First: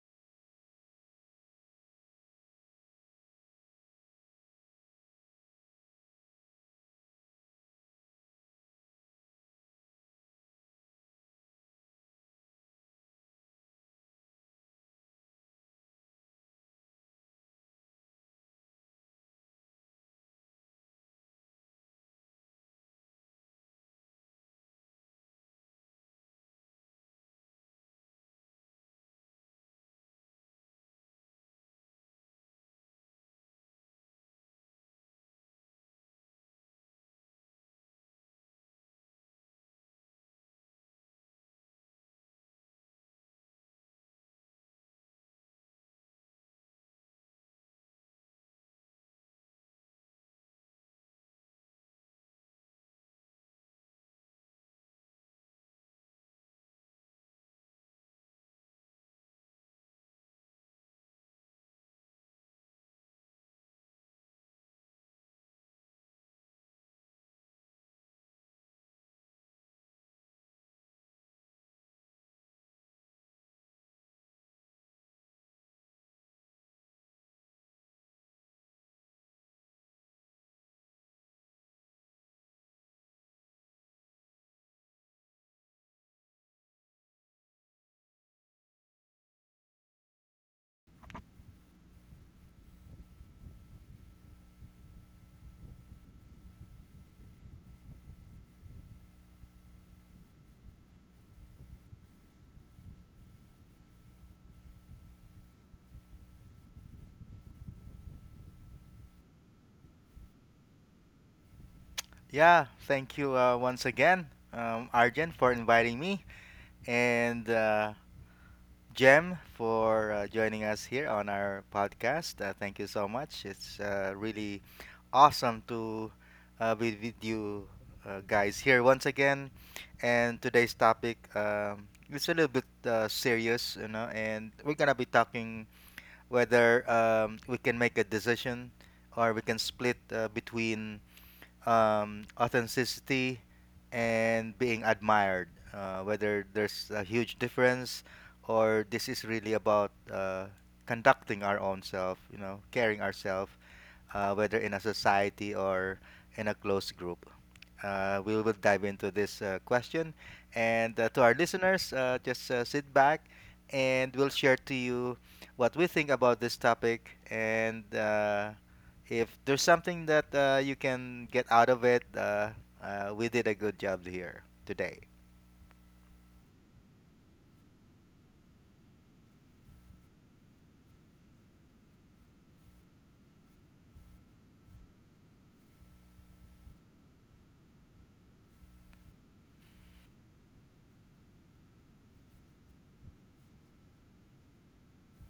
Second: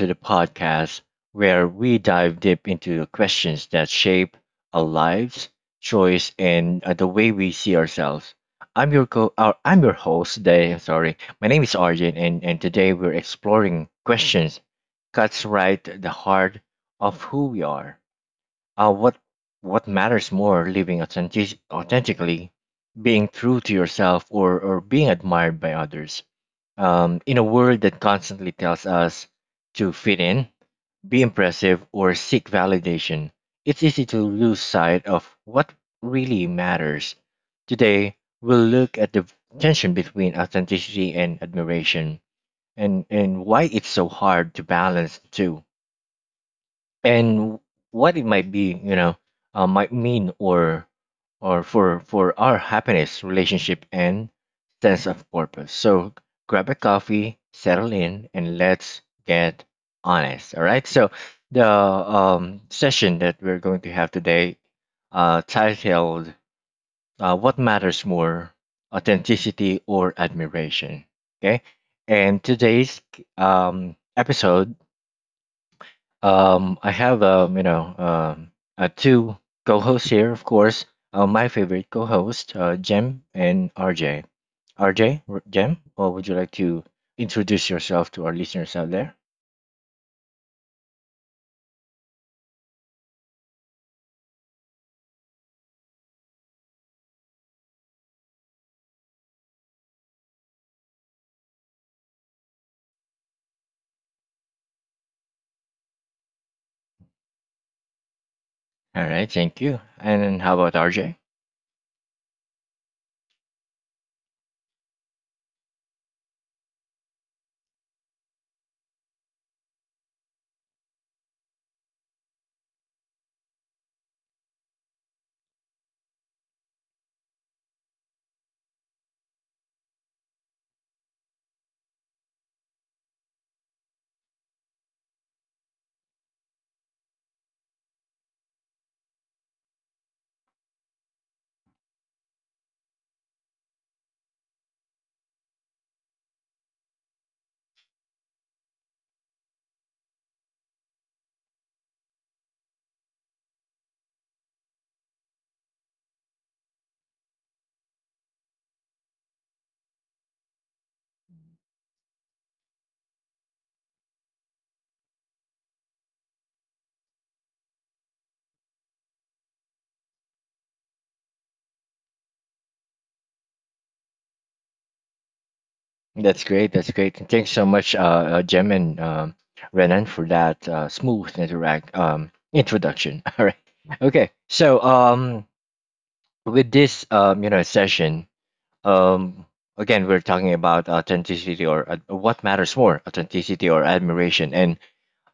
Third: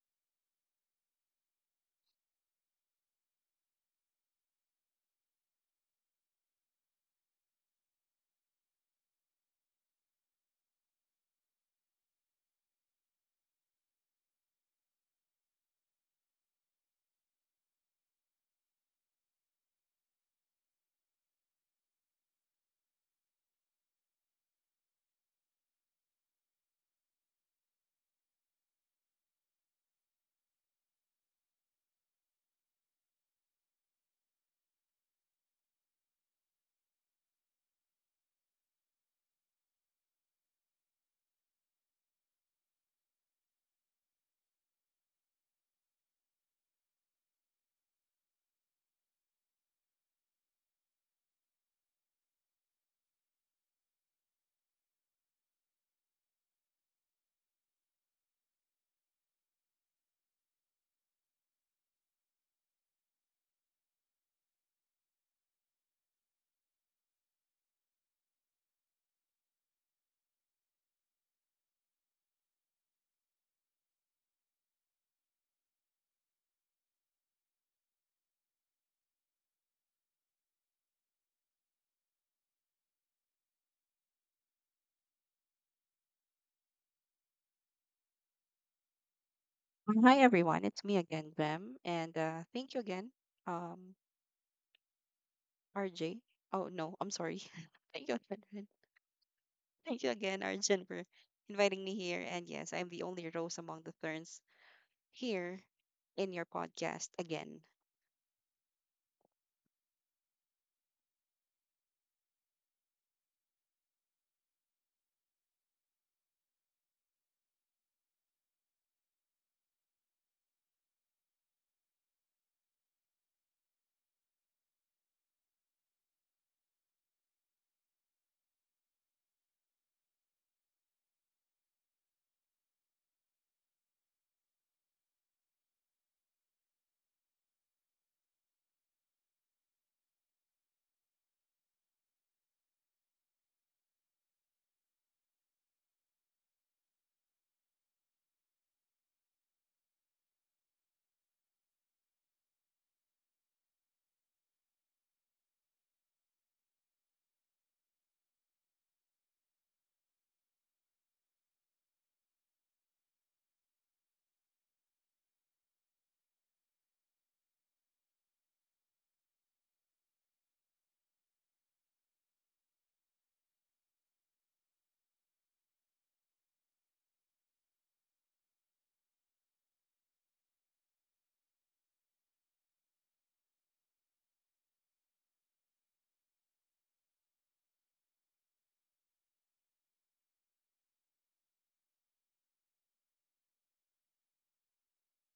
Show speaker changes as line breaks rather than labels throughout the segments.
to the podcast where we dive deep into the questions that shape our lives, choice, and the way we see ourselves. I'm your co. I'm your host today. Sorry, my name is Arjun, and today we're exploring questions cuts right at the heart of who we are. Uh, what what matters more, living authentically, being true to yourself, or being admired by others? In a world that constantly tells us to fit in, be impressive, or seek validation, it's easy to lose sight of what really matters. Today, we'll look at the tension between authenticity and admiration and why it's so hard to balance the two, and what it might be you know might mean or for our happiness, relationship, and sense of purpose. So grab a coffee, settle in, and let's get honest. All right, so the session that we're going to have today, titled, what matters more, authenticity or admiration? Okay, and today's episode, I have two co-hosts here, of course. My favorite co-host, Jem and RJ. Jem, or would you like to introduce yourself to our listeners out there?
Hi everyone, it's me again, Bem, and thank you again, um, RJ. Oh no, I'm sorry. thank you, again- Ren- thank you again, Arjun, for inviting me here. And yes, I'm the only rose among the thorns here in your podcast again.
All right, thank you. And then how about RJ?
Yeah, thank you once again, Arjen, for inviting me, and Jem for joining us here on our podcast. Thank you so much. It's really awesome to be with you guys here once again. And today's topic is a little bit serious, you know, and we're gonna be talking whether we can make a decision or we can split between authenticity and being admired. Whether there's a huge difference or this is really about conducting our own self, you know, caring ourselves whether in a society or in a closed group. We will dive into this question. And to our listeners, just sit back and we'll share to you what we think about this topic. And If there's something that you can get out of it, we did a good job here today.
That's great. That's great. And thanks so much, Jem, and Renan, for that smooth interact introduction. All right. Okay. So with this session, Um, again, we're talking about what matters more, authenticity or admiration. And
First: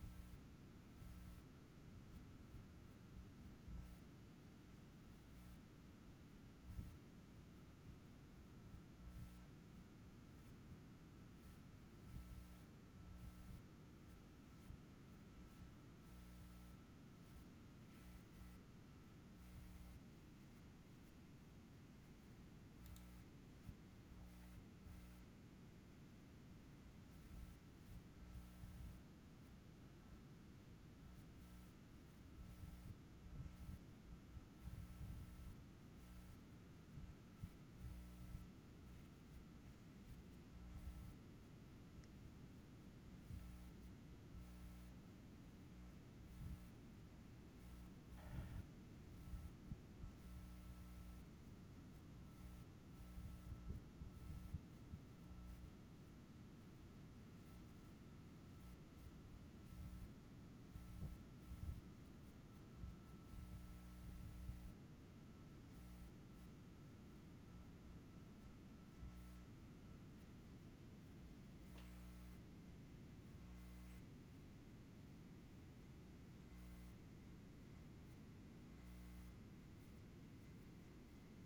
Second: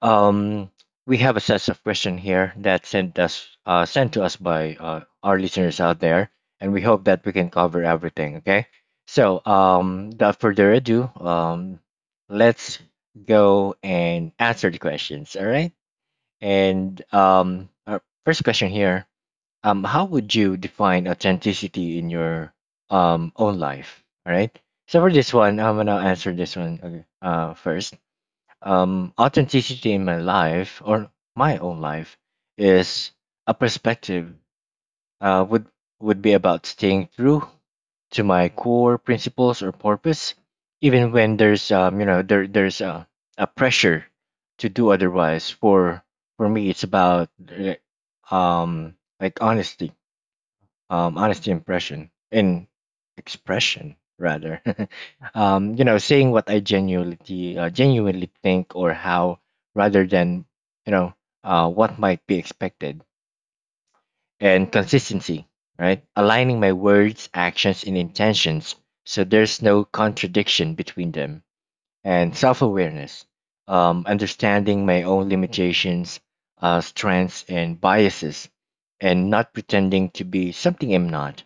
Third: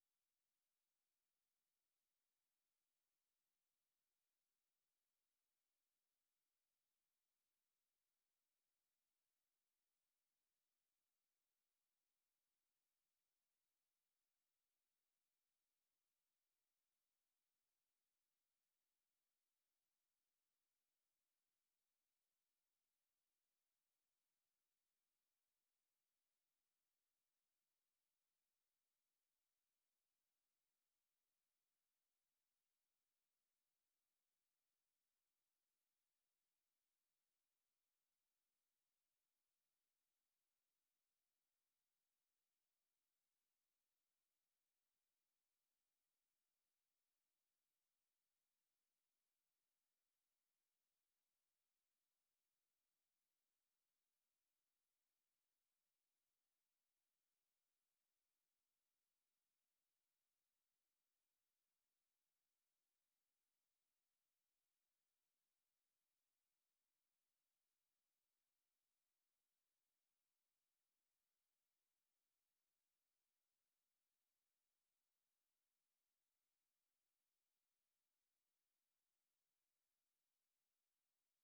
um, we have a set of questions here that sent to us by our listeners out there, and we hope that we can cover everything. Okay, so without further ado, let's go and answer the questions. All right, and our first question here, how would you define authenticity in your own life? All right. So for this one, I'm gonna answer this one, okay, first. Authenticity in my life or my own life is a perspective. Uh, would would be about staying true to my core principles or purpose, even when there's there's a pressure to do otherwise. For me, it's about uh, um like honesty, honesty impression in expression rather. Saying what I genuinely think, or how, rather than, you know, what might be expected. And consistency, right? Aligning my words, actions, and intentions, so there's no contradiction between them. And self awareness, understanding my own limitations, strengths, and biases, and not pretending to be something I'm not.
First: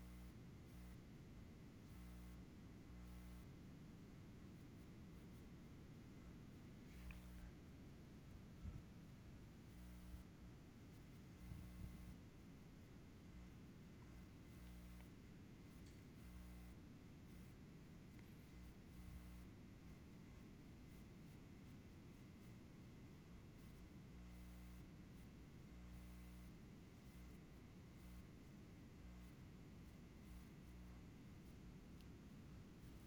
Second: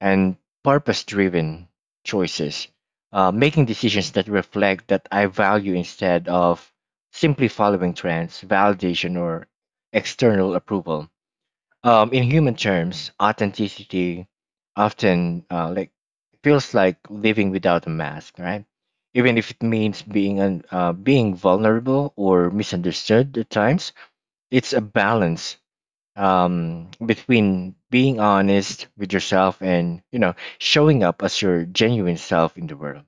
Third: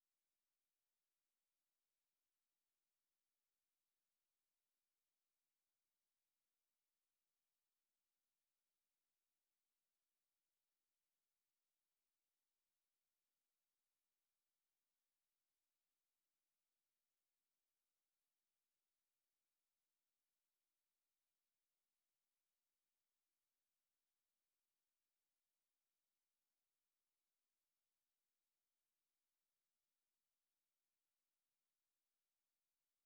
And purpose driven choices, making decisions that reflect that I value instead of simply following trends, validation, or external approval. In human terms, authenticity often like feels like living without a mask, right? Even if it means being vulnerable or misunderstood at times. It's a balance between being honest with yourself and, you know, showing up as your genuine self in the world.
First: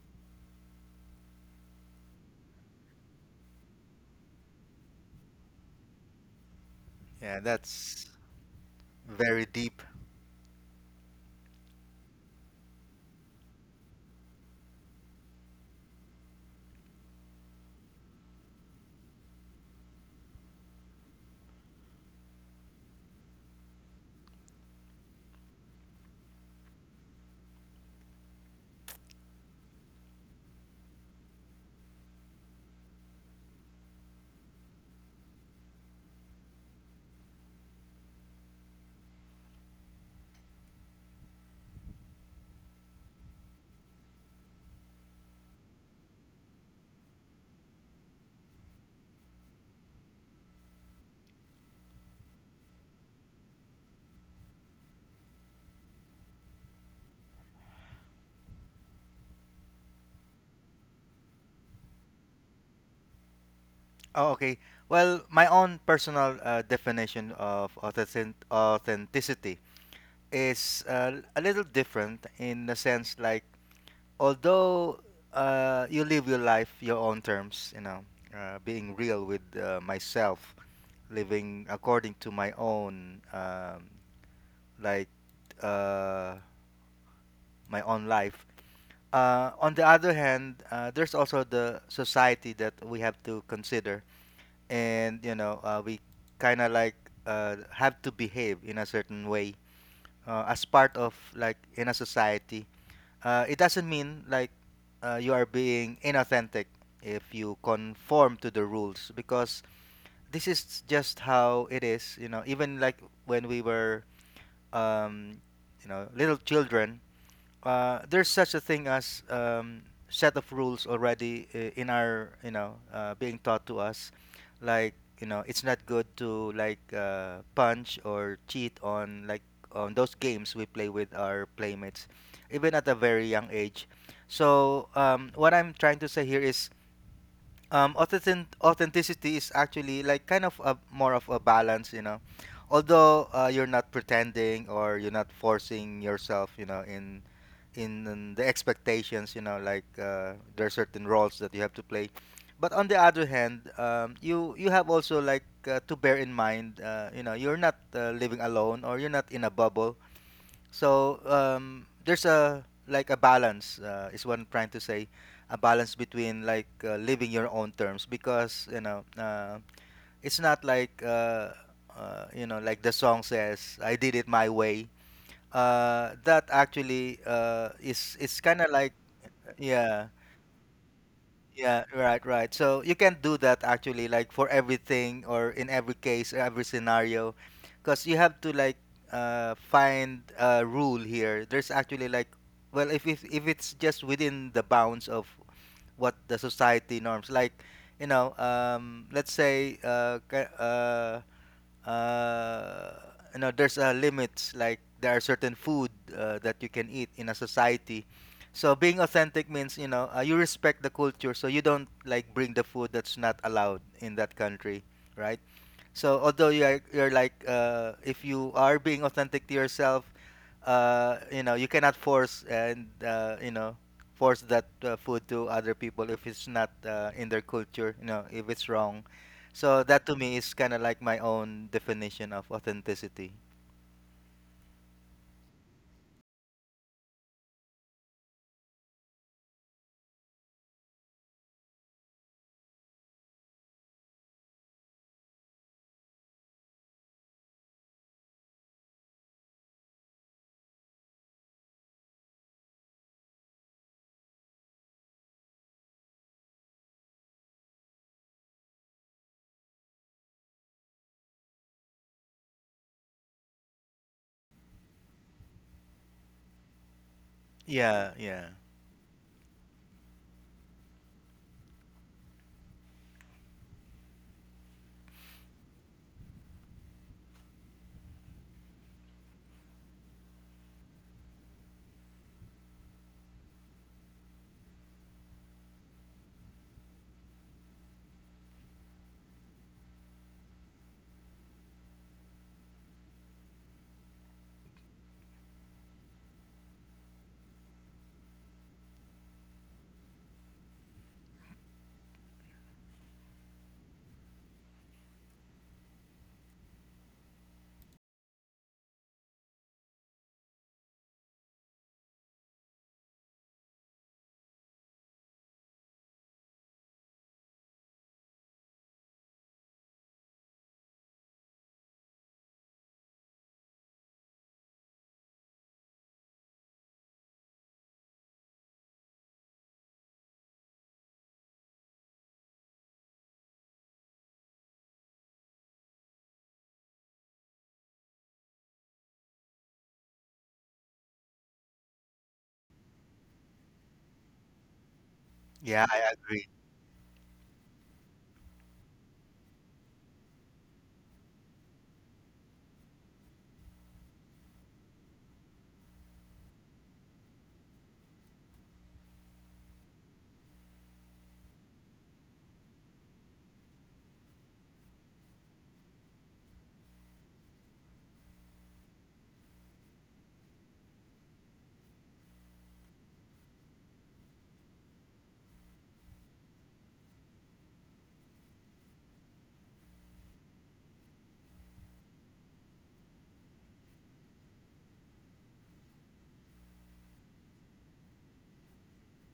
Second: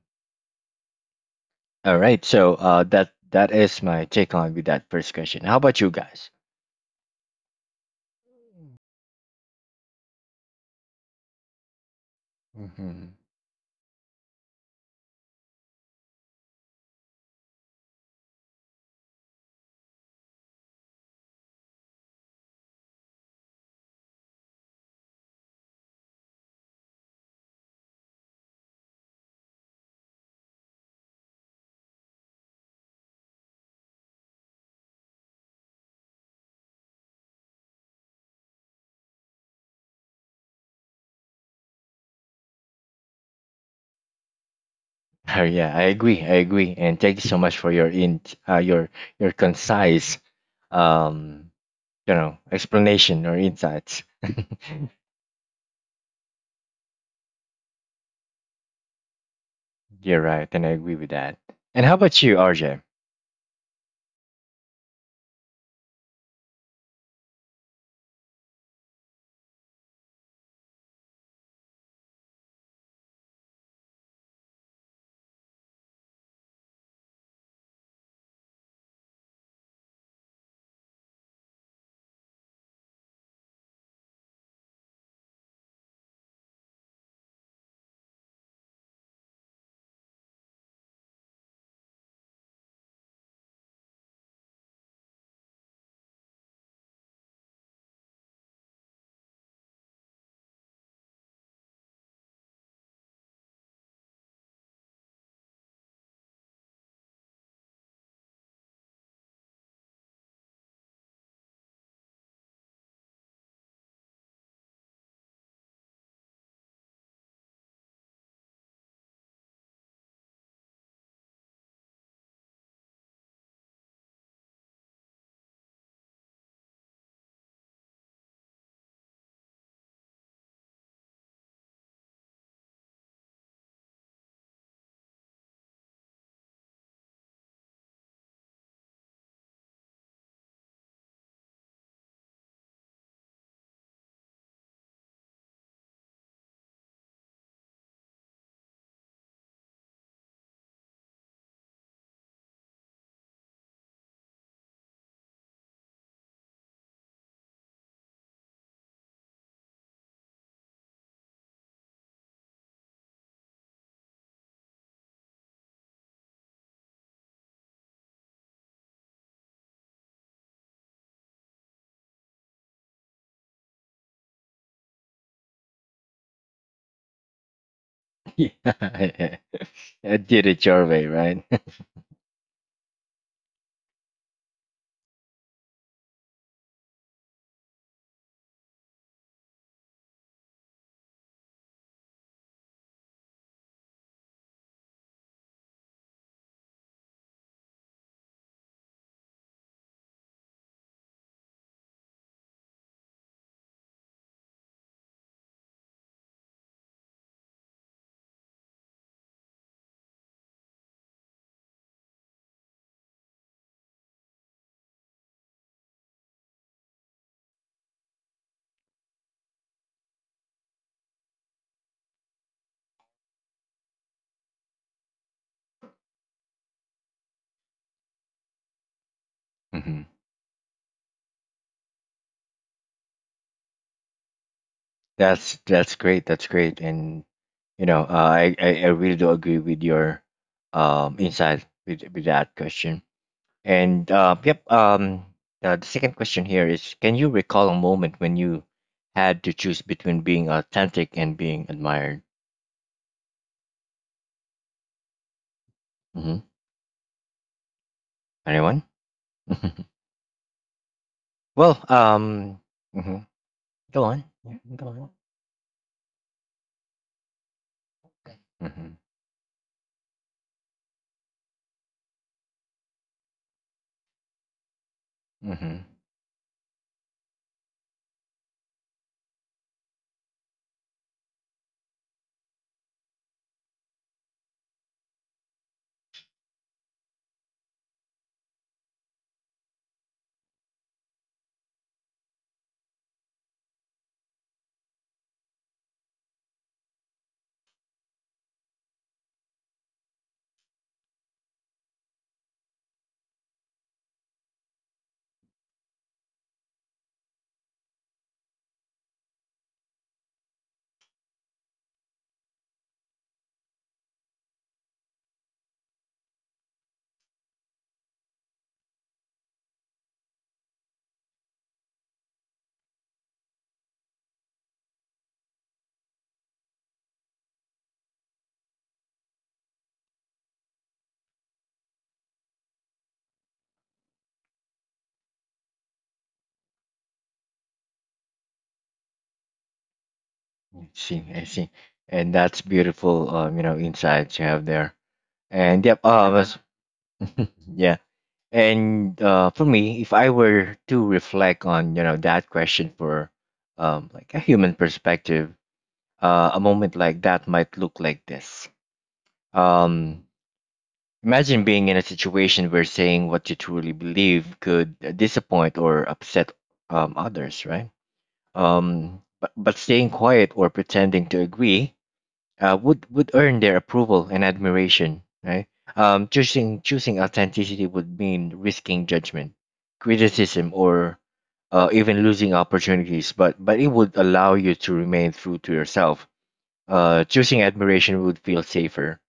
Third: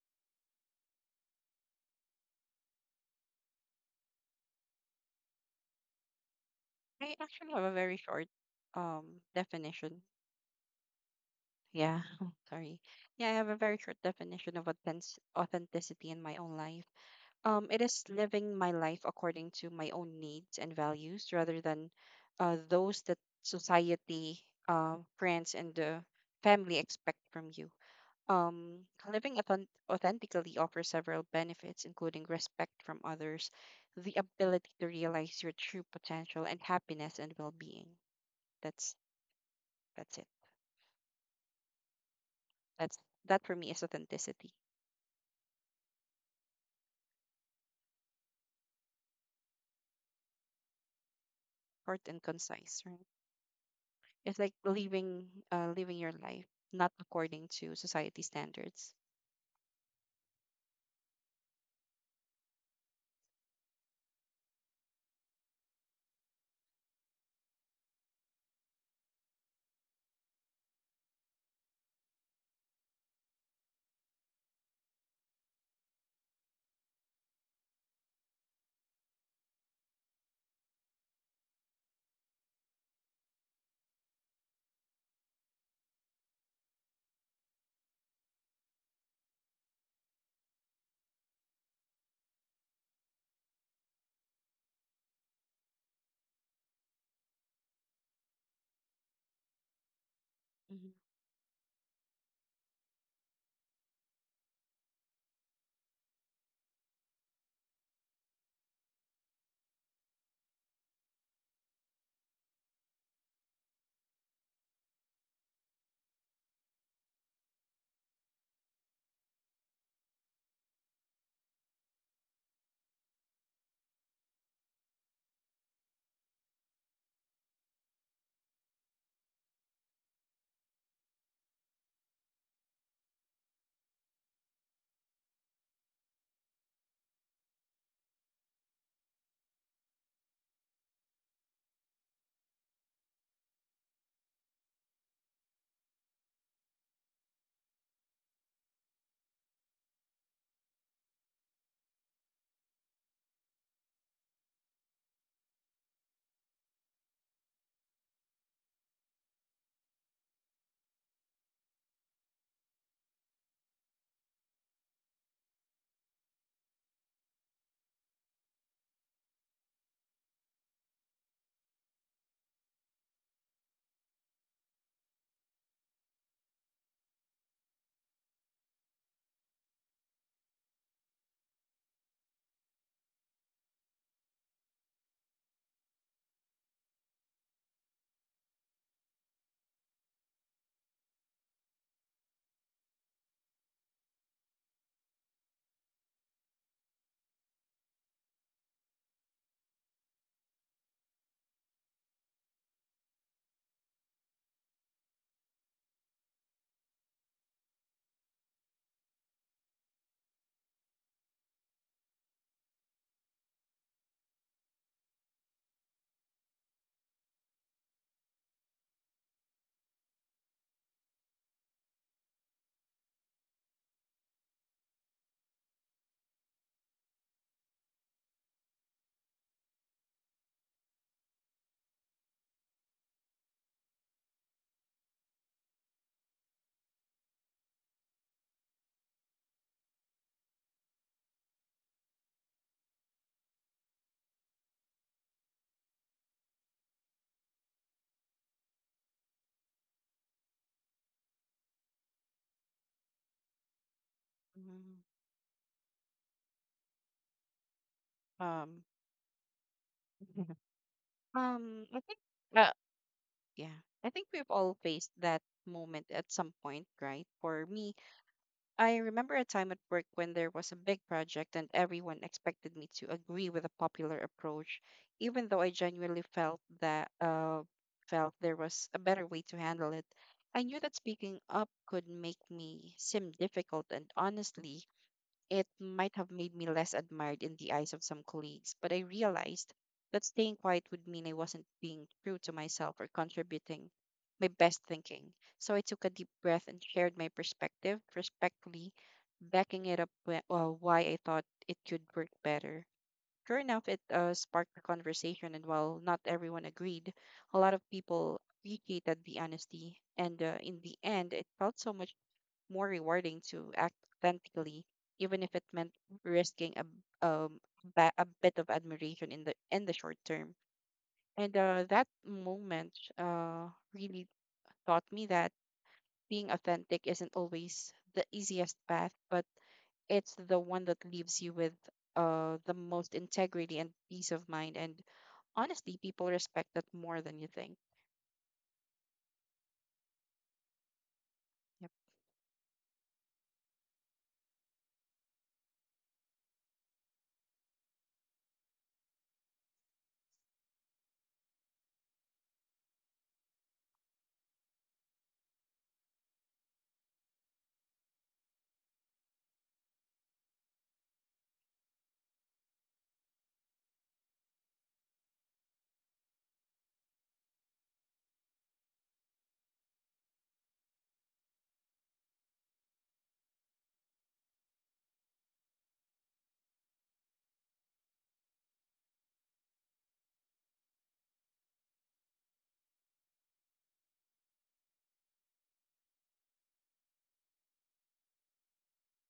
All right, so that is my take on with that first question. How about you guys?
I
Yeah,
actually have a very
that's
short
very deep.
definition. Yeah, sorry.
Mhm.
Yeah, I have a very short definition of authenticity in my own life. It is living my life according to my own needs and values rather than those that society, friends, and the family expect from you. Um, Living authentically offers several benefits, including respect from others, the ability to realize your true potential, and happiness and well-being. That's that's it. That's that for me is authenticity,
Oh, yeah, I agree. I agree. And thank you so much for your in your your concise um
short and concise, right?
explanation or insights.
It's like living living your life not according to society standards.
You're right, and I agree with that. And how about you, RJ?
Oh, okay. Well, my own personal definition of authenticity is a little different in the sense like although you live your life your own terms, you know, being real with myself, living according to my own like uh, my own life. On the other hand, there's also the society that we have to consider, and you know, we kind of like have to behave in a certain way as
Mhm,
part of like in a society. It doesn't mean like you are being inauthentic if you conform to the rules because this is just how it is. You know, even like when we were, um, you know, little children, there's such a thing as set of rules already in our, you know, being taught to us like, you know, it's not good to like punch or cheat on like on those games we play with our playmates even at a very young age. So what I'm trying to say here is authenticity is actually like kind of a more of a balance, you know, although you're not pretending or you're not forcing yourself, you know, in the expectations, you know, like there are certain roles that you have to play, but on the other hand, you have also like to bear in mind, you know, you're not living alone or you're not in a bubble. So there's a like a balance is what I'm trying to say, a balance between like living your own terms, because you know it's not like you know, like the song says, I did it my way. That actually is it's
Yeah,
kind of like yeah.
I did it your way, right?
Yeah, right, right. So you can do that actually, like for everything or in every case, every scenario, because you have to like find a rule here. There's actually like, well, if it's just within the bounds of what the society norms, like, you know, let's say, uh, you know, there's a limits. Like there are certain food that you can eat in a society. So being authentic means, you know, you respect the culture, so you don't like bring the food that's not allowed in that country, right? So although you are, you're like if you are being authentic to yourself, you know you cannot force and you know force that food to other people if it's not in their culture. You know, if it's wrong. So that
Hmm.
to me is kind of like my own definition of authenticity.
That's great. That's great. And you know, I really do agree with your insight with that question. And the second question here is, can you recall a moment when you had to choose between being authentic and being admired?
mhm.
Hmm.
um
Anyone? well,
I think
um,
uh
mhm.
yeah,
Go
I
on.
think we've
Yeah,
all
go on.
faced that moment at some point, right? For me,
Yeah, yeah.
Mm-hmm.
I remember a time at work when there was a big project and everyone expected me to agree with a popular approach, even though I
Mm-hmm.
genuinely felt there was a better way to handle it. I knew that speaking up could make me seem difficult, and honestly it might have made me less admired in the eyes of some colleagues, but I realized that staying quiet would mean I wasn't being true to myself or contributing my best thinking. So I took a deep breath and shared my perspective, respectfully backing it up why I thought it could work better. Sure enough, it sparked a conversation, and while not everyone agreed, a lot of people appreciated the honesty. And in the end, it felt so much more rewarding to act authentically, even if it meant risking um, a bit of admiration in the short term. And that moment uh, really taught me that being authentic isn't always the easiest path, but it's the one that leaves you with the most integrity and peace of mind. And honestly, people respect that more than you think.
See, I see.
Yep.
And that's beautiful, insights you have there.
Yeah,
And yep,
I agree.
yeah. And for me, if I were to reflect on, you know, that question for like a human perspective, a moment like that might look like this. Um, Imagine being in a situation where saying what you truly believe could disappoint or upset others, right? But staying quiet or pretending to agree would earn their approval and admiration, right? Choosing authenticity would mean risking judgment, criticism, or even losing opportunities. But it would allow you to remain true to yourself. Choosing admiration would feel safer,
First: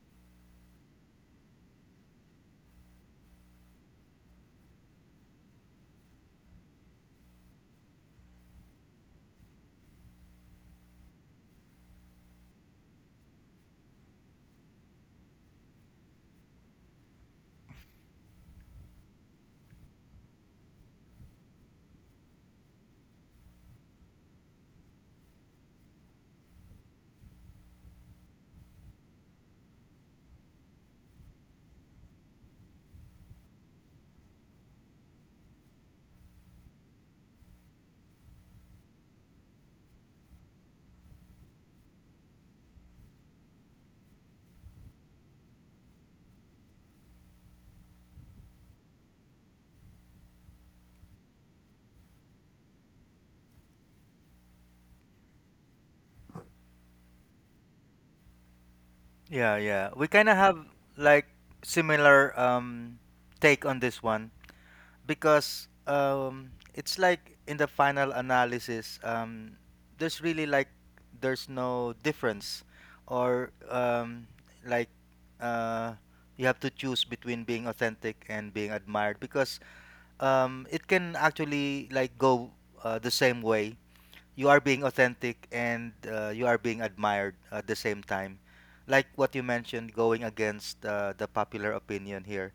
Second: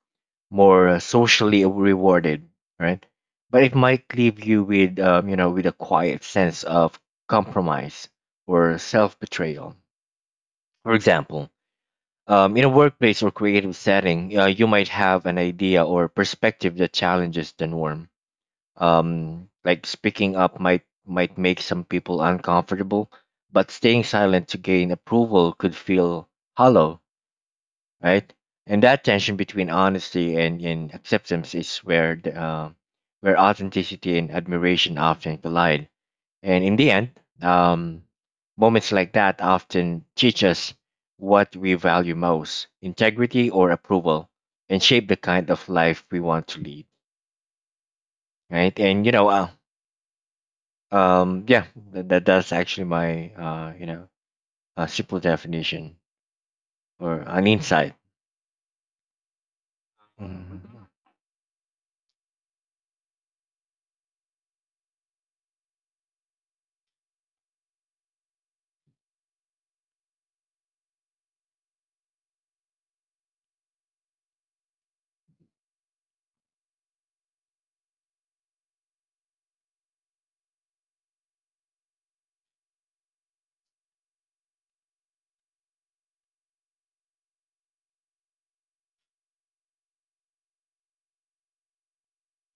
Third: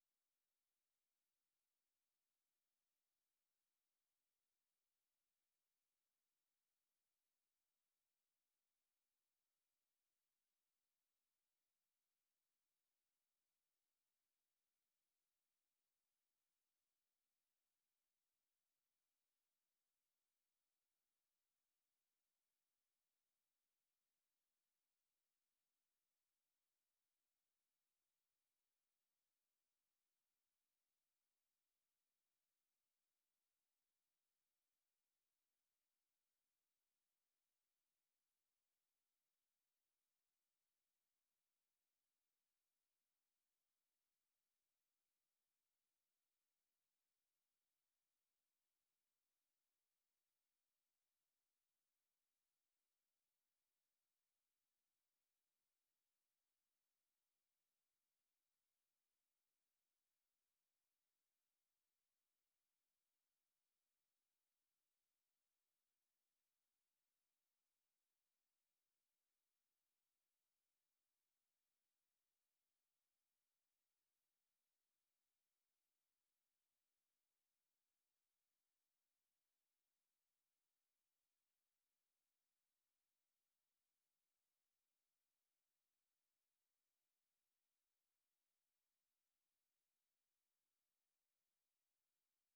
more socially rewarded, right? But it might leave you with, with a quiet sense of compromise or self betrayal. For example, in a workplace or creative setting, you might have an idea or perspective that challenges the norm. Speaking up might make some people uncomfortable, but staying silent to gain approval could feel hollow, right? And that tension between honesty and acceptance is where the, where authenticity and admiration often collide. And in the end, um, moments like that often teach us what we value most: integrity or approval, and shape the kind of life we want to lead, right? And um, yeah, that that's actually my, a simple definition or an insight.
Yeah, yeah. We kind of have
Mhm.
like similar take on this one, because it's like in the final analysis, there's really like there's no difference or like uh you have to choose between being authentic and being admired, because it can actually like go the same way. You are being authentic and you are being admired at the same time. Like what you mentioned, going against the popular opinion here.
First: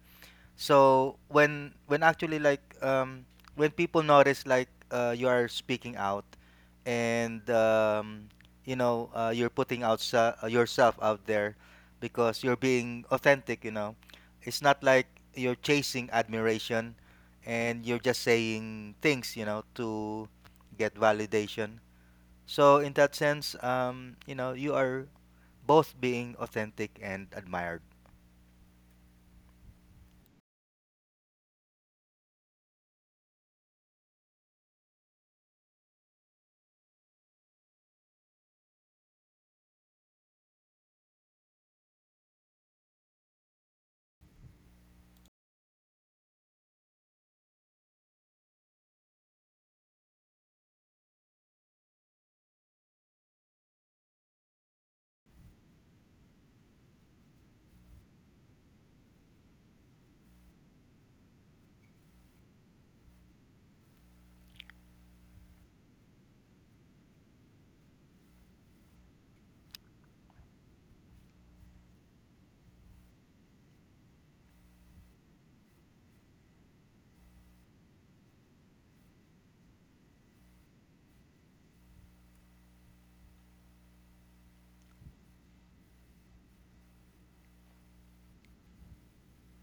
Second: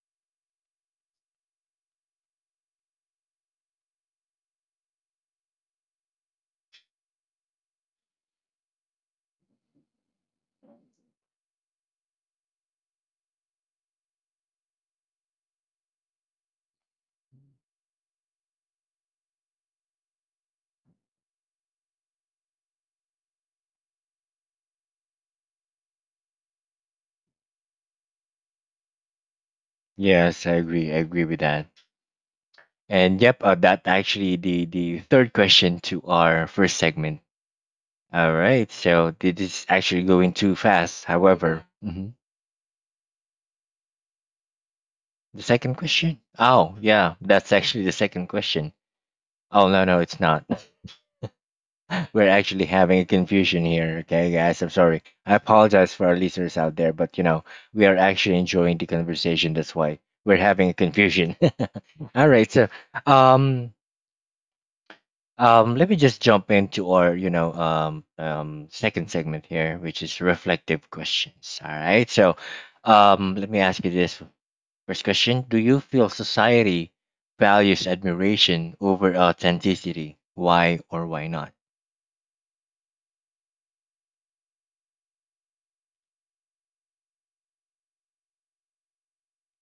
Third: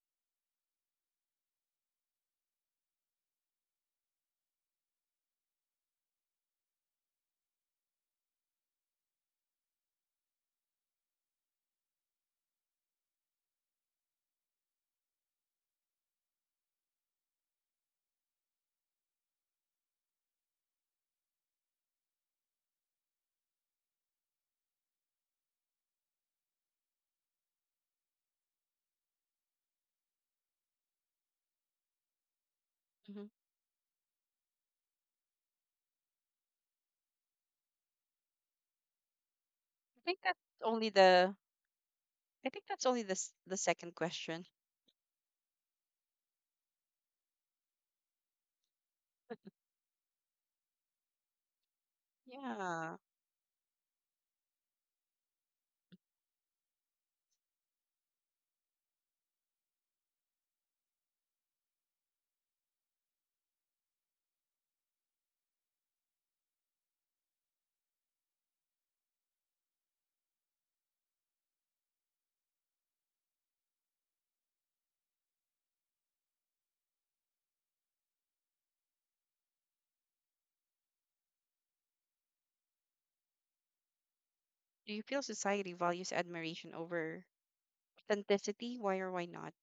So when actually like when people notice like you are speaking out, and you know you're putting out yourself out there because you're being authentic, you know, it's not like you're chasing admiration and you're just saying things, you know, to get validation. So in that sense, you know, you are both being authentic and admired.
Yes, I agree. I agree with that. And
I
yep, that actually the third question to our first segment. All right, so this is actually
think
going
that's
too
only
fast.
the.
However, hmm,
I think that's only the second question.
the second question. Oh yeah, that's actually the second question. Oh no no, it's not. We're actually
Yeah.
having a confusion here. Okay, guys, I'm sorry. I apologize for our listeners out there, but you know we are actually enjoying the conversation. That's why we're having a confusion. All right, so um, let me just jump into our, second segment here, which is reflective questions. All right. So, let me ask you this first question: do you feel society values admiration over authenticity? Why or why not?
Do you feel society values admiration over authenticity? Why or why not?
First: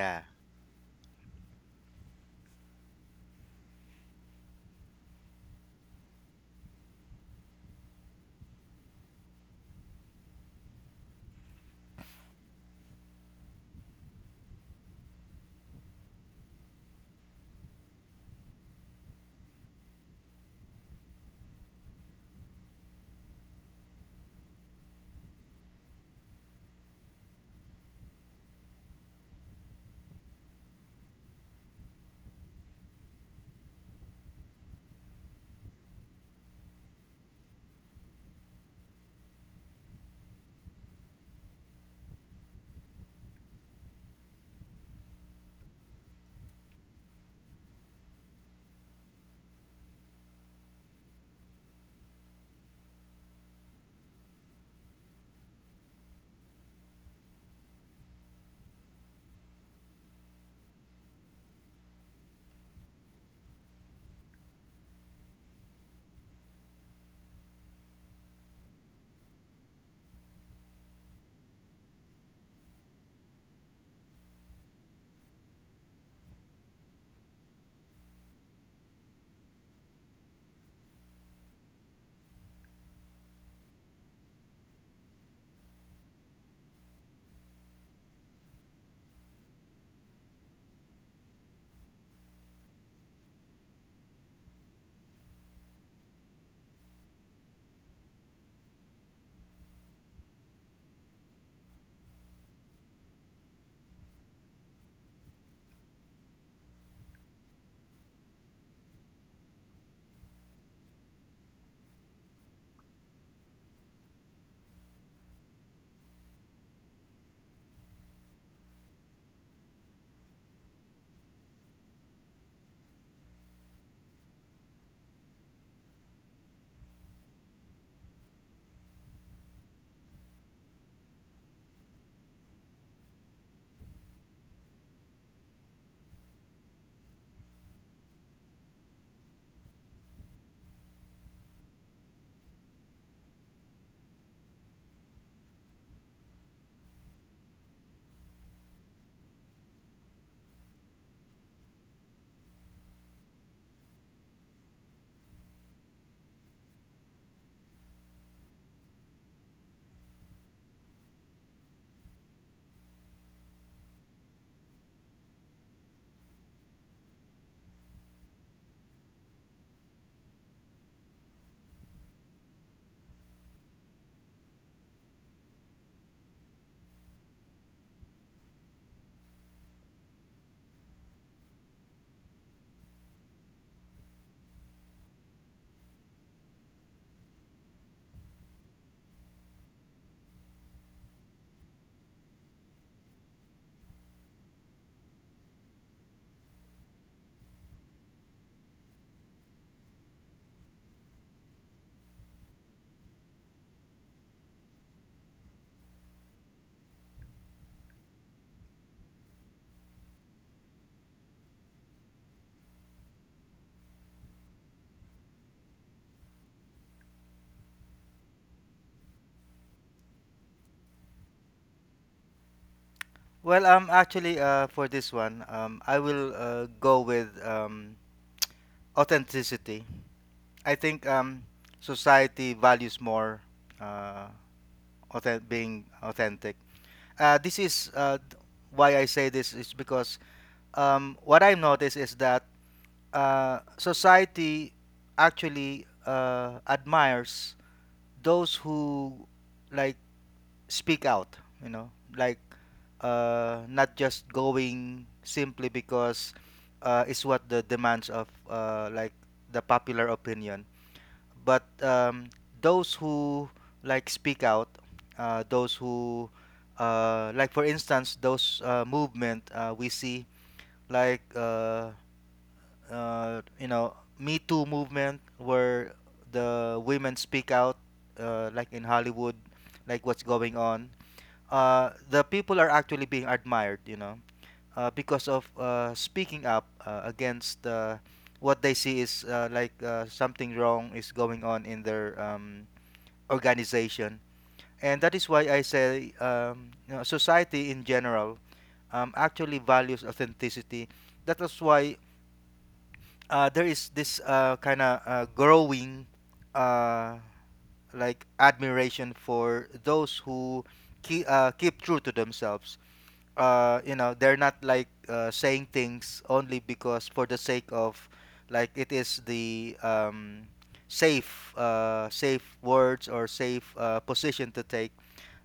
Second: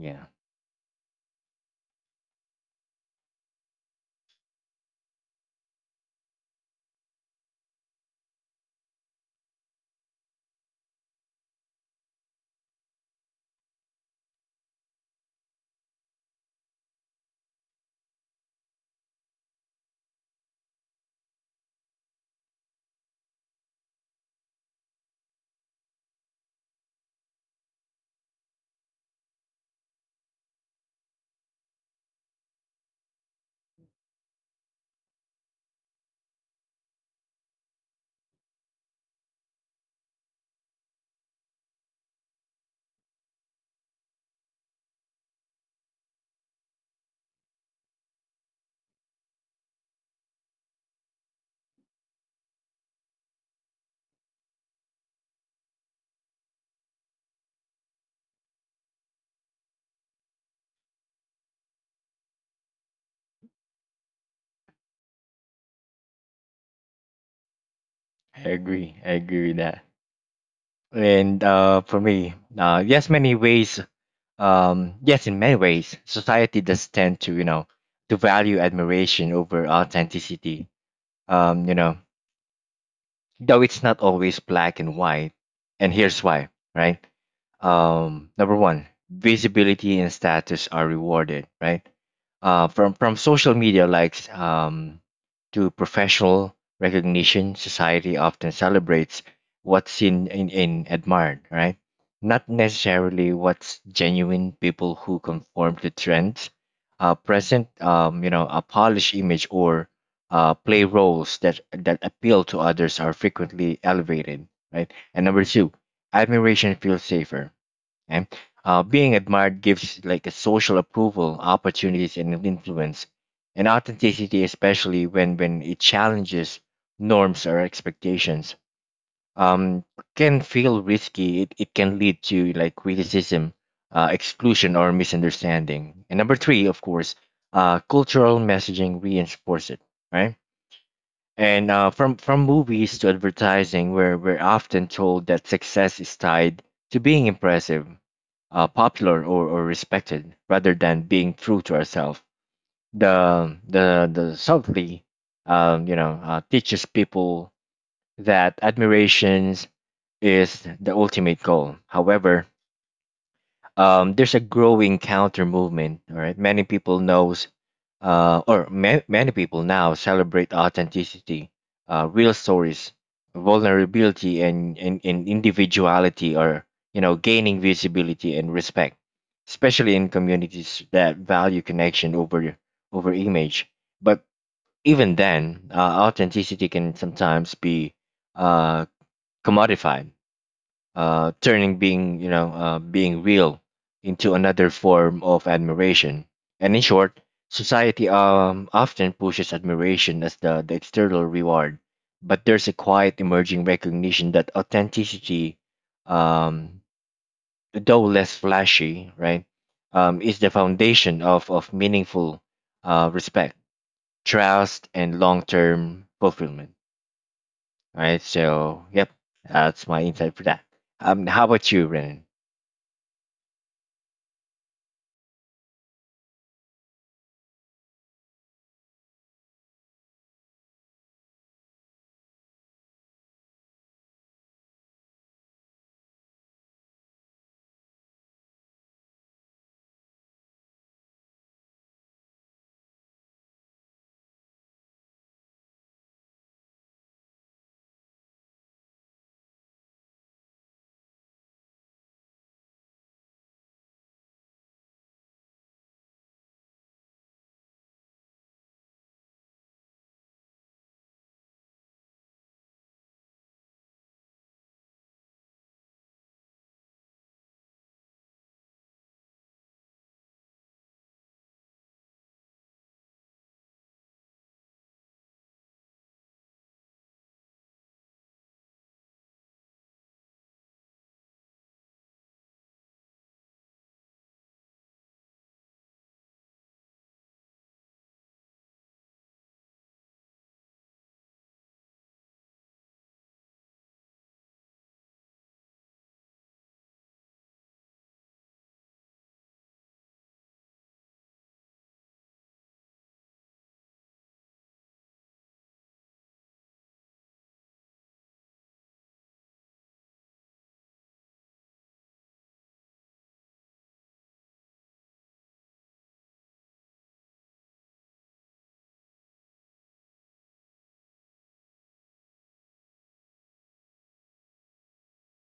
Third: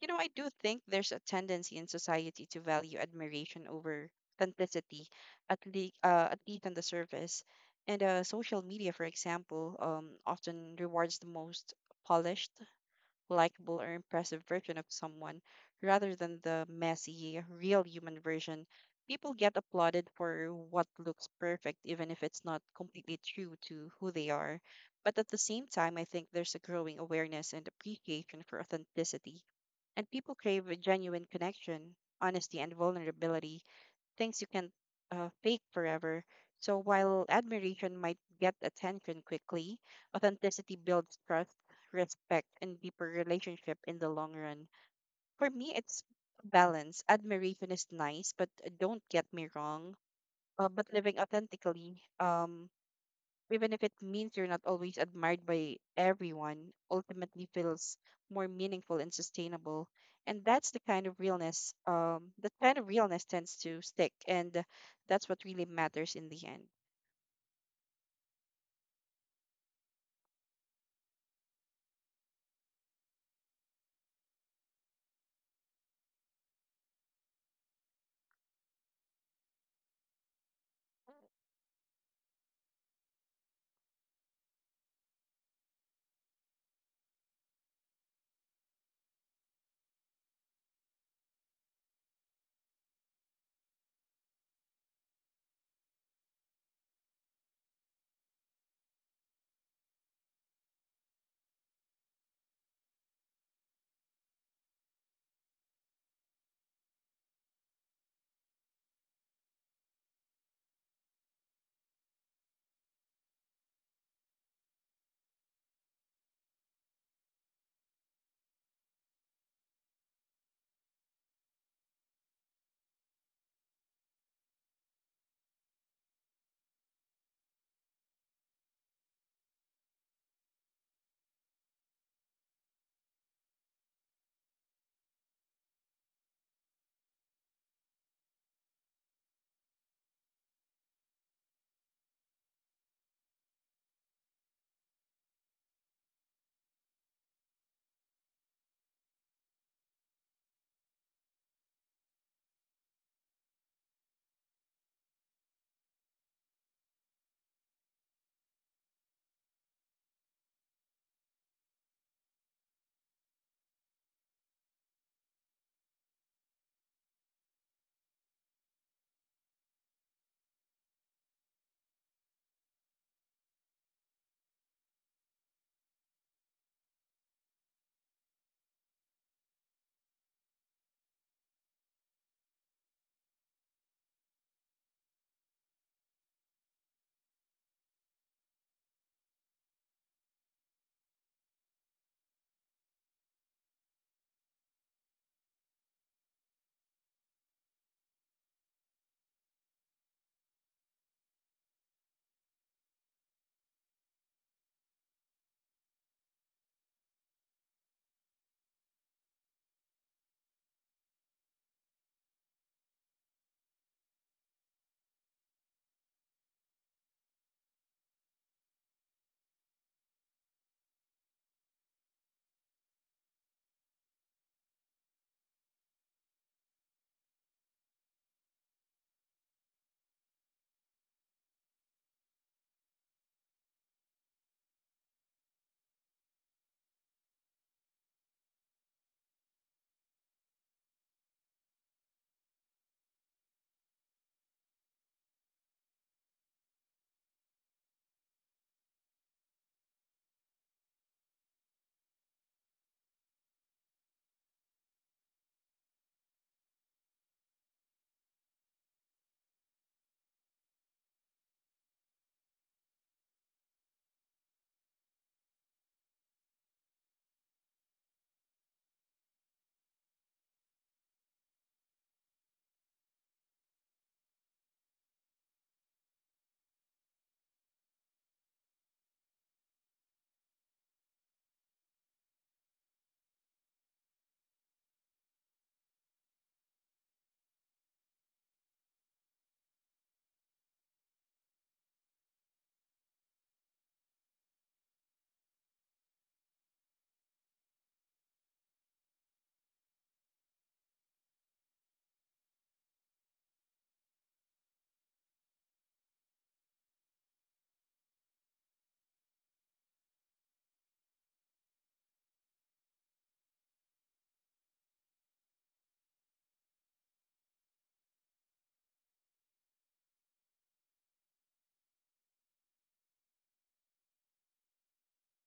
You know, I do think there's a tendency in society to value admiration over authenticity, at least on the surface. And social media, for example, often rewards the most polished, likable, or impressive version of someone rather than the messy, real human version. People get applauded for what looks perfect, even if it's not completely true to who they are. But at the same time, I think there's a growing awareness and appreciation for authenticity, and people crave a genuine connection, honesty, and vulnerability, things you can't fake forever. So while admiration might get attention quickly, authenticity builds trust, respect, and deeper relationship in the long run. For me, it's balance. Admiration is nice, but don't get me wrong. But living authentically, even if it means you're not always admired by everyone, ultimately feels more meaningful and sustainable. And that's the kind of realness, that kind of realness tends to stick, and that's what really matters in the end.
I agree. I agree with that. And for me, yes, many ways. Yes, in many ways, society does tend to, you know, to value admiration over authenticity. Um, you know though it's not always black and white. And here's why, right? Number one, visibility and status are rewarded, right? From social media likes to professional recognition, society often celebrates what's seen in admired, right? Not necessarily what's genuine. People who conform to trends, present, a polished image or play roles that that appeal to others are frequently elevated, right? And number two, admiration feels safer. Okay? Being admired gives like a social approval, opportunities, and an influence. And authenticity, especially when it challenges norms or expectations, um, can feel risky. It can lead to like criticism, exclusion, or misunderstanding. And number three, of course, cultural messaging reinforces it, right? And from movies to advertising, where we're often told that success is tied to being impressive, popular, or respected, rather than being true to ourselves. The subtly, teaches people that admirations is the ultimate goal. However, there's a growing counter movement. All right, many people knows, many people now celebrate authenticity, real stories, vulnerability, and individuality are, you know, gaining visibility and respect, especially in communities that value connection over image. But even then, authenticity can sometimes be uh, commodified, turning being you know being real into another form of admiration. And in short, society often pushes admiration as the external reward, but there's a quiet emerging recognition that authenticity, um, though less flashy, right, is the foundation of meaningful respect, trust, and long term fulfillment. Right. So yep, that's my insight for that. How about you, Renan?
Well, actually, for this one, I will go with authenticity. I think society values more uh, being authentic. This is why I say this is because what I notice is that society actually admires those who like speak out, you know, like not just going simply because it's what the demands of like the popular opinion, but those who like speak out, those who like, for instance, those movement we see like you know, Me Too movement, where the women speak out, like in Hollywood, like what's going on. The people are actually being admired, you know, because of speaking up against what they see is something wrong is going on in their organization. And that is why I say, you know, society in general actually values authenticity. That is why there is this kind of growing uh, like admiration for those who keep, keep true to themselves. You know, they're not like saying things only because for the sake of like it is the safe safe words or safe position to take.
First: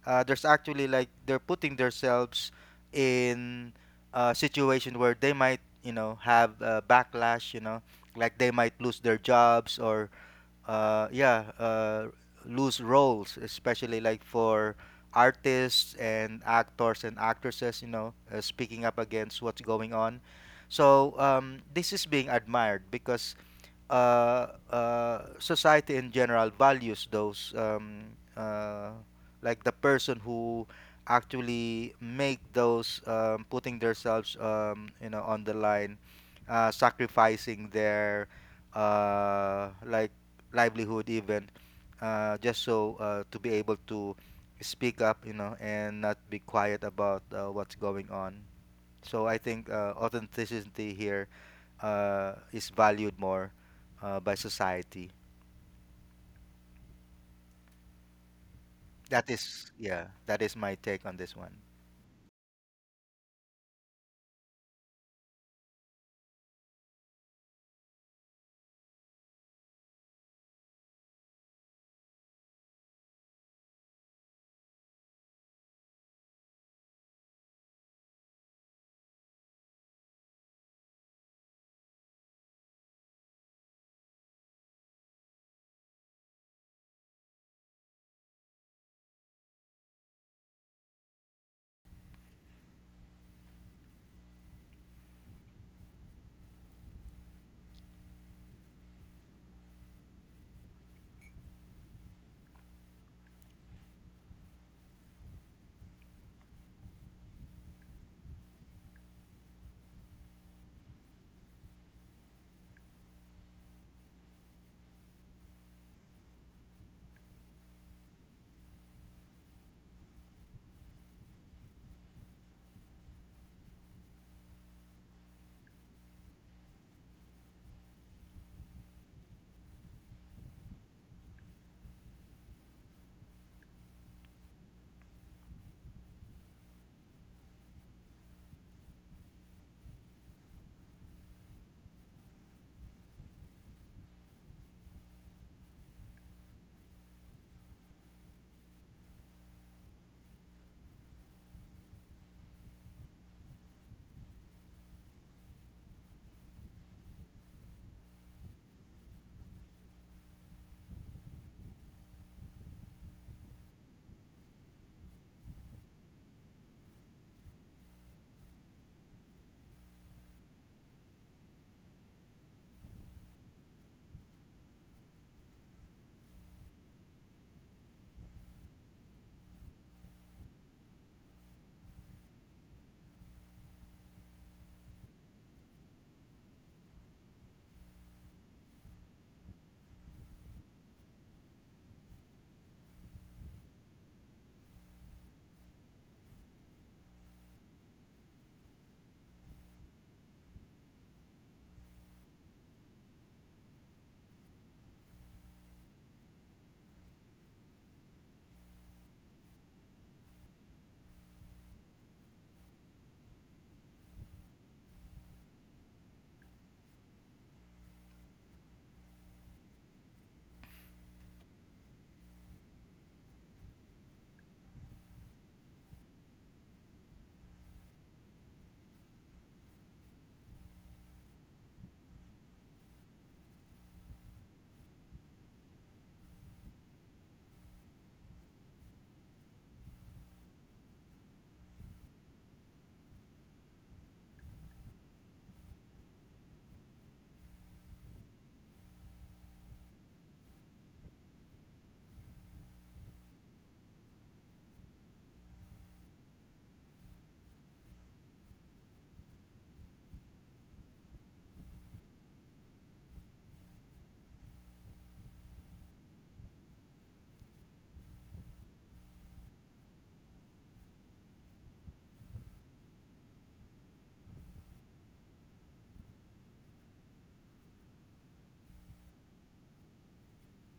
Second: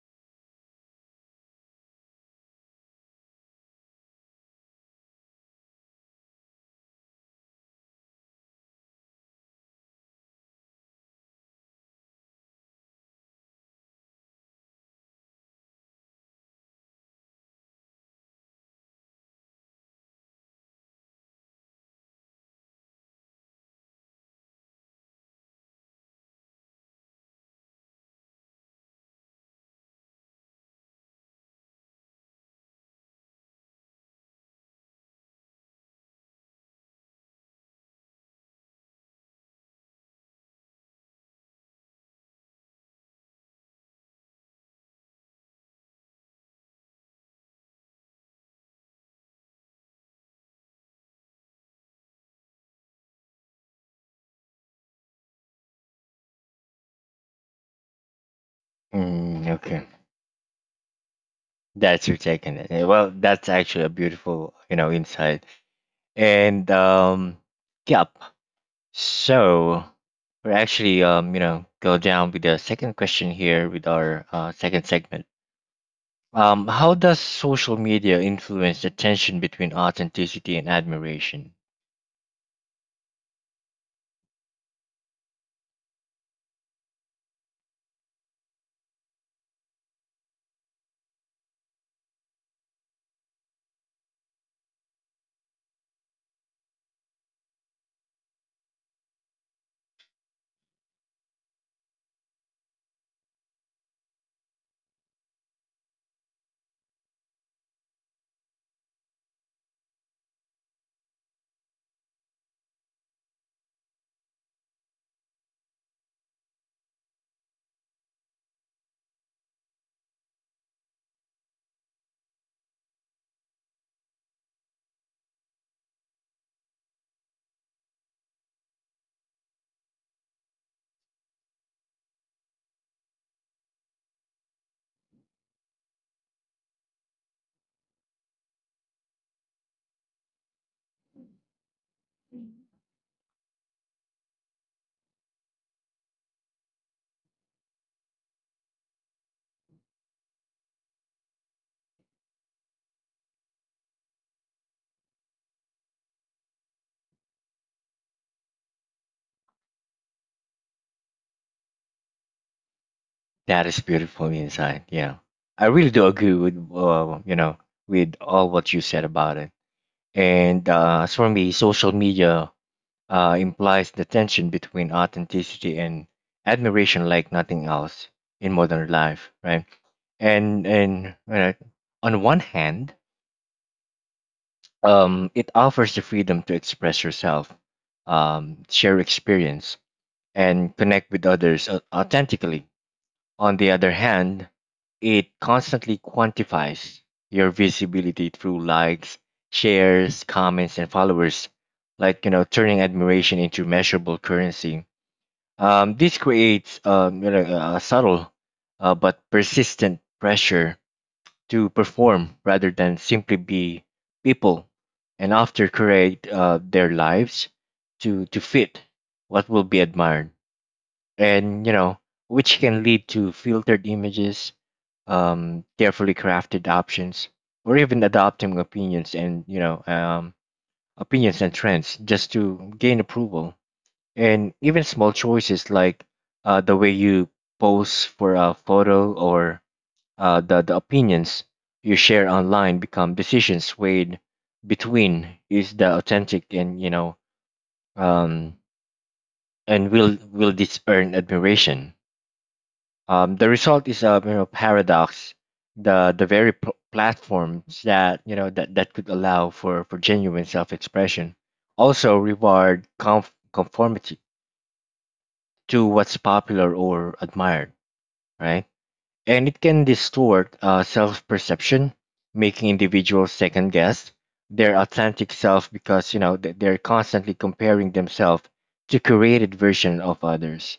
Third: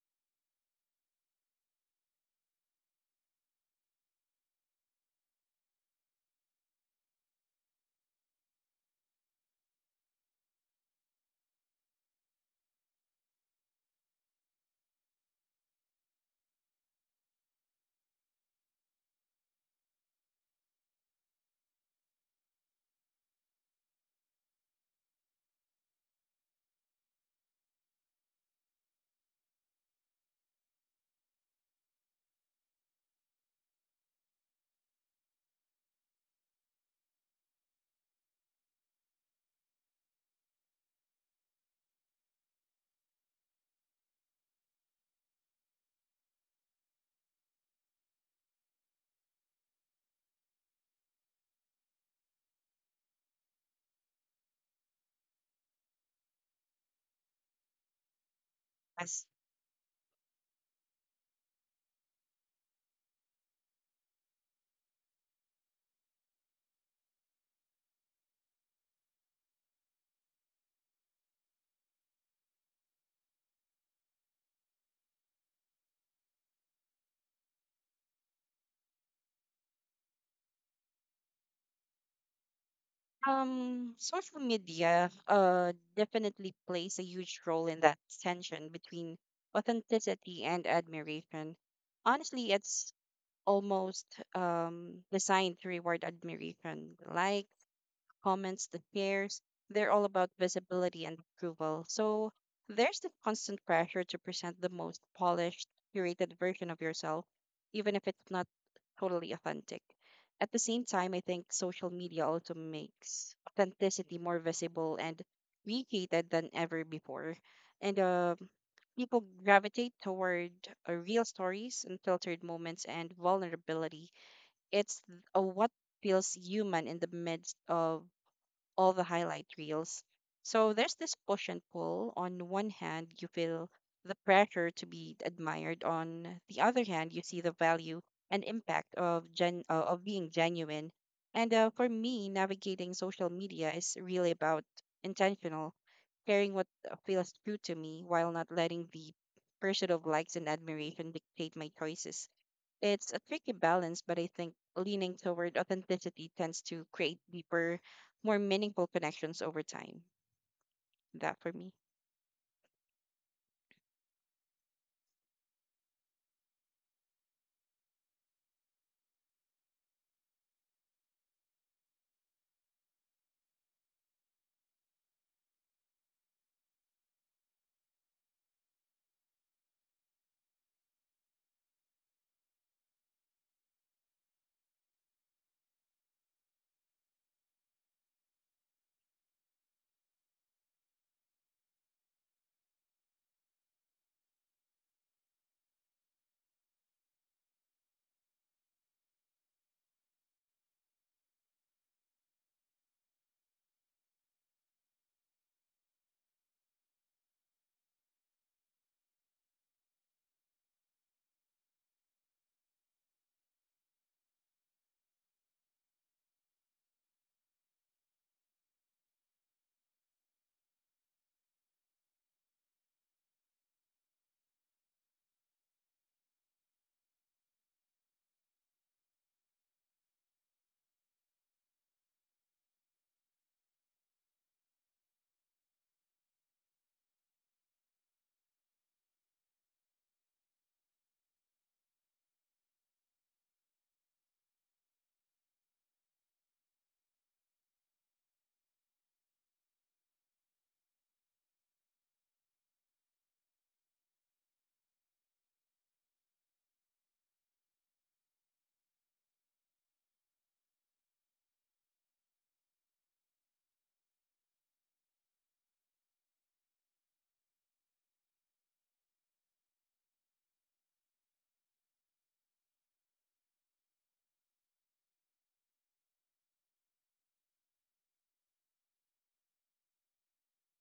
There's actually like they're putting themselves in a situation where they might, you know, have a backlash, you know, like they might lose their jobs or uh, yeah uh, lose roles, especially like for artists and actors and actresses, you know, speaking up against what's going on. So this is being admired because society in general values those uh, like the person who actually make those, putting themselves, you know, on the line, sacrificing their uh, like livelihood even, just so to be able to speak up, you know, and not be quiet about what's going on. So I think authenticity here is valued more by society.
As
That
Mm,
is,
okay,
yeah, that is my take on this one.
that's your take on it. Eh, well, that's actually a beautiful, you know, insight. And yep. So we're actually, go down with the second question here with our second segment. How does social media influence the tension between authenticity and admiration?
Social media definitely plays a huge role in that tension between authenticity and admiration. Honestly, it's almost designed to reward admiration, like comments, the shares, they're all about visibility and approval. So there's the constant pressure to present the most polished, curated version of yourself, even if it's not totally authentic. At the same time, I think social media also makes authenticity more visible and appreciated than ever before. And people gravitate toward real stories, unfiltered moments, and vulnerability. What feels human in the midst of all the highlight reels. So there's this push and pull. On one hand, you feel the pressure to be admired. On the other hand, you see the value and impact of gen of being genuine. And for me, navigating social media is really about intentional, sharing what feels true to me while not letting the pursuit of likes and admiration dictate my choices. It's a tricky balance, but I think leaning toward authenticity tends to create deeper, more meaningful connections over time. That for me.
That is beautiful insight. Yeah, I really do agree with, with all what you said about it. And as for me, social media implies the tension between authenticity and admiration like nothing else in modern life, right? And on one hand, it offers the freedom to express yourself, share experience, and connect with others authentically. On the other hand, it constantly quantifies your visibility through likes, shares, comments, and followers, turning admiration into measurable currency. This creates a subtle but persistent pressure to perform rather than simply be people, and after create their lives to fit what will be admired, and which can lead to filtered images, carefully crafted options, or even adopting opinions and you know opinions and trends just to gain approval. And even small choices like the way you pose for a photo or the opinions you share online become decisions weighed between is the authentic and you know um, and will this earn admiration? The result is a, paradox. The very platforms that you know that, that could allow for genuine self expression also reward conformity to what's popular or admired, right? And it can distort self perception, making individuals second guess their authentic self, because they're constantly comparing themselves to curated version of others.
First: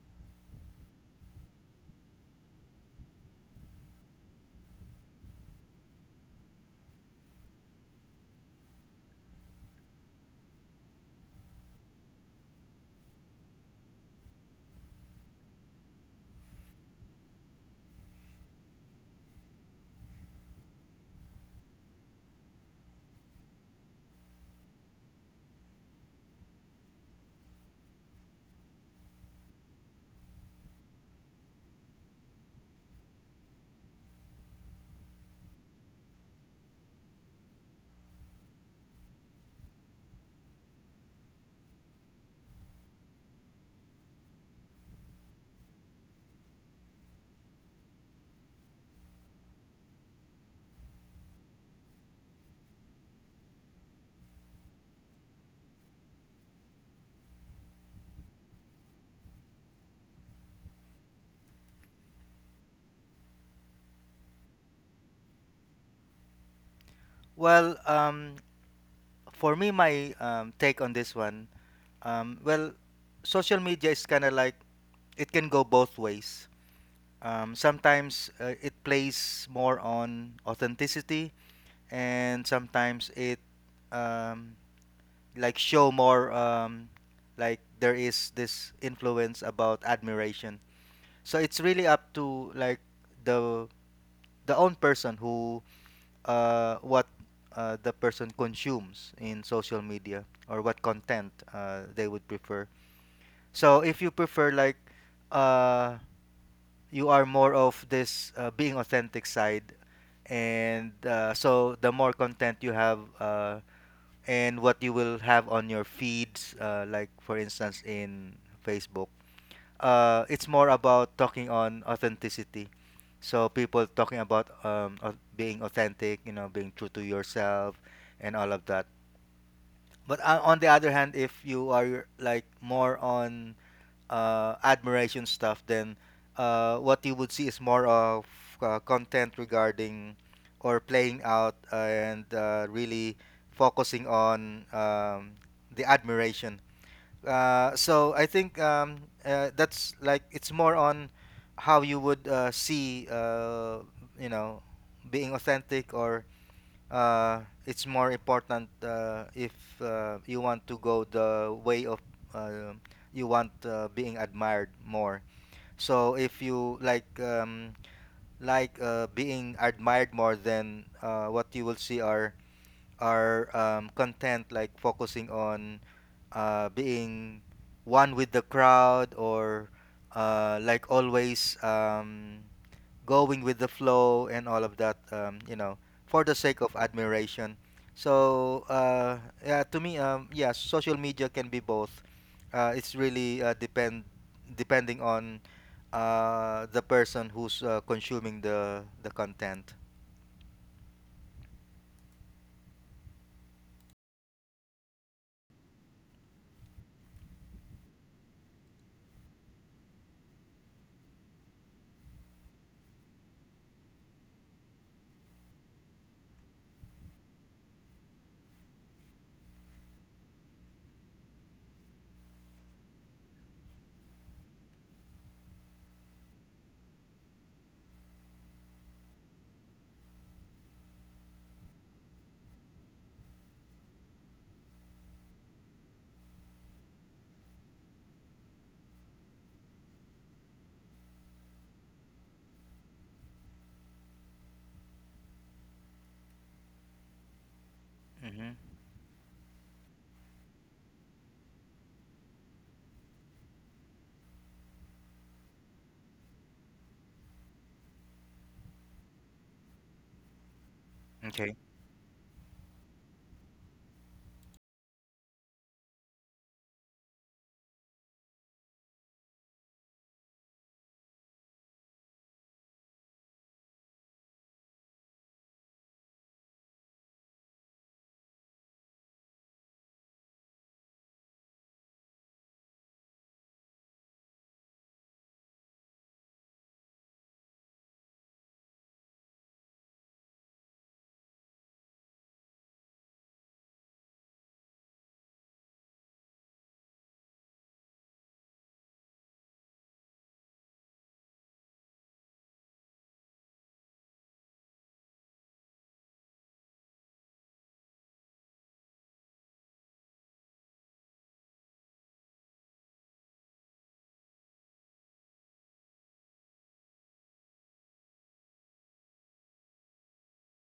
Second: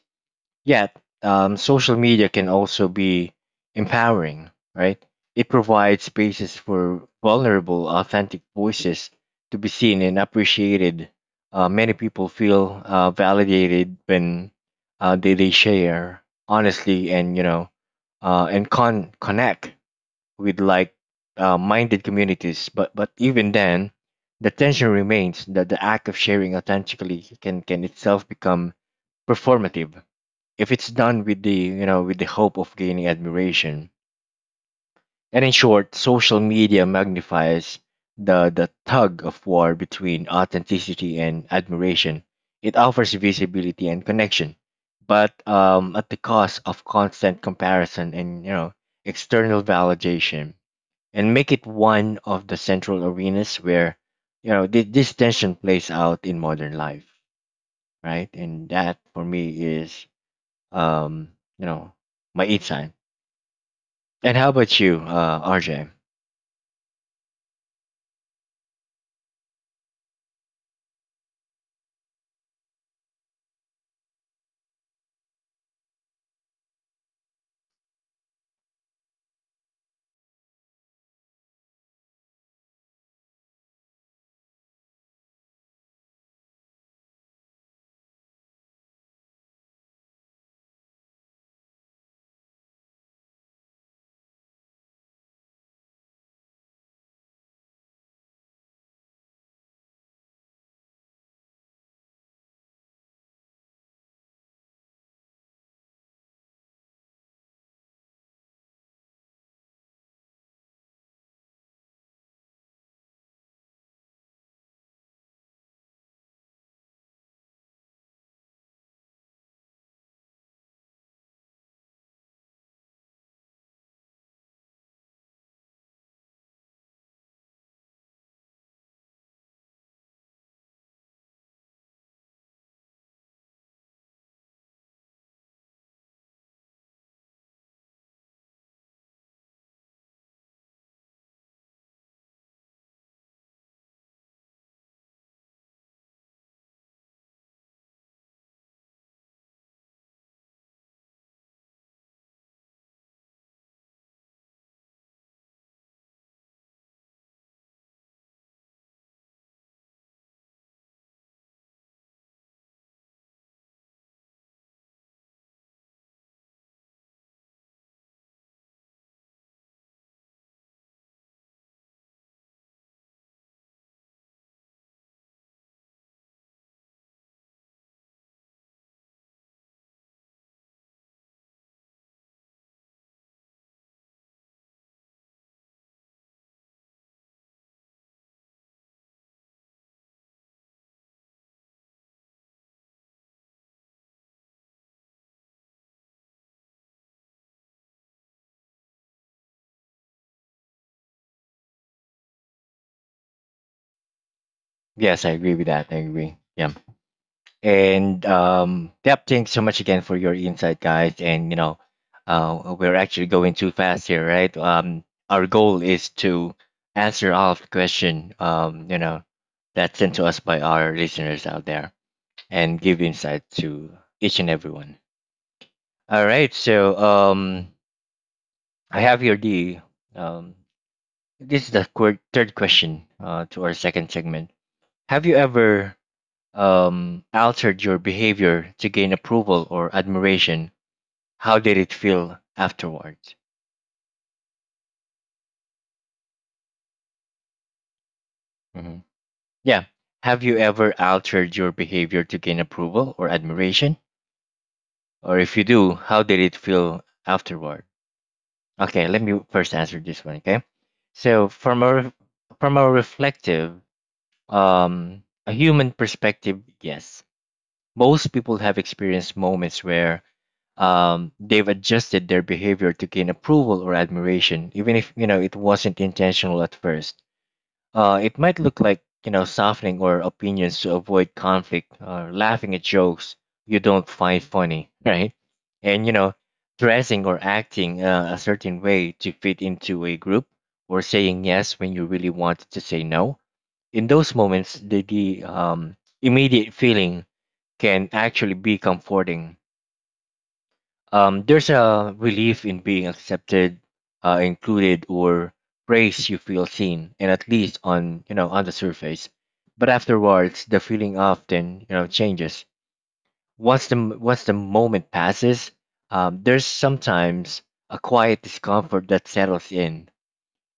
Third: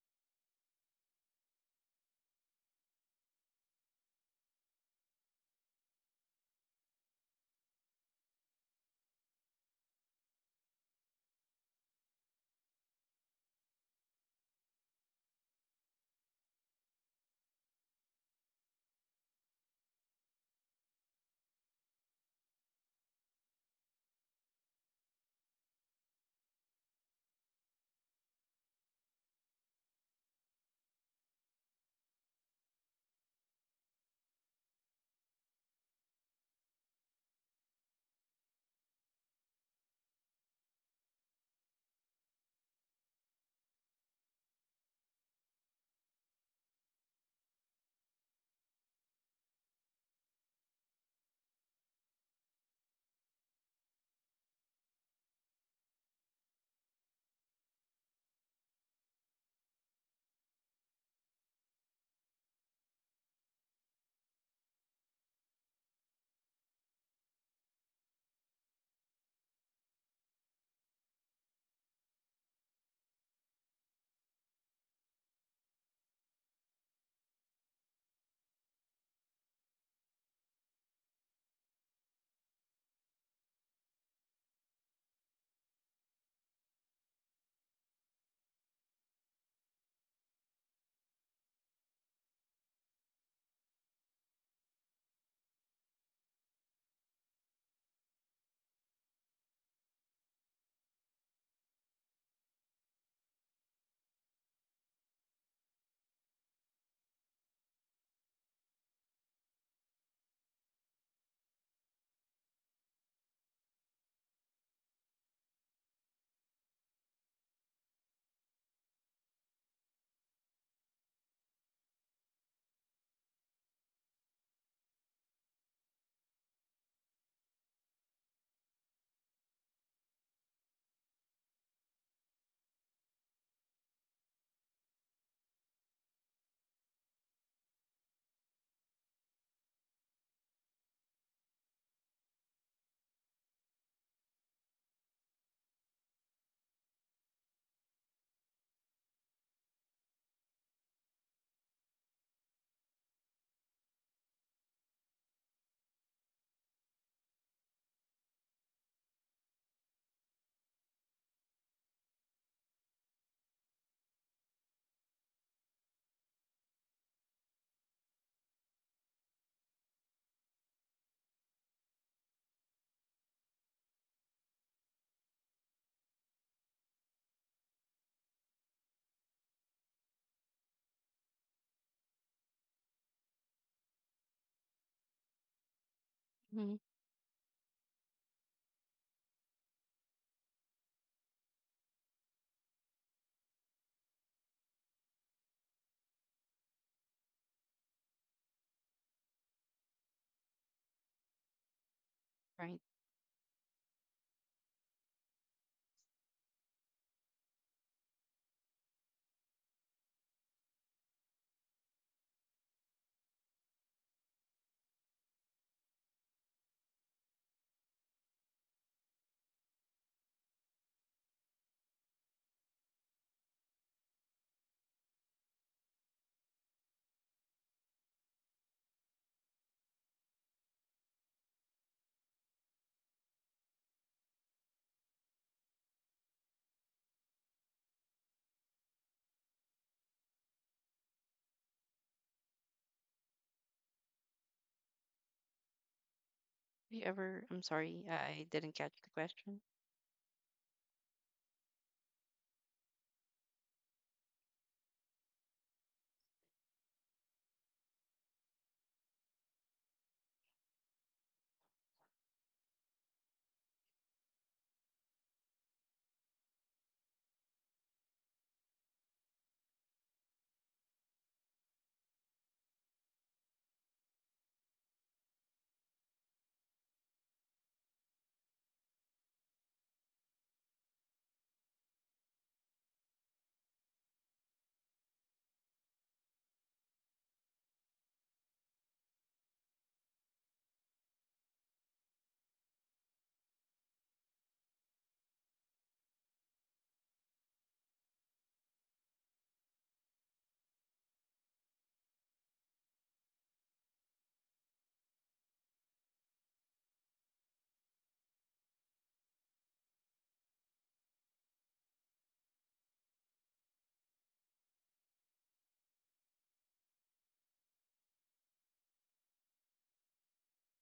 Yet, social media can also be empowering, right? It provides spaces for vulnerable, authentic voices to be seen and appreciated. Many people feel validated when they share honestly, and connect with like minded communities. But even then, the tension remains that the act of sharing authentically can itself become performative if it's done with the, with the hope of gaining admiration. And in short, social media magnifies the tug of war between authenticity and admiration. It offers visibility and connection, but at the cost of constant comparison and, external validation, and make it one of the central arenas where this tension plays out in modern life, right? And that for me is, um, you know, my each time. And how about you, RJ?
Well, for me, my take on this one, well, social media is kind of like it can go both ways. Sometimes it plays more on authenticity, and sometimes it um, like show more like there is this influence about admiration. So it's really up to like the the own person who what the person consumes in social media, or what content they would prefer. So if you prefer like uh you are more of this being authentic side, and so the more content you have and what you will have on your feeds, like for instance in Facebook. It's more about talking on authenticity. So people talking about being authentic, you know, being true to yourself and all of that. But on the other hand, if you are like more on admiration stuff, then what you would see is more of content regarding or playing out and really focusing on the admiration. So I think that's like it's more on how you would see, you know, being authentic or it's more important if you want to go the way of uh, you want being admired more. So if you like being admired more, then what you will see are content like focusing on being one with the crowd, or like always going with the flow and all of that, you know, for the sake
hmm
of admiration. So, yeah, to me, yeah, social media can be both. It's really depending on the person who's consuming the content.
Right.
Yes, I agree with that. I agree. Yeah. And yep, thanks so much again for your insight, guys. And we're actually going too fast here, right? Our goal is to answer all of the question, that's sent to us by our listeners out there, and give insight to each and everyone. All right, so I have here the um, this is the third question to our second segment. Have you ever altered your behavior to gain approval or admiration? How did it feel afterwards?
Do you ever, I'm sorry, I
Hmm.
didn't catch
Mhm.
the question.
Yeah. Have you ever altered your behavior to gain approval or admiration? Or if you do, how did it feel afterward? Okay, let me first answer this one. Okay. So
Okay.
from a from a reflective, a human perspective, yes. Most people have experienced moments where they've adjusted their behavior to gain approval or admiration, even if it wasn't intentional at first. It might look like, softening or opinions to avoid conflict, or laughing at jokes you don't find funny, right? And dressing or acting a certain way to fit into a group, or saying yes when you really wanted to say no. In those moments, the immediate feeling can actually be comforting. There's a relief in being accepted, included, or praised. You feel seen, and at least on, on the surface. But afterwards, the feeling often, changes. Once the moment passes, there's sometimes a quiet discomfort that settles in.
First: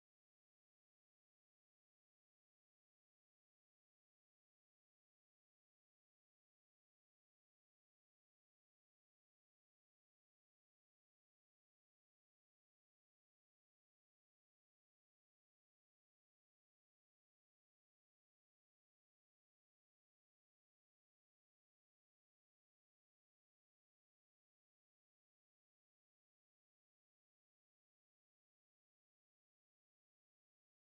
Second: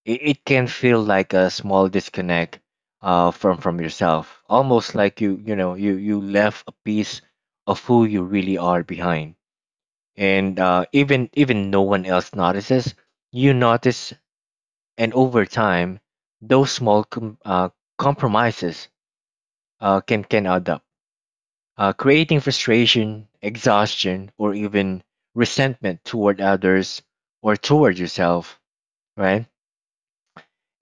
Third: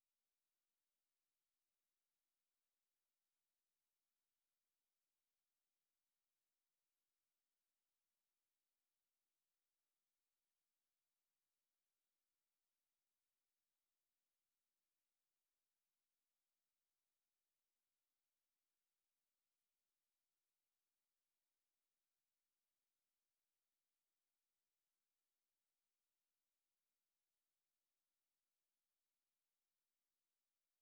It it, can feel like a small disconnect from yourself, almost like you left a piece of who you really are behind, and even no one else notices. You notice, and over time, those small compromises can add up, creating frustration, exhaustion, or even resentment toward others or toward yourself, right?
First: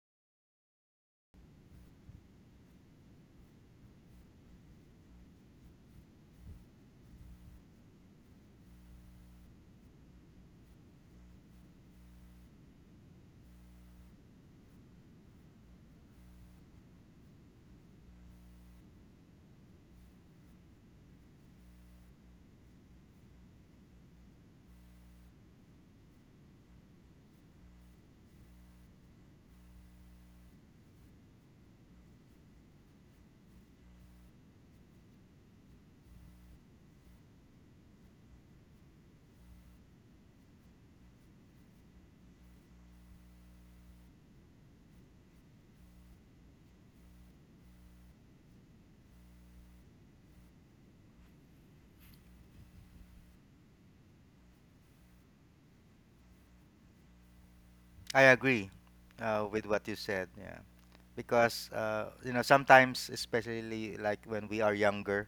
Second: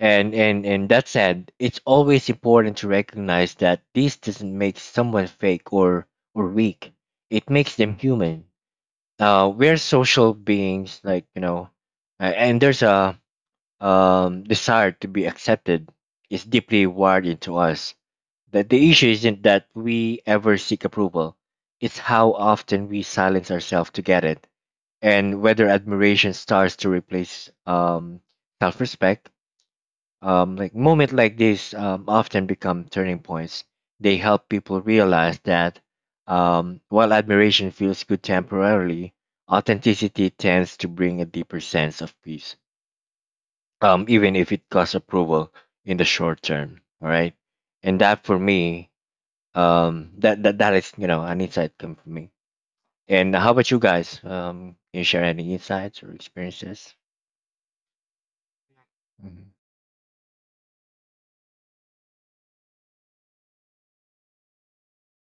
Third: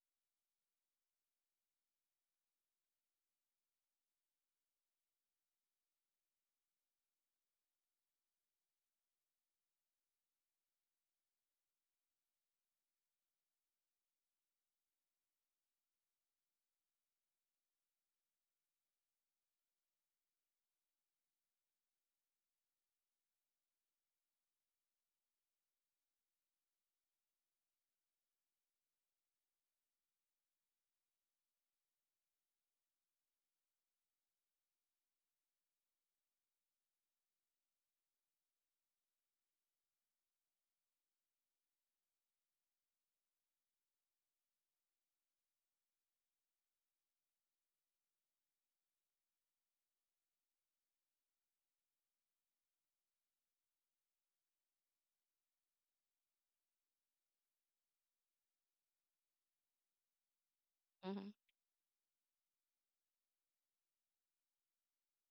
And that said, it's always important to recognize that this doesn't make someone fake or weak. It makes them human. We're social beings, like, and there's a desire to be accepted, is deeply wired into us. That the issue isn't that we ever seek approval; it's how often we silence ourselves to get it, and whether admiration starts to replace self-respect. Like moment like this often become turning points. They help people realize that while admiration feels good temporarily, authenticity tends to bring a deeper sense of peace, even if it costs approval in the short term. All right, and that for me, that that is, an insight come from me. And how about you guys? Can you share any insights or experiences?
I agree
Mhm.
with what you said. Yeah,
hmm
because you know sometimes, especially like when we are younger,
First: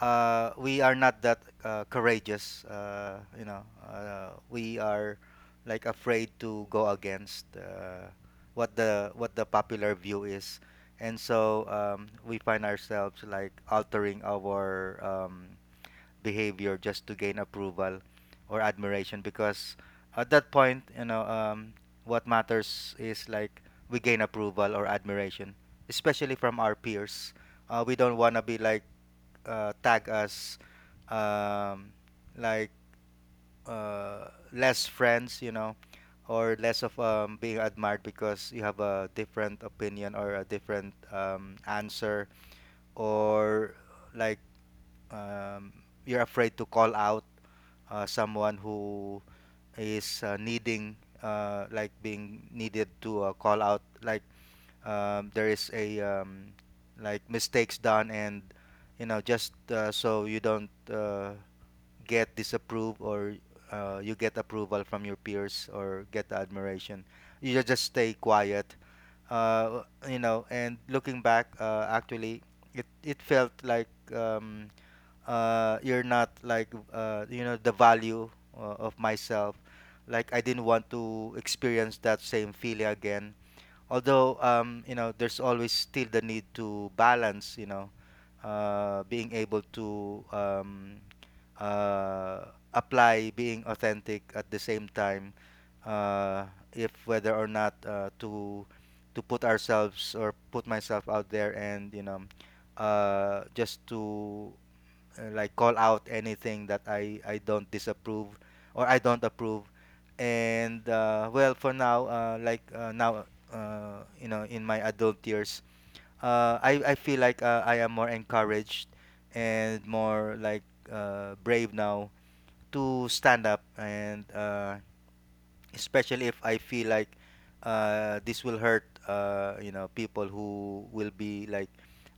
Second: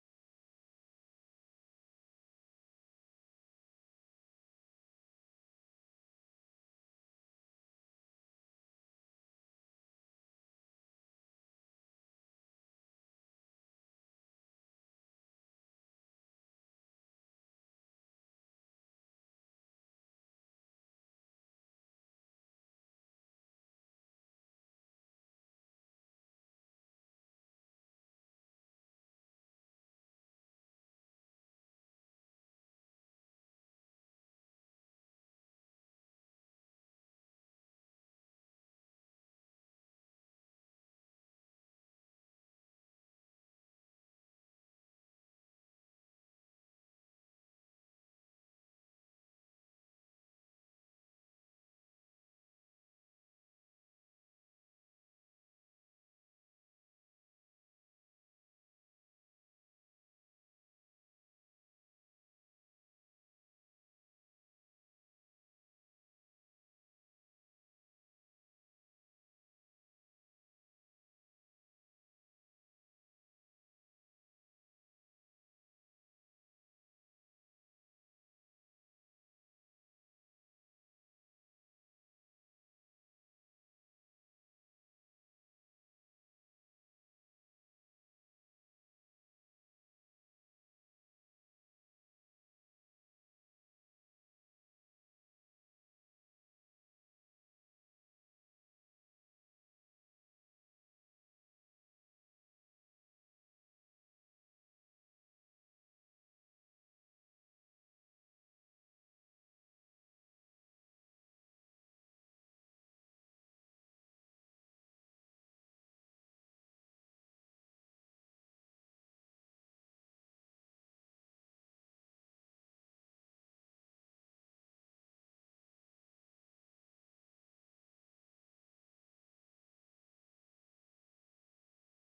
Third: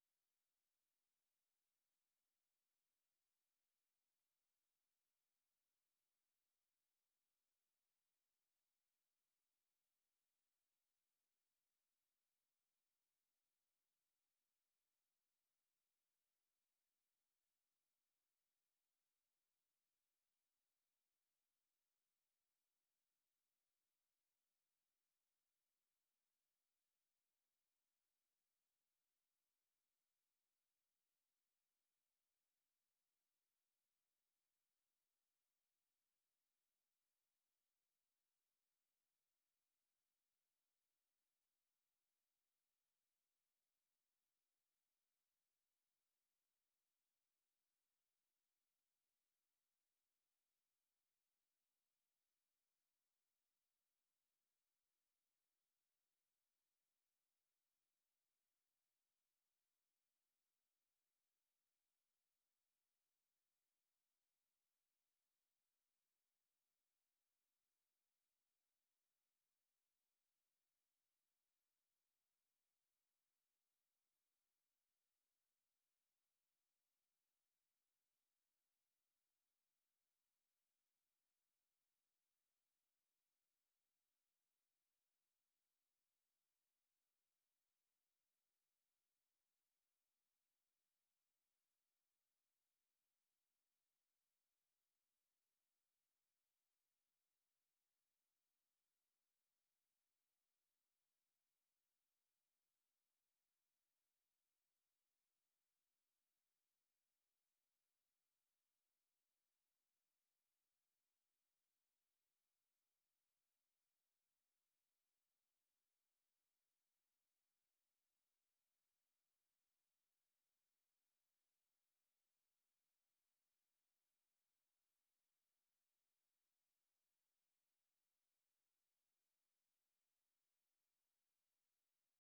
we are not that courageous. You know, we are like afraid to go against what the popular view is, and so we find ourselves like altering our behavior just to gain approval or admiration because at that point, you know, what matters is like we gain approval or admiration, especially from our peers. We don't want to be like tag us um, like less friends, you know, or less of being admired because you have a different opinion or a different answer, or like um, you're afraid to call out someone who is needing, like being needed to call out, there is a like mistakes done, and you know just so you don't get disapproved, or you get approval from your peers or get admiration. You just stay quiet, uh, you know. And looking back, actually, it felt like um, you're not like you know the value of myself. Like I didn't want to experience that same feeling again, although you know there's always still the need to balance, you know, being able to uh, apply being authentic at the same time, uh, if whether or not to put ourselves or put myself out there, and you know just to like call out anything that I don't disapprove or I don't approve. And well, for now, now, you know, in my adult years, I feel like I am more encouraged and more like brave now to stand up, and especially if I feel like this will hurt, you know, people who will be like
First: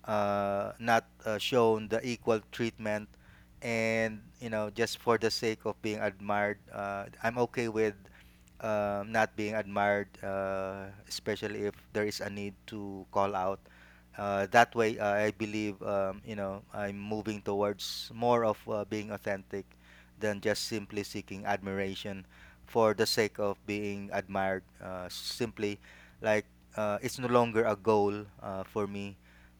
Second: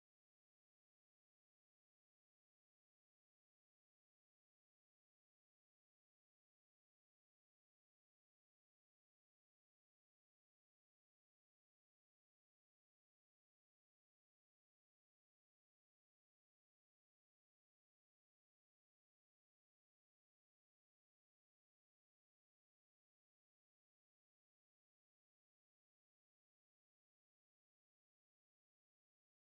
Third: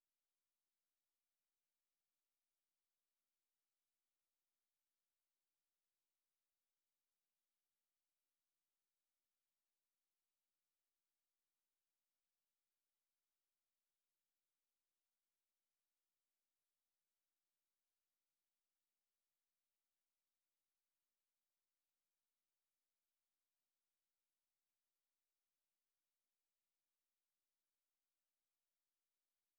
not shown the equal treatment, and you know, just for the sake of being admired, I'm okay with not being admired, especially if there is a need to call out. That way, I believe you know I'm moving towards more of being authentic than just simply seeking admiration for the sake of being admired. Simply, like it's no longer a goal for me,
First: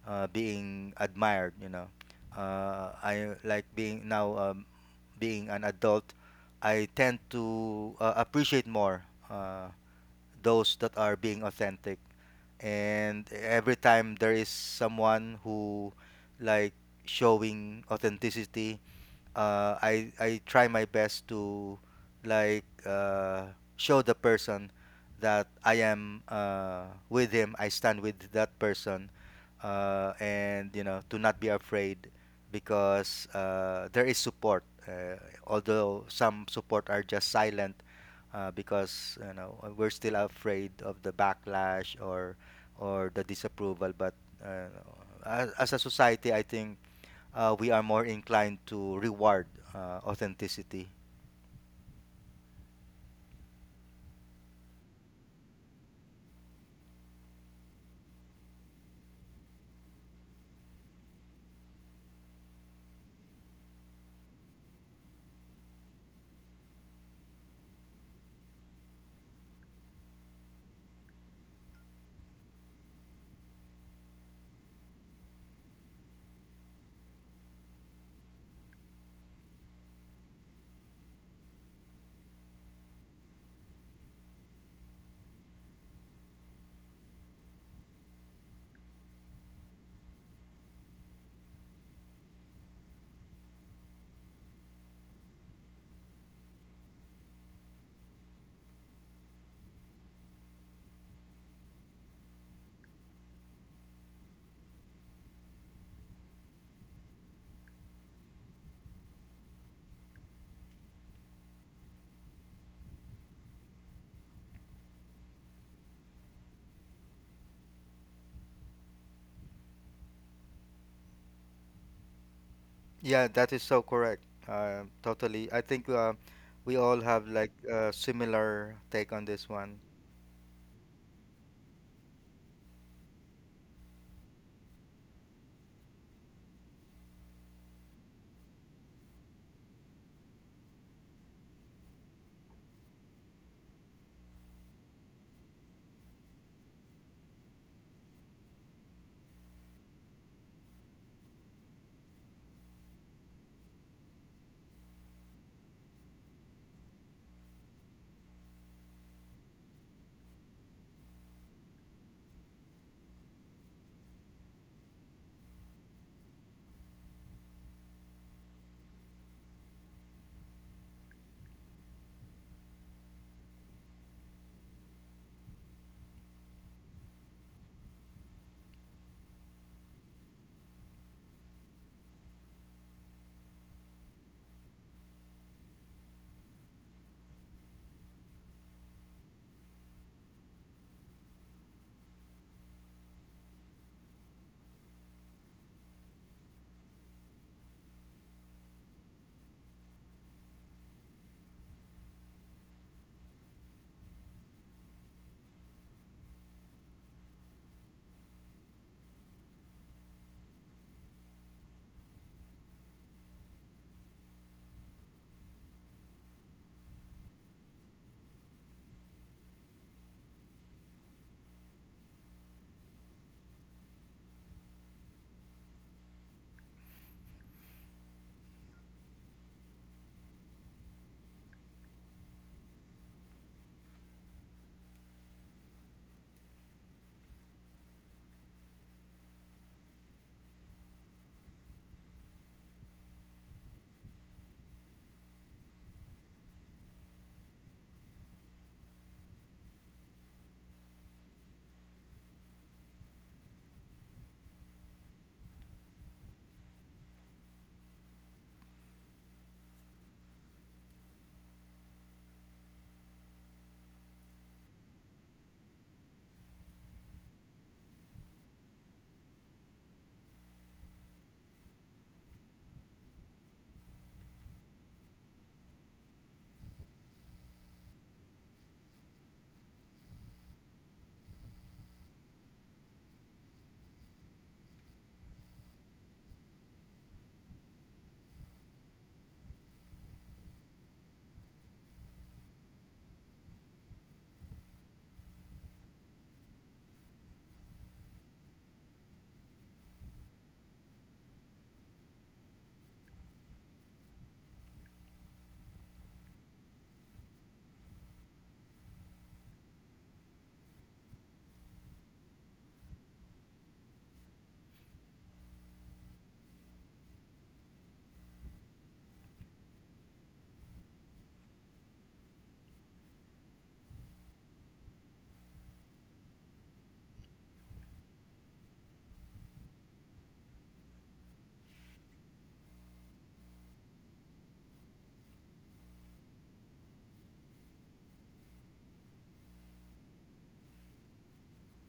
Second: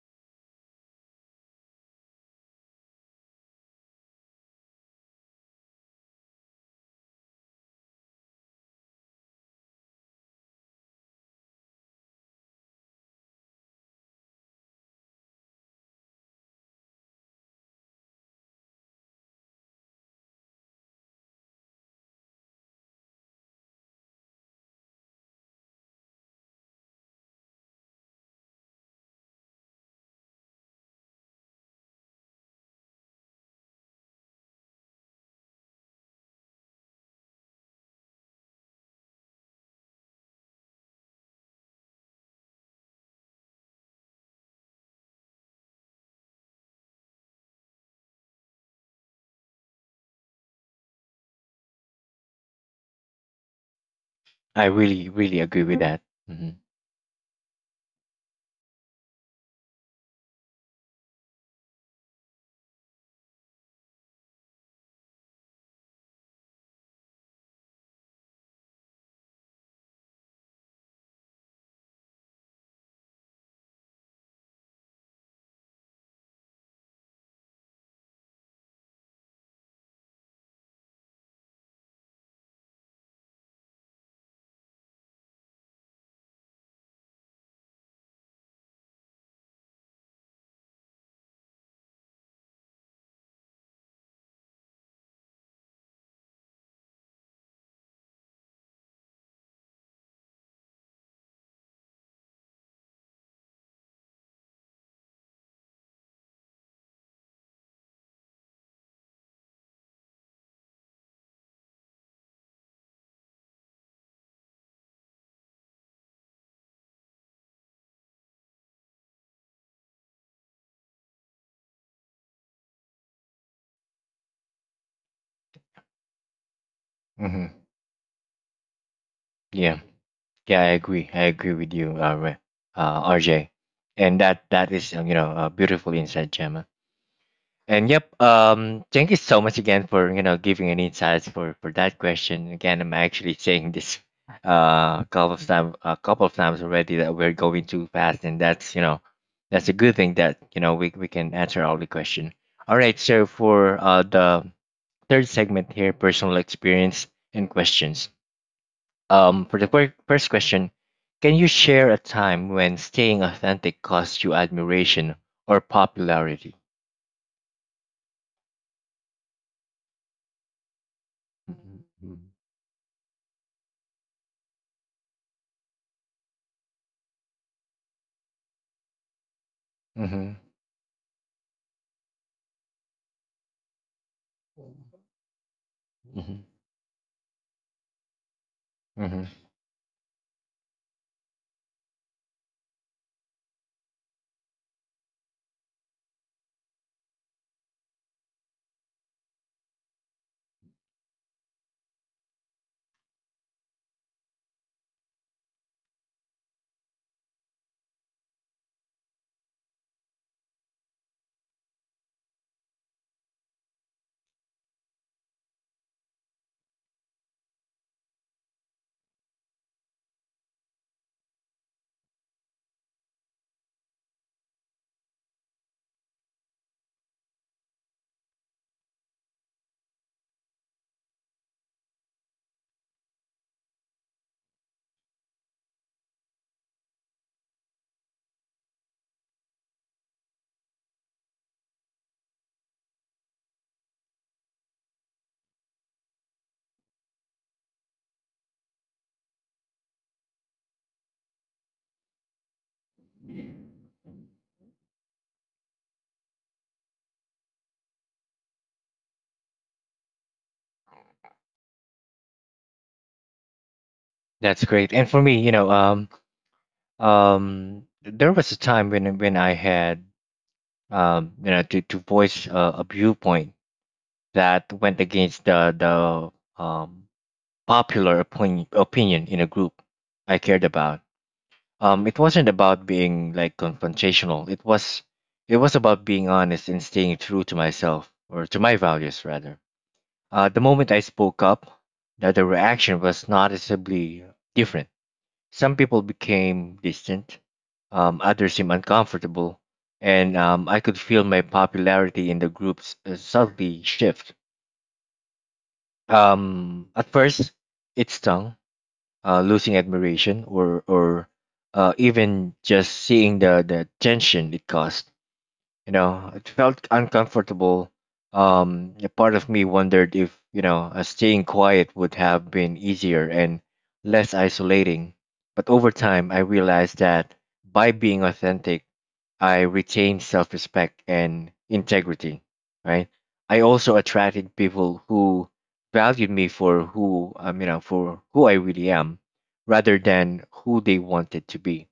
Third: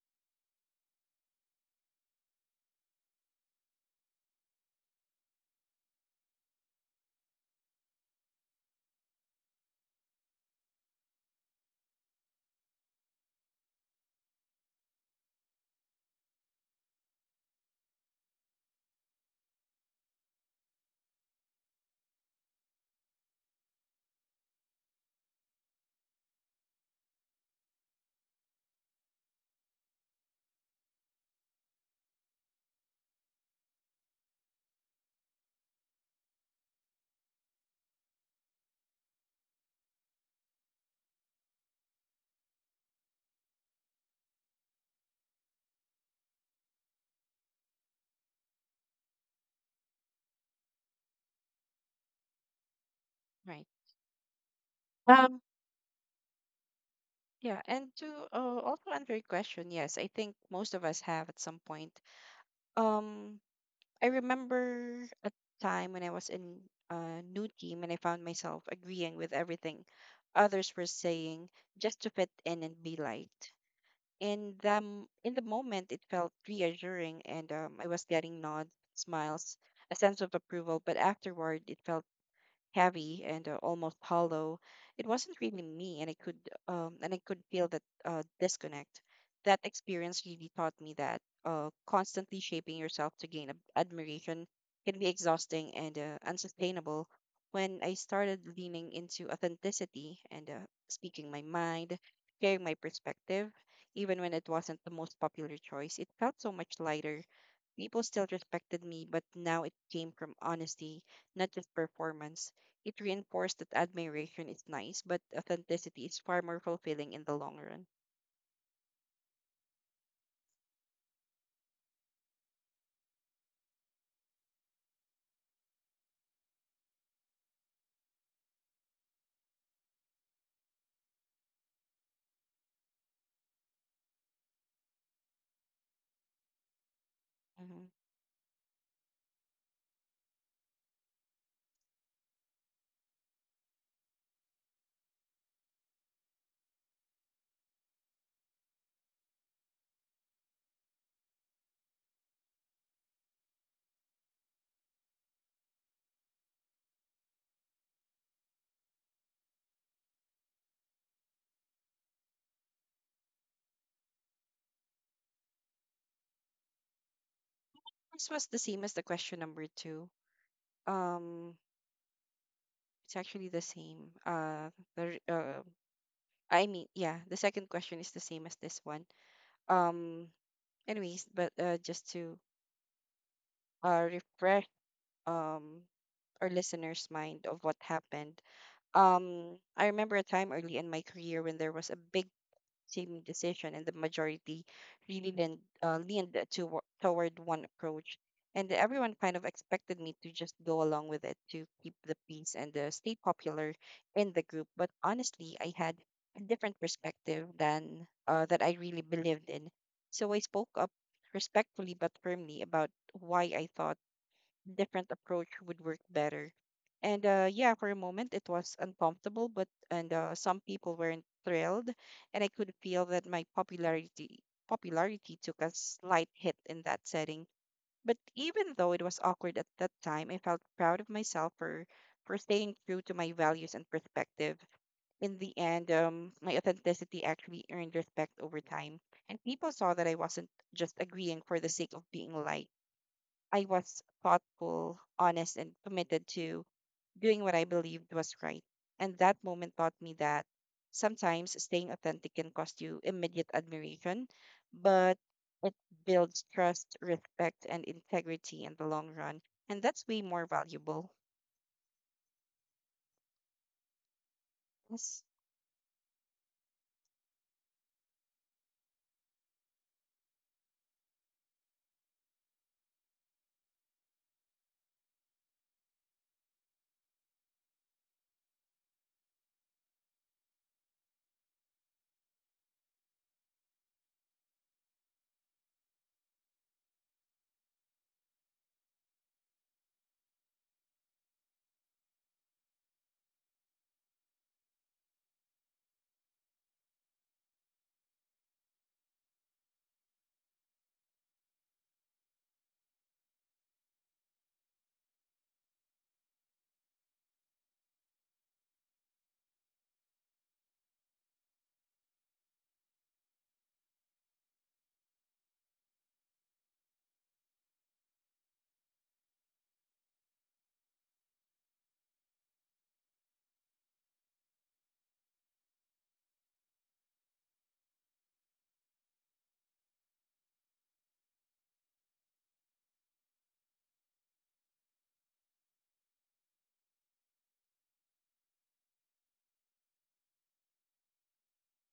being admired. You know, I like being now, being an adult. I tend to appreciate more uh, those that are being authentic. And every time there is someone who like showing authenticity, I try my best to like uh, show the person that I am with him. I stand with that person, and you know, to not be afraid because there is support. Although some support are just silent because you know we're still afraid of the backlash, or the disapproval. But uh, as a society, I think we are more inclined to reward authenticity.
Right.
I really, really
Um,
agree with that. Hmm.
yeah, and to also answer your question, yes, I think most of us have at some point. Um, I remember a time when I was in a new team and I found myself agreeing with everything others were saying just to fit in and be liked. In the moment it felt reassuring and I was getting nods, smiles, a sense of approval, but afterward it felt heavy and almost hollow. It wasn't really me, and I could feel that disconnect. That experience really taught me that constantly shaping yourself to gain admiration can be exhausting and unsustainable. When I started leaning into authenticity and speaking my mind, sharing my perspective, even when it wasn't the most popular choice, it felt so much lighter. People still respected me, but now it came from honesty, not just performance. It reinforced that admiration is nice, but authenticity is far more fulfilling in the long run.
Yeah, that is so correct. Totally. I think we all have
Hmm.
like a similar take on this one.
Yeah. Yeah, I agree. I agree with you, uh, RJ, and that that is, a beautiful insight, Gemma. And
Mhm.
yep, thank you so much again for, giving an insights for that question. Again, I'm actually saying this couple of times already that we're going too fast, and that's, that's a good thing that you know we can answer all the question. All right, so for the third segment here, personal experience and questions. For the first question, can you share a time when staying authentic caused you admiration or popularity?
This was the same as the question number two. Um, it's actually the same. I mean, yeah, the second question is the same as this one. Um,
Mm-hmm.
Anyways, but just to refresh um
Hmm.
our listeners' mind of what happened.
Hmm.
I remember a time early in my career when there was a big team decision and the majority really leaned toward one approach, and everyone kind of expected me to just go along with it to keep the peace and stay popular in the group, but honestly I had a different perspective than that I really believed in. So I spoke up respectfully but firmly about why I thought different approach would work better. And yeah, for a moment it was uncomfortable, but and some people weren't thrilled, and I could feel that my popularity took a slight hit in that setting. But even though it was awkward at that time, I felt proud of myself for staying true to my values and perspective. In the end, my authenticity actually earned respect over time, and people saw that I wasn't just agreeing for the sake of being liked. I was thoughtful, honest, and committed to doing what I believed was right. And that moment taught me that sometimes staying authentic can cost you immediate admiration, but it builds trust, respect, and integrity in the long run. And that's way more valuable.
That's great. And for
Yes.
me, there was a time when I had, to voice a viewpoint that went against the popular opinion in a group I cared about. It wasn't about being like confrontational, it was about being honest and staying true to myself, or to my values rather. The moment I spoke up, that the reaction was noticeably different. Some people became distant, others seemed uncomfortable, and I could feel my popularity in the groups subtly shift. At first it stung, losing admiration or even just seeing the tension it caused. You know, it felt uncomfortable. A part of me wondered if staying quiet would have been easier and less isolating. But over time, I realized that by being authentic I retain self respect and integrity, right? I also attracted people who valued me for who, for who I really am rather than who they wanted to be.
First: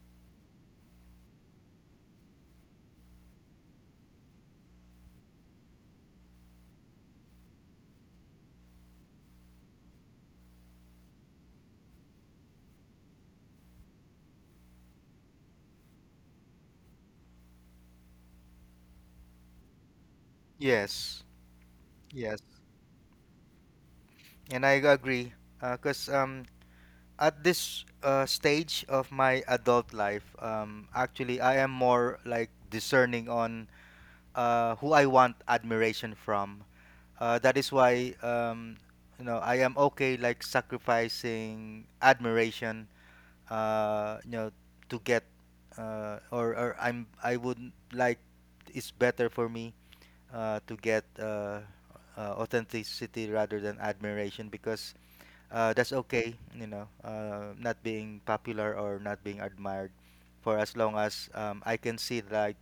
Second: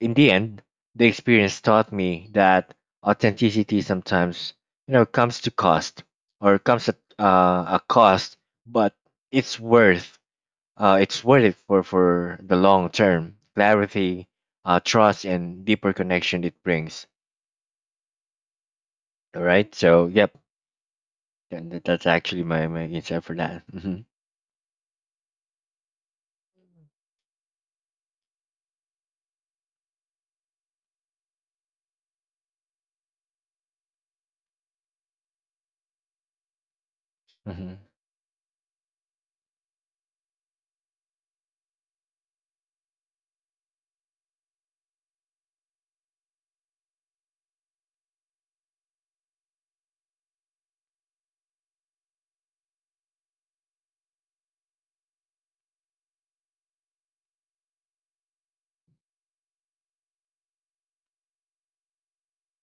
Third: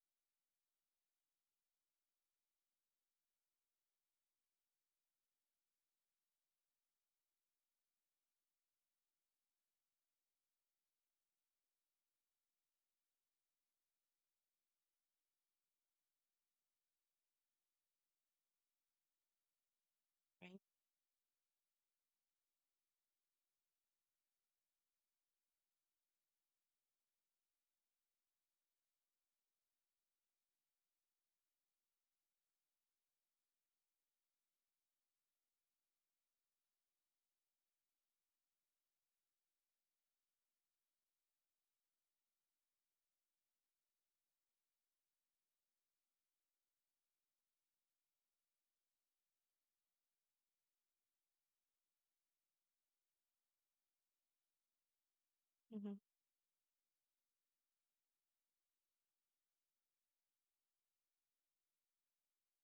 In the end, the experience taught me that authenticity sometimes, comes to cost or comes at a cost, but it's worth it's worth it for the long term clarity, trust, and deeper connection it brings. All right. So, yep.
Right.
Yes,
And that's
yes.
actually my insight for that. Hmm.
And I agree. Because at this stage of my adult life, actually, I am more like discerning on who I want admiration from. That is
Hmm.
why you know I am okay like sacrificing admiration. You know, to get or I'm I would like it's better for me to get authenticity rather than admiration because that's
hmm
okay. You know, not being popular or not being admired for as long as I can see like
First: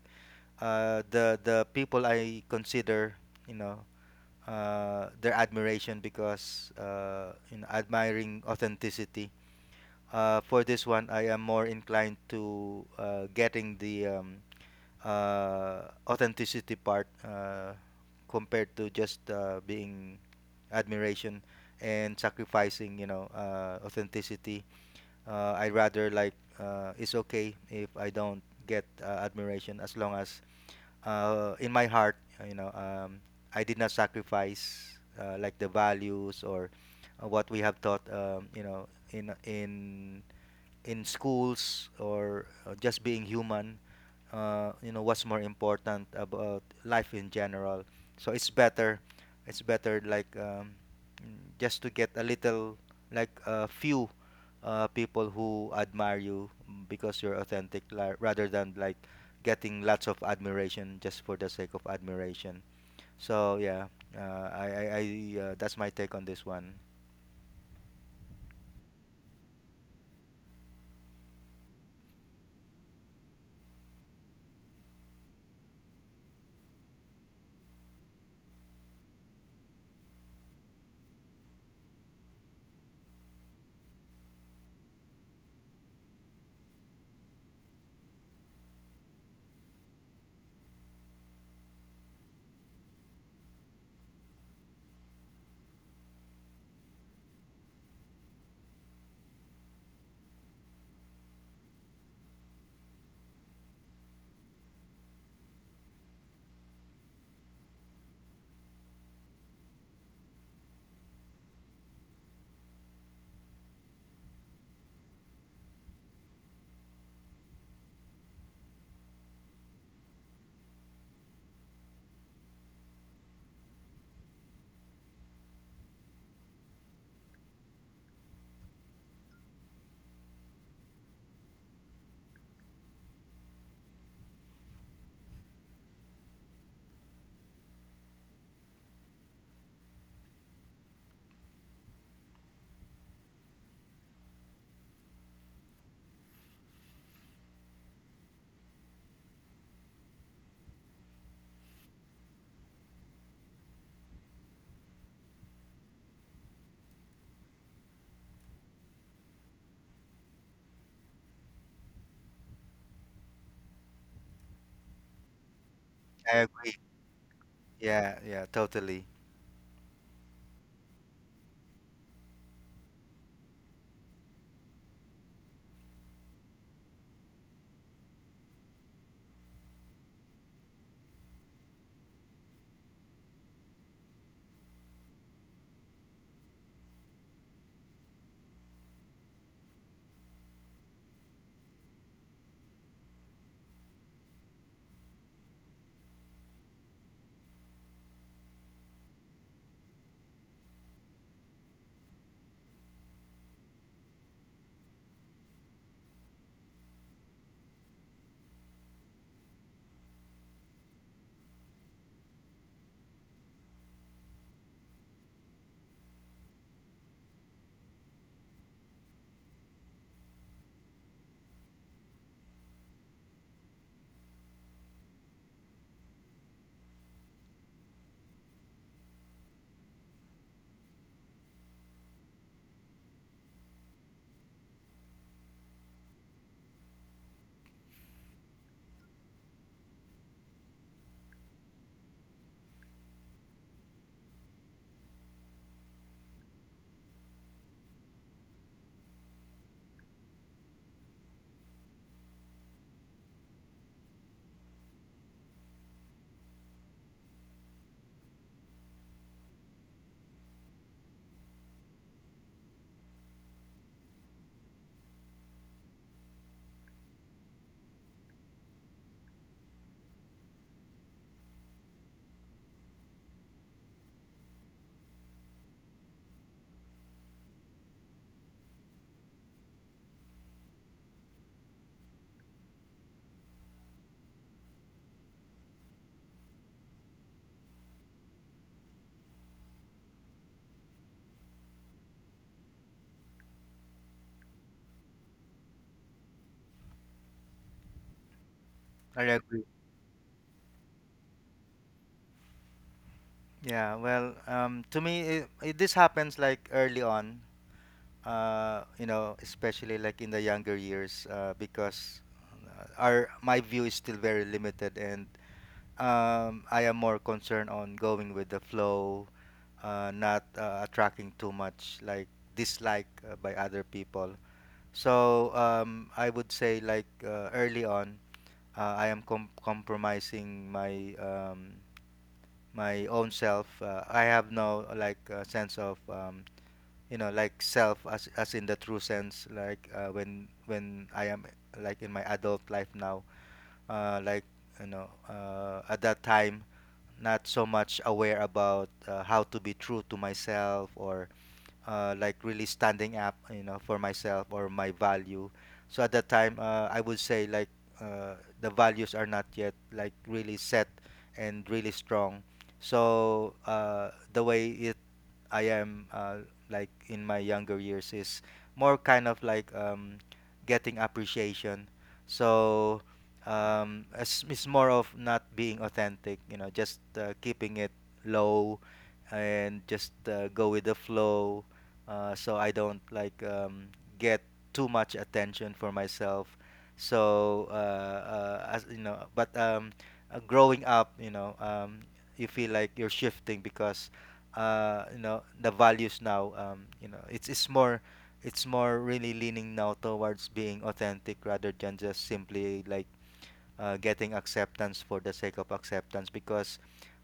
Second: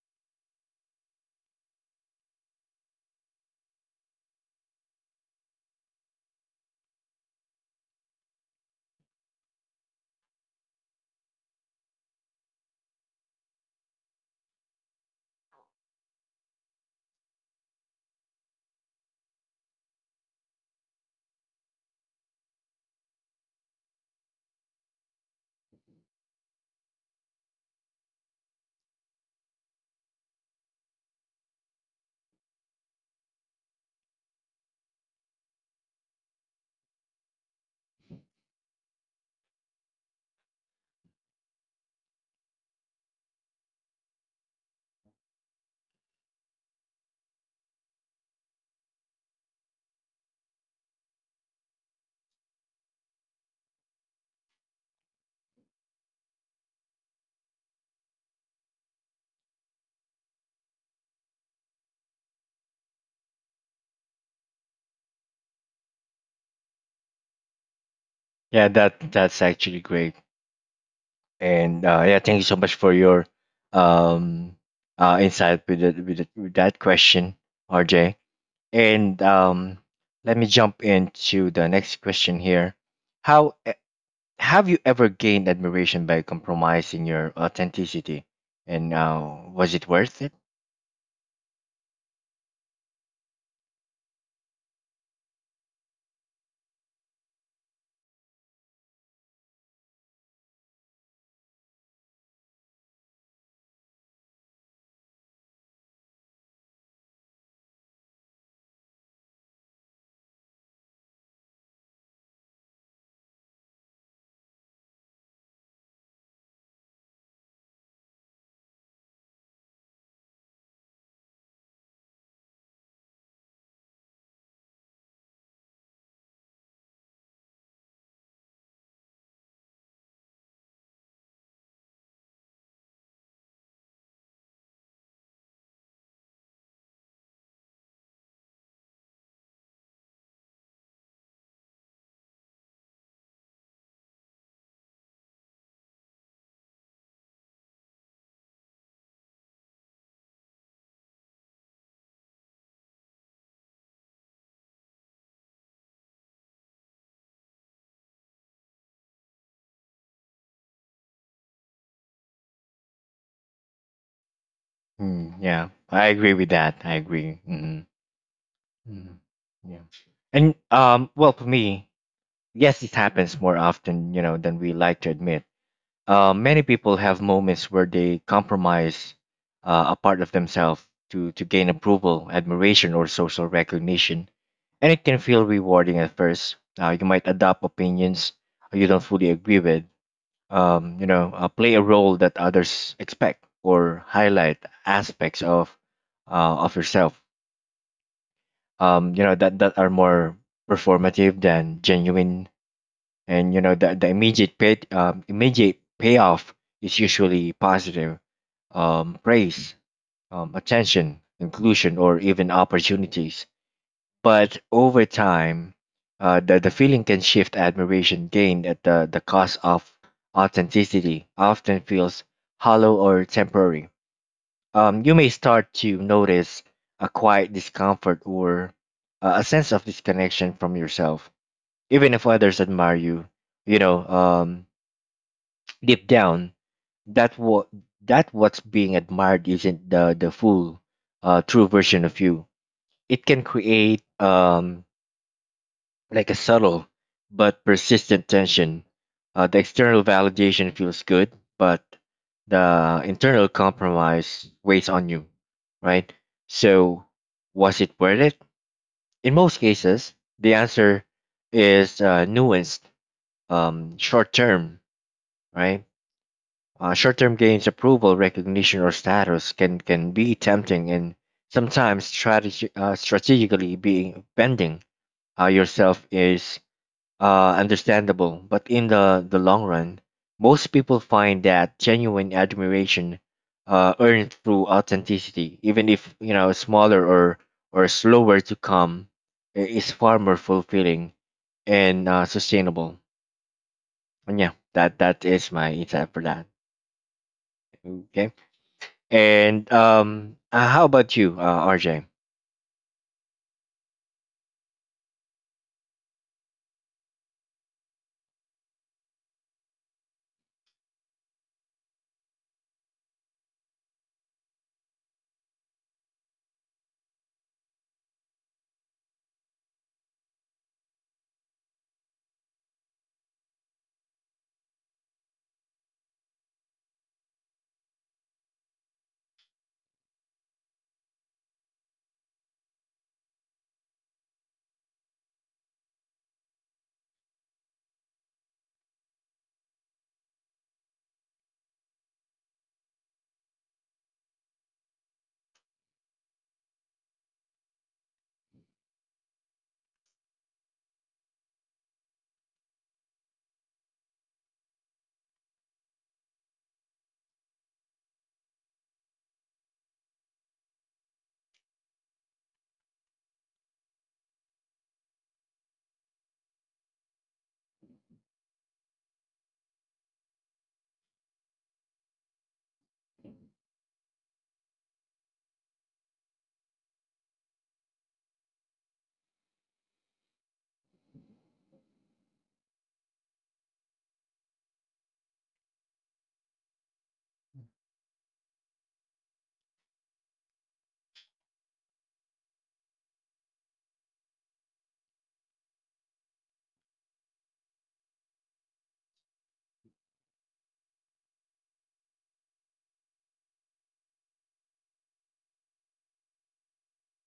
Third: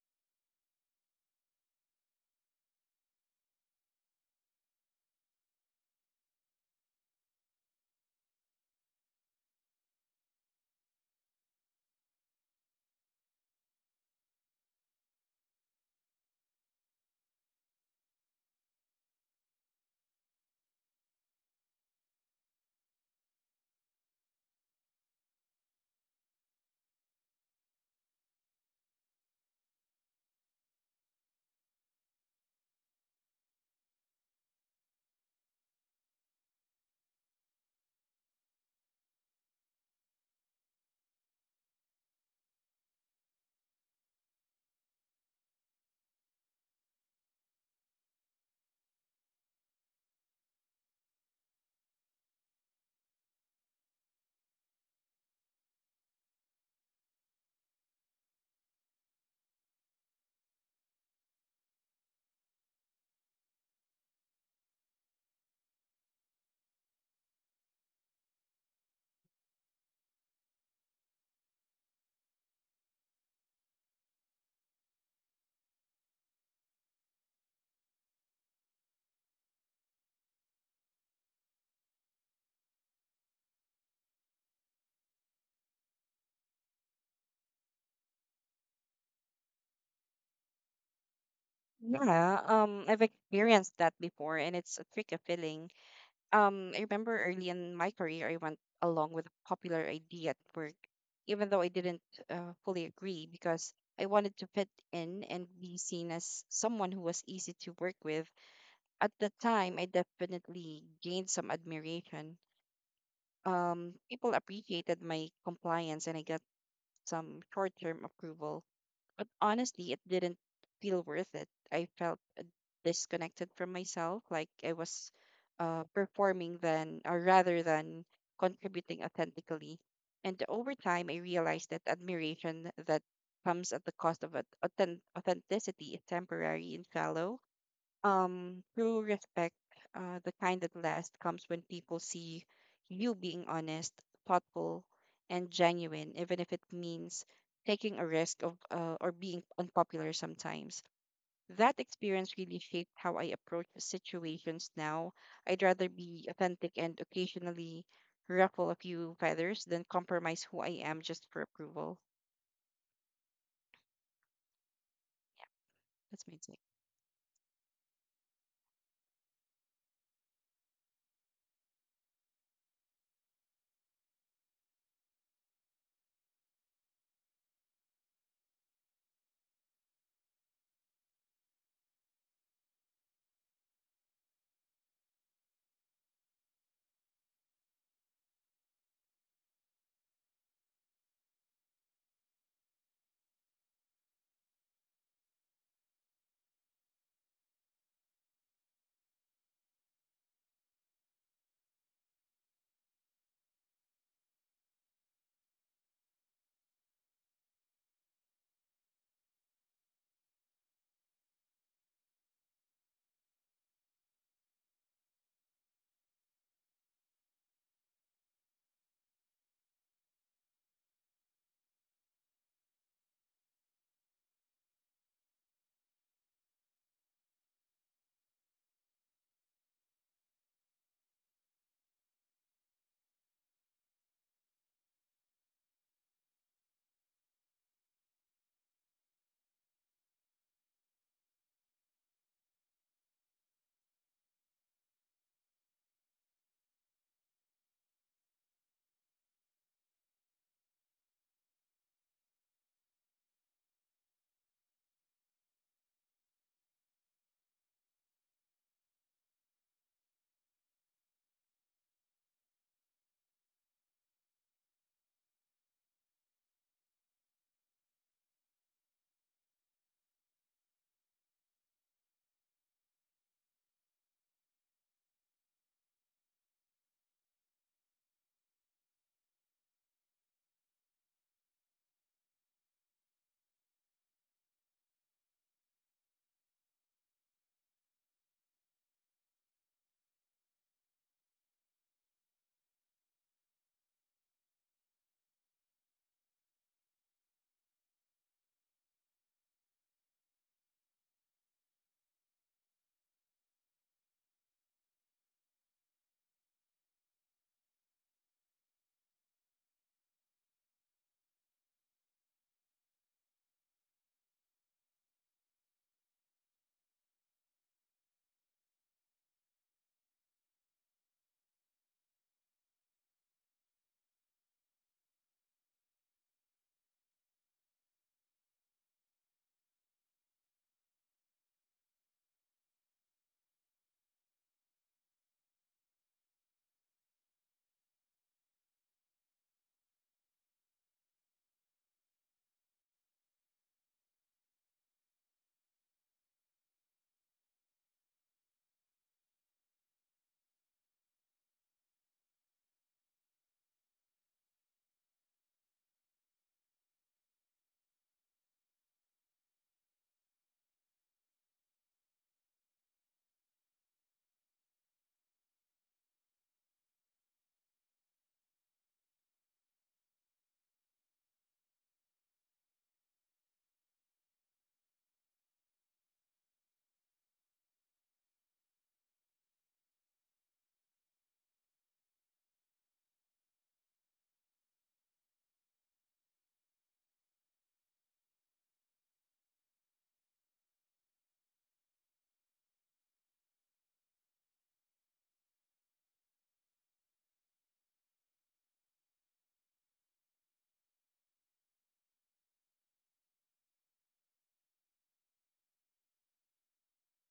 the people I consider, you know, their admiration because you know, admiring authenticity. For this one, I am more inclined to getting the authenticity part compared to just being admiration and sacrificing, you know, authenticity. I rather like it's okay if I don't get admiration as long as in my heart, you know, I did not sacrifice like the values, or what we have taught, you know, in in schools, or just being human, you know what's more important about life in general. So it's better like just to get a little like a few people who admire you because you're authentic, rather than like getting lots of admiration just for the sake of admiration. So yeah, uh, I I, I that's my take on this one.
Yeah, that that's actually great. And yeah, thank you so much for your um insight with that question, RJ. And let me jump into the next question here. How have you ever gained admiration by compromising your authenticity? And was it worth it?
Yeah. I've experienced that before, and it's a tricky feeling. I remember early in my career, I went along with a popular idea at work, even though I didn't fully agree because I wanted to fit in and be seen as someone who was easy to work with. At the time, I definitely gained some admiration. People appreciated my compliance and I got some short term approval. But honestly, it didn't feel worth it. I felt disconnected from myself, like I was performing then, or rather than contributing authentically. And over time, I realized that admiration that comes at the cost of authenticity is temporary and shallow. True respect, the kind that lasts, comes when people see you being honest, thoughtful, and genuine, even if it means taking a risk of or being unpopular sometimes. That experience really shaped how I approach situations now. I'd rather be authentic and occasionally ruffle a few feathers than compromise who I am just for approval.
Mm, yeah, I
That's
agree
my
I
with
take.
agree.
that. I agree. Mm-hmm.
Yeah, yeah, totally.
Mm, yeah. And well, for me, yes, it happens more often, you know, than we like to admit. Many people have moments where they compromise a part of themselves to gain approval, admiration, or social recognition, and it can feel rewarding at first. You might adopt opinions you don't fully agree with, play a role that others expect, or highlight aspects of yourself, that that are more performative than genuine, and you know that the immediate payoff is usually positive, praise, attention, inclusion, or even opportunities. But over time, the feeling can shift. Admiration gained at the cost of authenticity often feels hollow or temporary. You may start to notice a quiet discomfort or a sense of disconnection from yourself, even if others admire you. You know, deep down, that what that what's being admired isn't the full, true version of you. It can create like a subtle but persistent tension. The external validation feels good, but the internal compromise weighs on you, right? So, was it worth it? In most cases, the answer is nuanced, short term, right? Short term gains, approval, recognition, or status can be tempting and sometimes strategically being bending yourself is understandable, but in the long run, most people find that genuine admiration earned through authenticity, even if, smaller or slower to come, is far more fulfilling and sustainable. And yeah, that that is my insight for that. Okay,
I agree.
and how about you, RJ?
Yeah, well, to me, this happens like early on, you know, especially like in the younger years, because our my view is still very limited, and I am more concerned on going with the flow, not attracting too much like dislike by other people. So I would say like early on, I am compromising my my own self. I have no like sense of you know like self as in the true sense. Like when I am like in my adult life now, uh, like you know at that time, not so much aware about how to be true to myself, or like really standing up, you know, for myself or my value. So at that time, I would say like uh, the values are not yet like really set and really strong. So the way it. I am like in my younger years is more kind of like getting appreciation. So it's more of not being authentic, you know, just keeping it low and just go with the flow. So I don't like get too much attention for myself. So as you know, but growing up, you know, you feel like you're shifting because you know the values now, you know it's more really leaning now towards being authentic rather than just simply like getting acceptance for the sake of acceptance, because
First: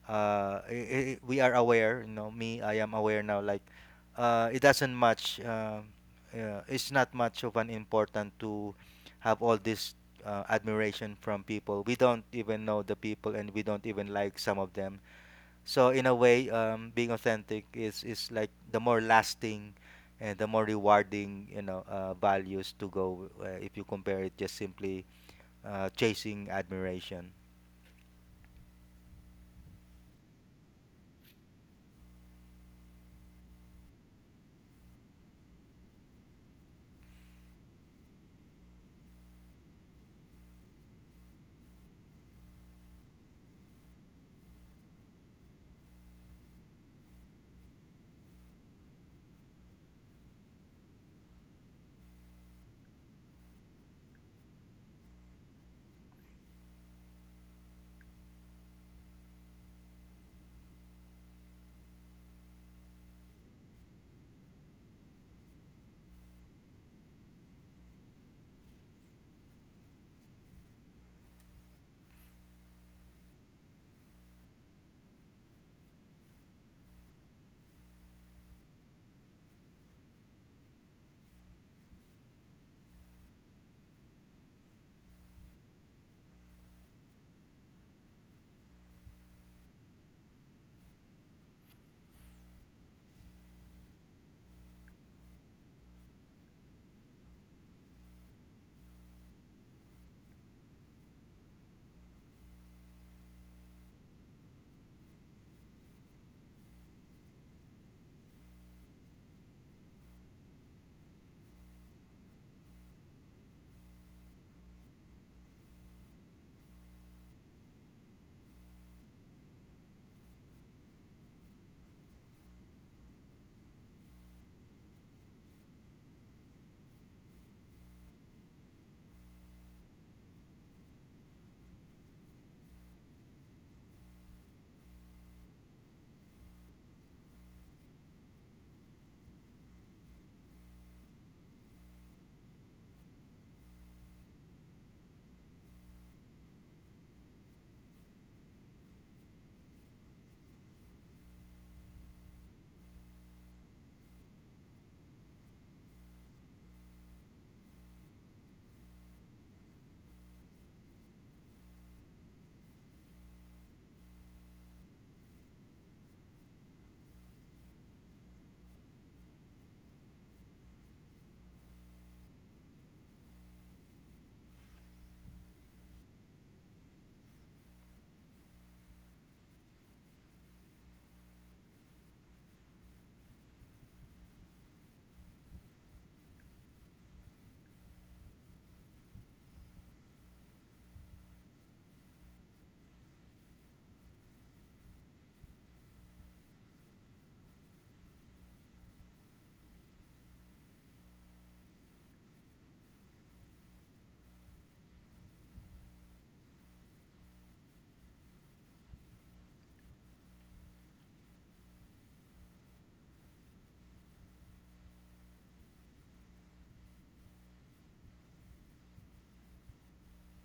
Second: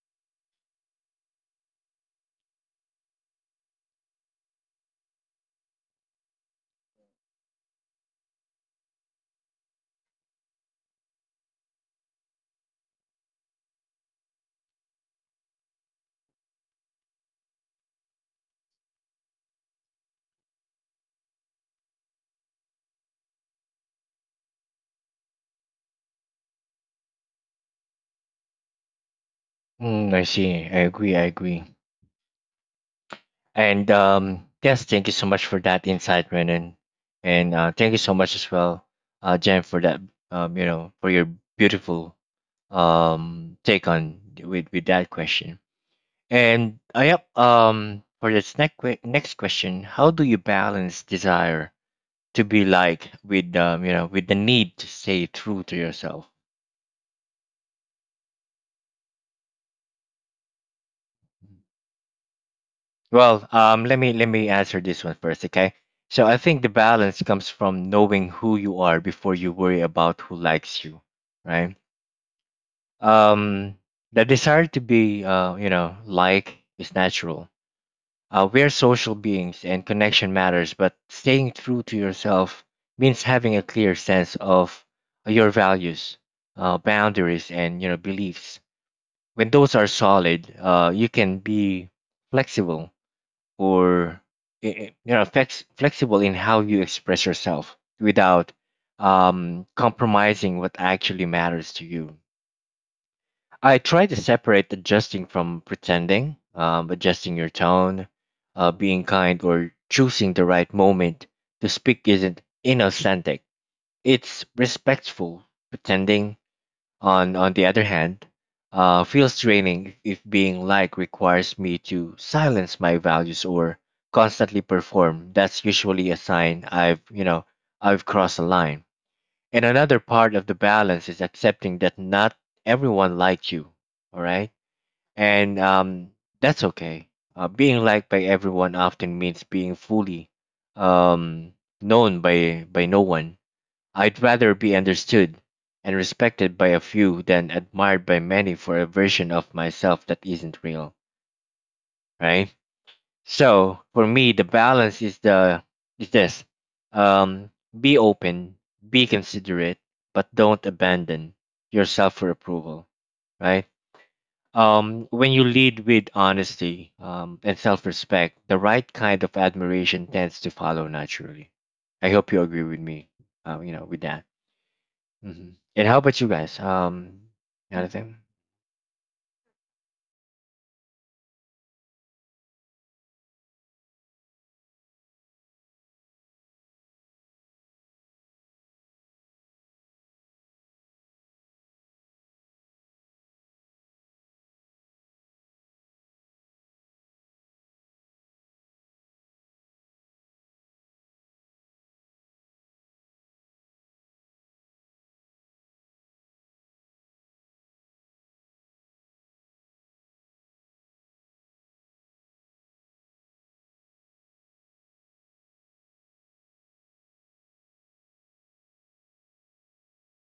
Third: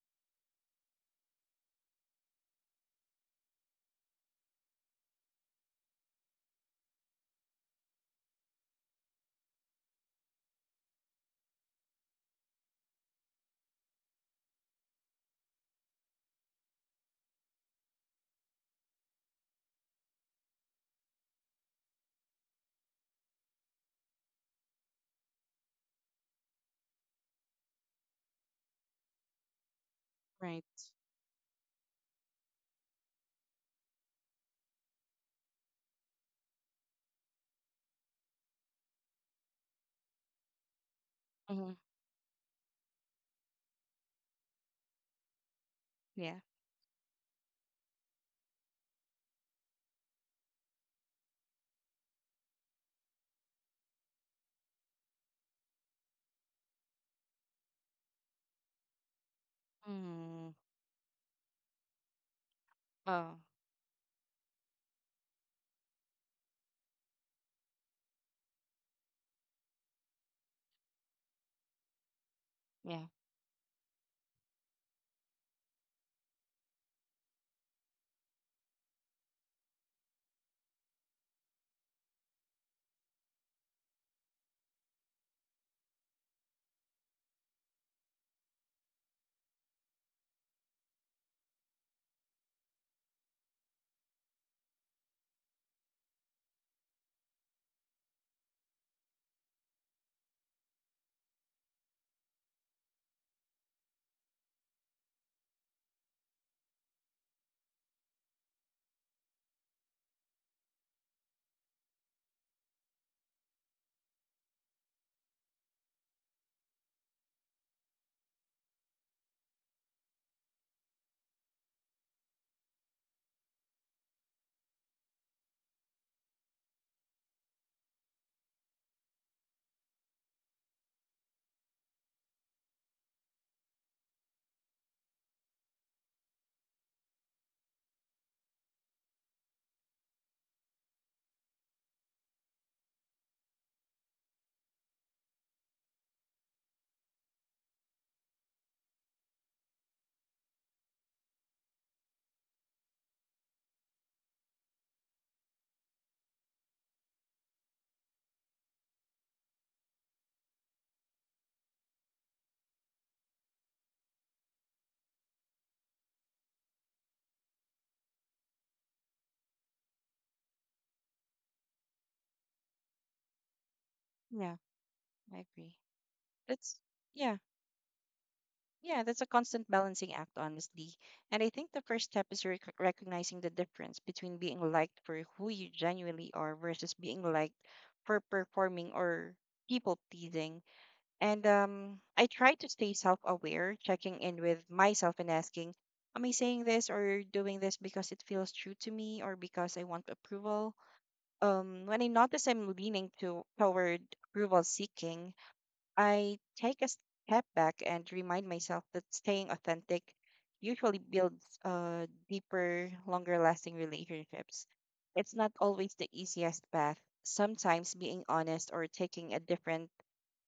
I we are aware, you know, me I am aware now like it doesn't much it's not much of an important to have all this admiration from people we don't even know the people and we don't even like some of them. So in a way, being authentic is like the more lasting and the more rewarding, you know, values to go if you compare it just simply chasing admiration.
Mm, I
Right.
see. I agree. I agree. And yes, thank you so much for that insight, Renan. And thank you so much as well, Jen, for that, for your
hmm
beautiful take on with that question.
yeah
And for this next question, how do you balance desire to be like with the need to stay true to yourself?
Mm. Oh,
Let me answer this one first, okay? So I think the balance comes from knowing who you are before you worry about who likes you, right?
yeah.
Um, the desire to be, like is natural. We're social beings, and connection matters. But staying true to yourself means having a clear sense of your values, boundaries, and you know beliefs. When those are solid, you can be flexible or flexible in how you express yourself without compromising what actually matters to you. I try to separate adjusting from pretending, adjusting your tone, being kind, or choosing the right moment to speak isn't inauthentic. It's respectful pretending on the other hand, feels draining if being liked requires me to silence my values or constantly perform. That's usually a sign I've you know I've crossed a line. And another part of the balance is accepting that not everyone likes you. All right, and that's okay. Being liked by everyone often means being fully um, known by no one. I'd rather be understood and respected by a few than admired by many for a version of myself that isn't real, right? So for me, the balance is this: um, be open, be considerate, but don't abandon yourself for approval, right? When you lead with honesty and self-respect, the right kind of admiration tends to follow naturally. I hope you agree with me, with that
Yeah, I
hmm
agree.
And how about you guys?
That's Yeah,
Anything?
yeah. That's a constant balancing act, honestly. And I think the first step is recognizing the difference between being liked for who you genuinely are versus being liked for performing or people pleasing. And I try to stay self-aware, checking in with myself and asking, "Am I saying this or doing this because it feels true to me or because I want approval?" When I notice I'm leaning to toward approval seeking, I take a step back and remind myself that staying authentic usually builds deeper, longer lasting relationships. It's not always the easiest path. Sometimes being honest or taking a different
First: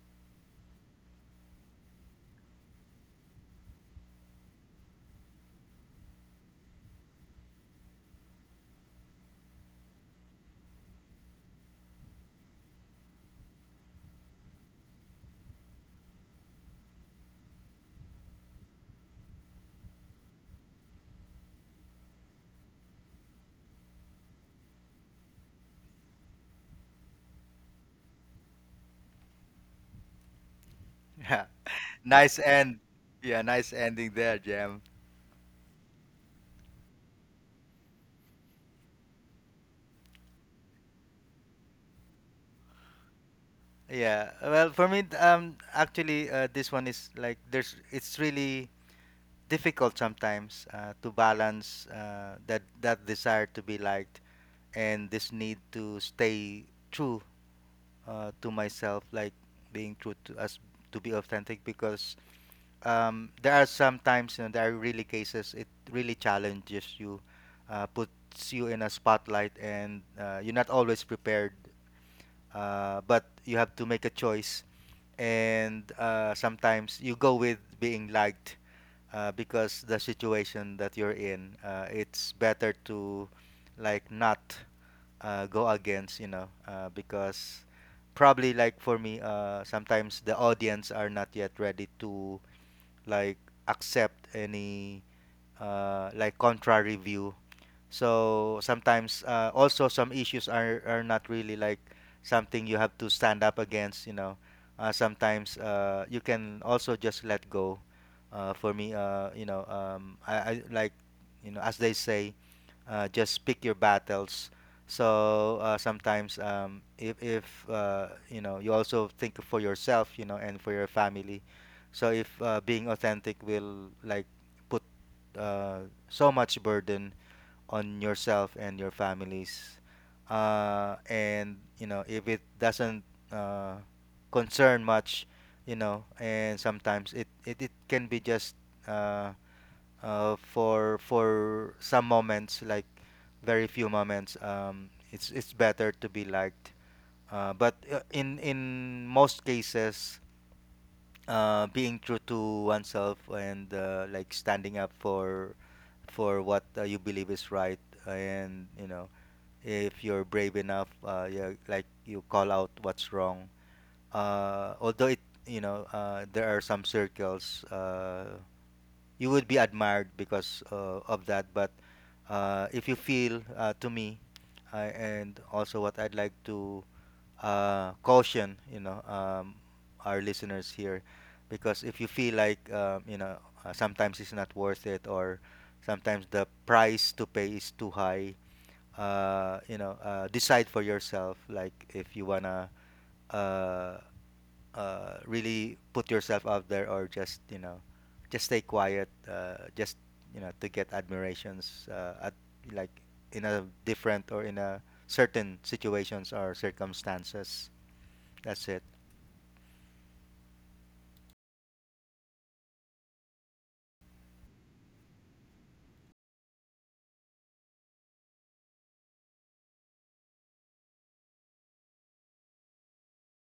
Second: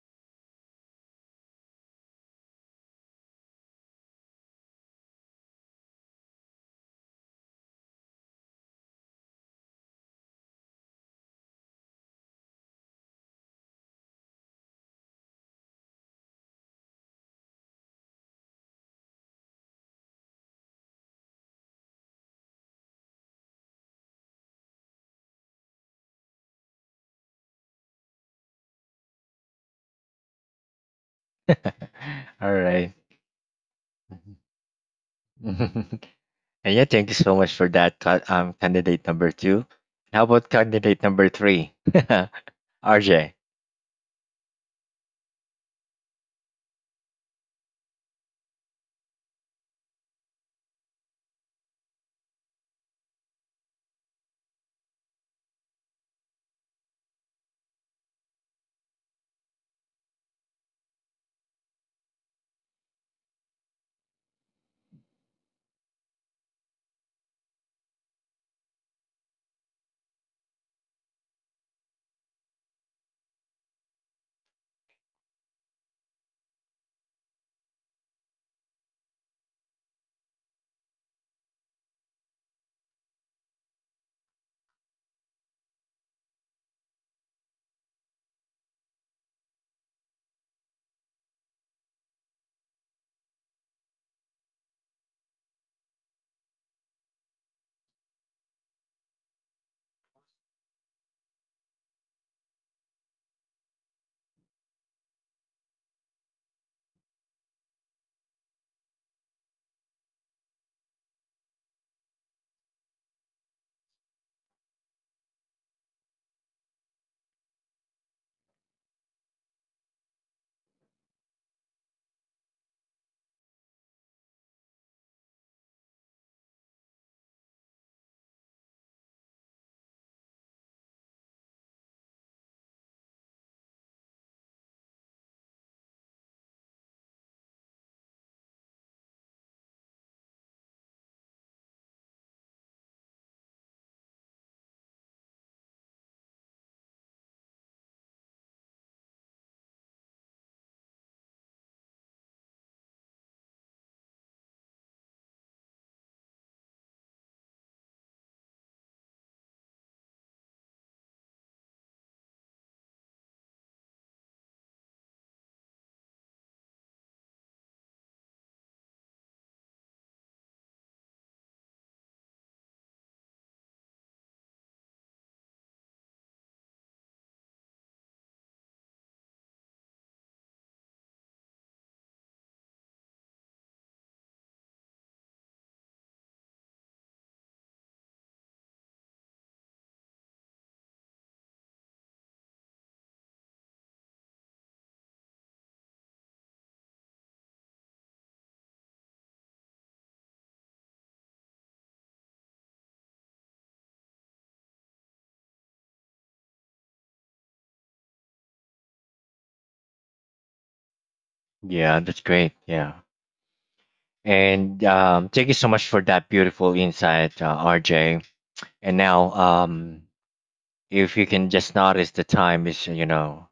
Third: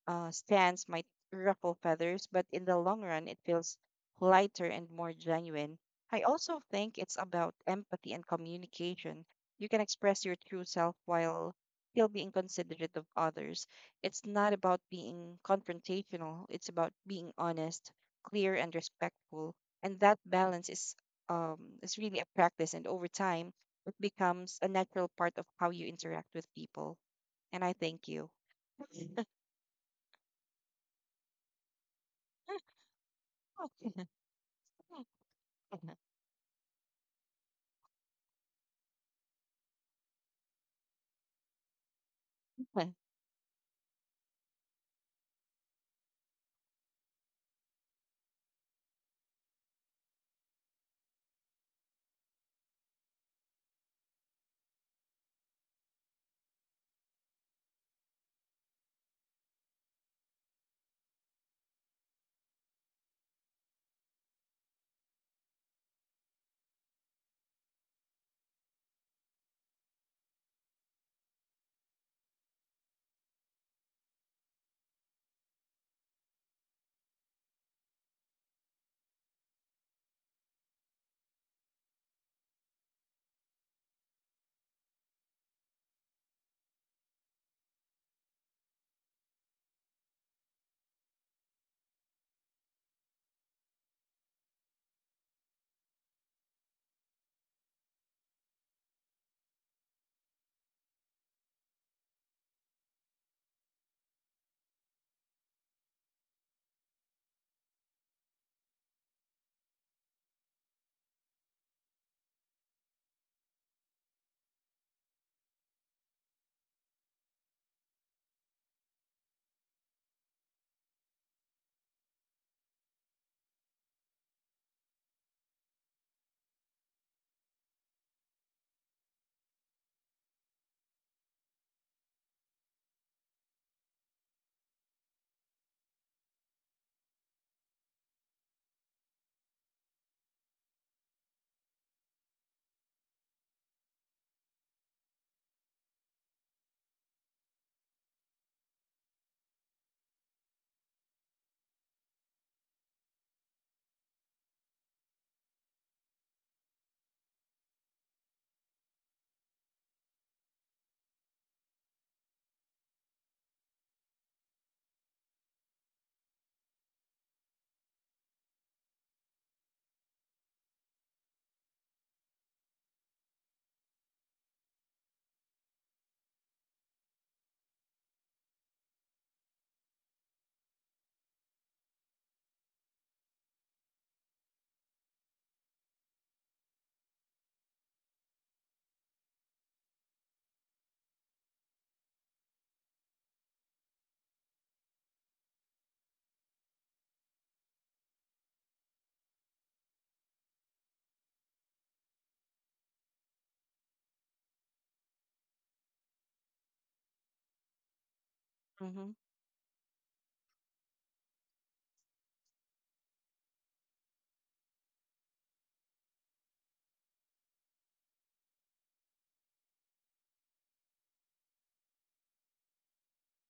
stands might ruffle feathers, but in the long run, it feels lighter and more genuine. I also think it's about empathy and communication. You can express your true self while still being considerate of others. It's not about being confrontational, it's about being honest, clear, and respectful. And that balance is really a practice, and over time, it becomes a natural part of how you interact with people. And I thank you.
Yeah, nice
All
end.
right.
Yeah, nice ending
Mhm.
there, Jam.
Mm-hmm.
And yeah, thank you so much for that. Candidate number two. How about candidate number three? RJ.
Yeah. Well, for me, actually, this one is like there's it's really difficult sometimes to balance that desire to be liked and this need to stay true to myself, like being true to us, to be authentic, because there are sometimes, you know, there are really cases it really challenges you, puts you in a spotlight, and you're not always prepared, but you have to make a choice. And sometimes you go with being liked because the situation that you're in, it's better to not go against, you know, because probably like for me sometimes the audience are not yet ready to like accept any like contrary view. So sometimes also some issues are not really like something you have to stand up against, you know. Sometimes you can also just let go. For me, you know, I like, you know, as they say, just pick your battles. So sometimes, if you know, you also think for yourself, you know, and for your family. So if being authentic will like put uh, so much burden on yourself and your families. And you know, if it doesn't uh, concern much, you know, and sometimes it can be just uh, for some moments, like very few moments. It's better to be liked. But in most cases, being true to oneself, and like standing up for what you believe is right, and you know if you're brave enough, yeah, like you call out what's wrong. Although it, you know, there are some circles you would be admired because of that, but if you feel to me and also what I'd like to caution, you know, our listeners here, because if you feel like you know, sometimes it's not worth it, or sometimes the price to pay is too high, you know, decide for yourself. Like if you wanna uh, really put yourself out there, or just you know, just stay quiet, just you know, to get admirations at like in a different or in a certain situations or circumstances. That's it.
Yeah, that's great. Yeah. And thank you so much for that beautiful insight, RJ. And now, if you can just notice the time is, you know,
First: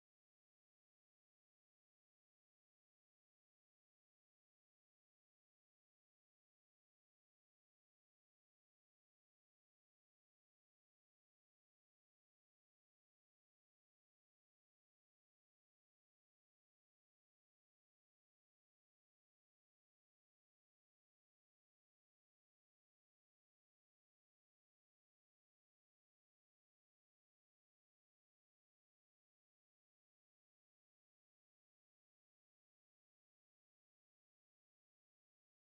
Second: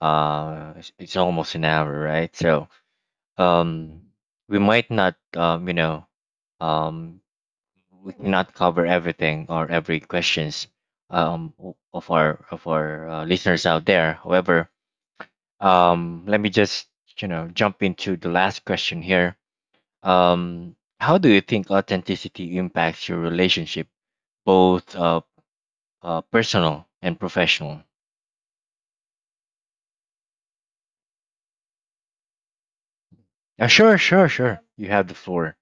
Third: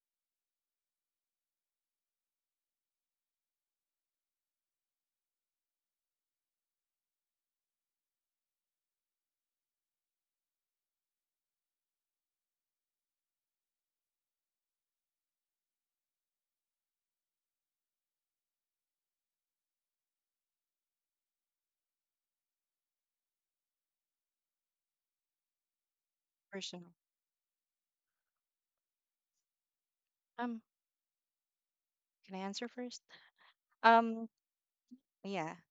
it's almost an hour, right? So, um we might not um we cannot cover everything or every questions of our listeners out there, however, let me just you know jump into the last question here. How do you think authenticity impacts your relationship, both
For sure.
personal and professional?
Um, can I answer first?
Sure,
Um,
sure, you have the
yeah.
floor.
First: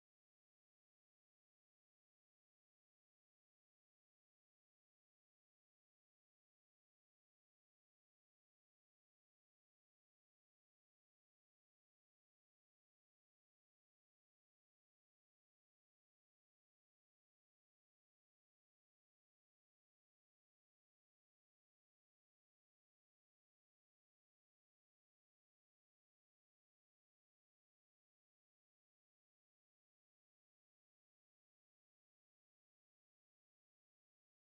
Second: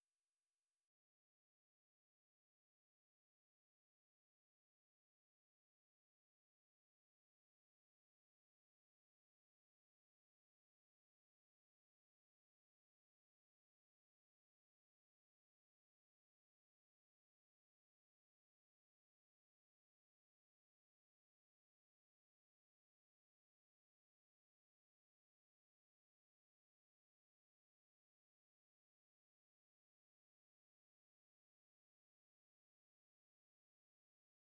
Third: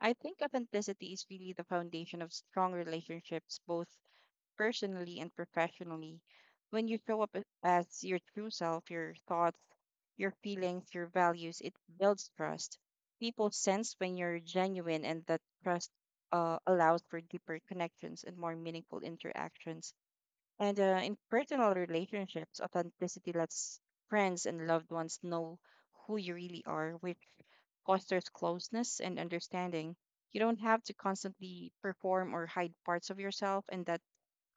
I think authenticity is really the foundation of strong relationships, both personally and professionally. When you show up as your true self, your thoughts, your feelings, your values, it builds trust. People sense when you're genuine, and that trust allows for deeper connections and more meaningful interactions. And in personal relationships, authenticity lets friends and loved ones know who you really are, which fosters closeness and understanding. You don't have to constantly perform or hide parts of yourself, and that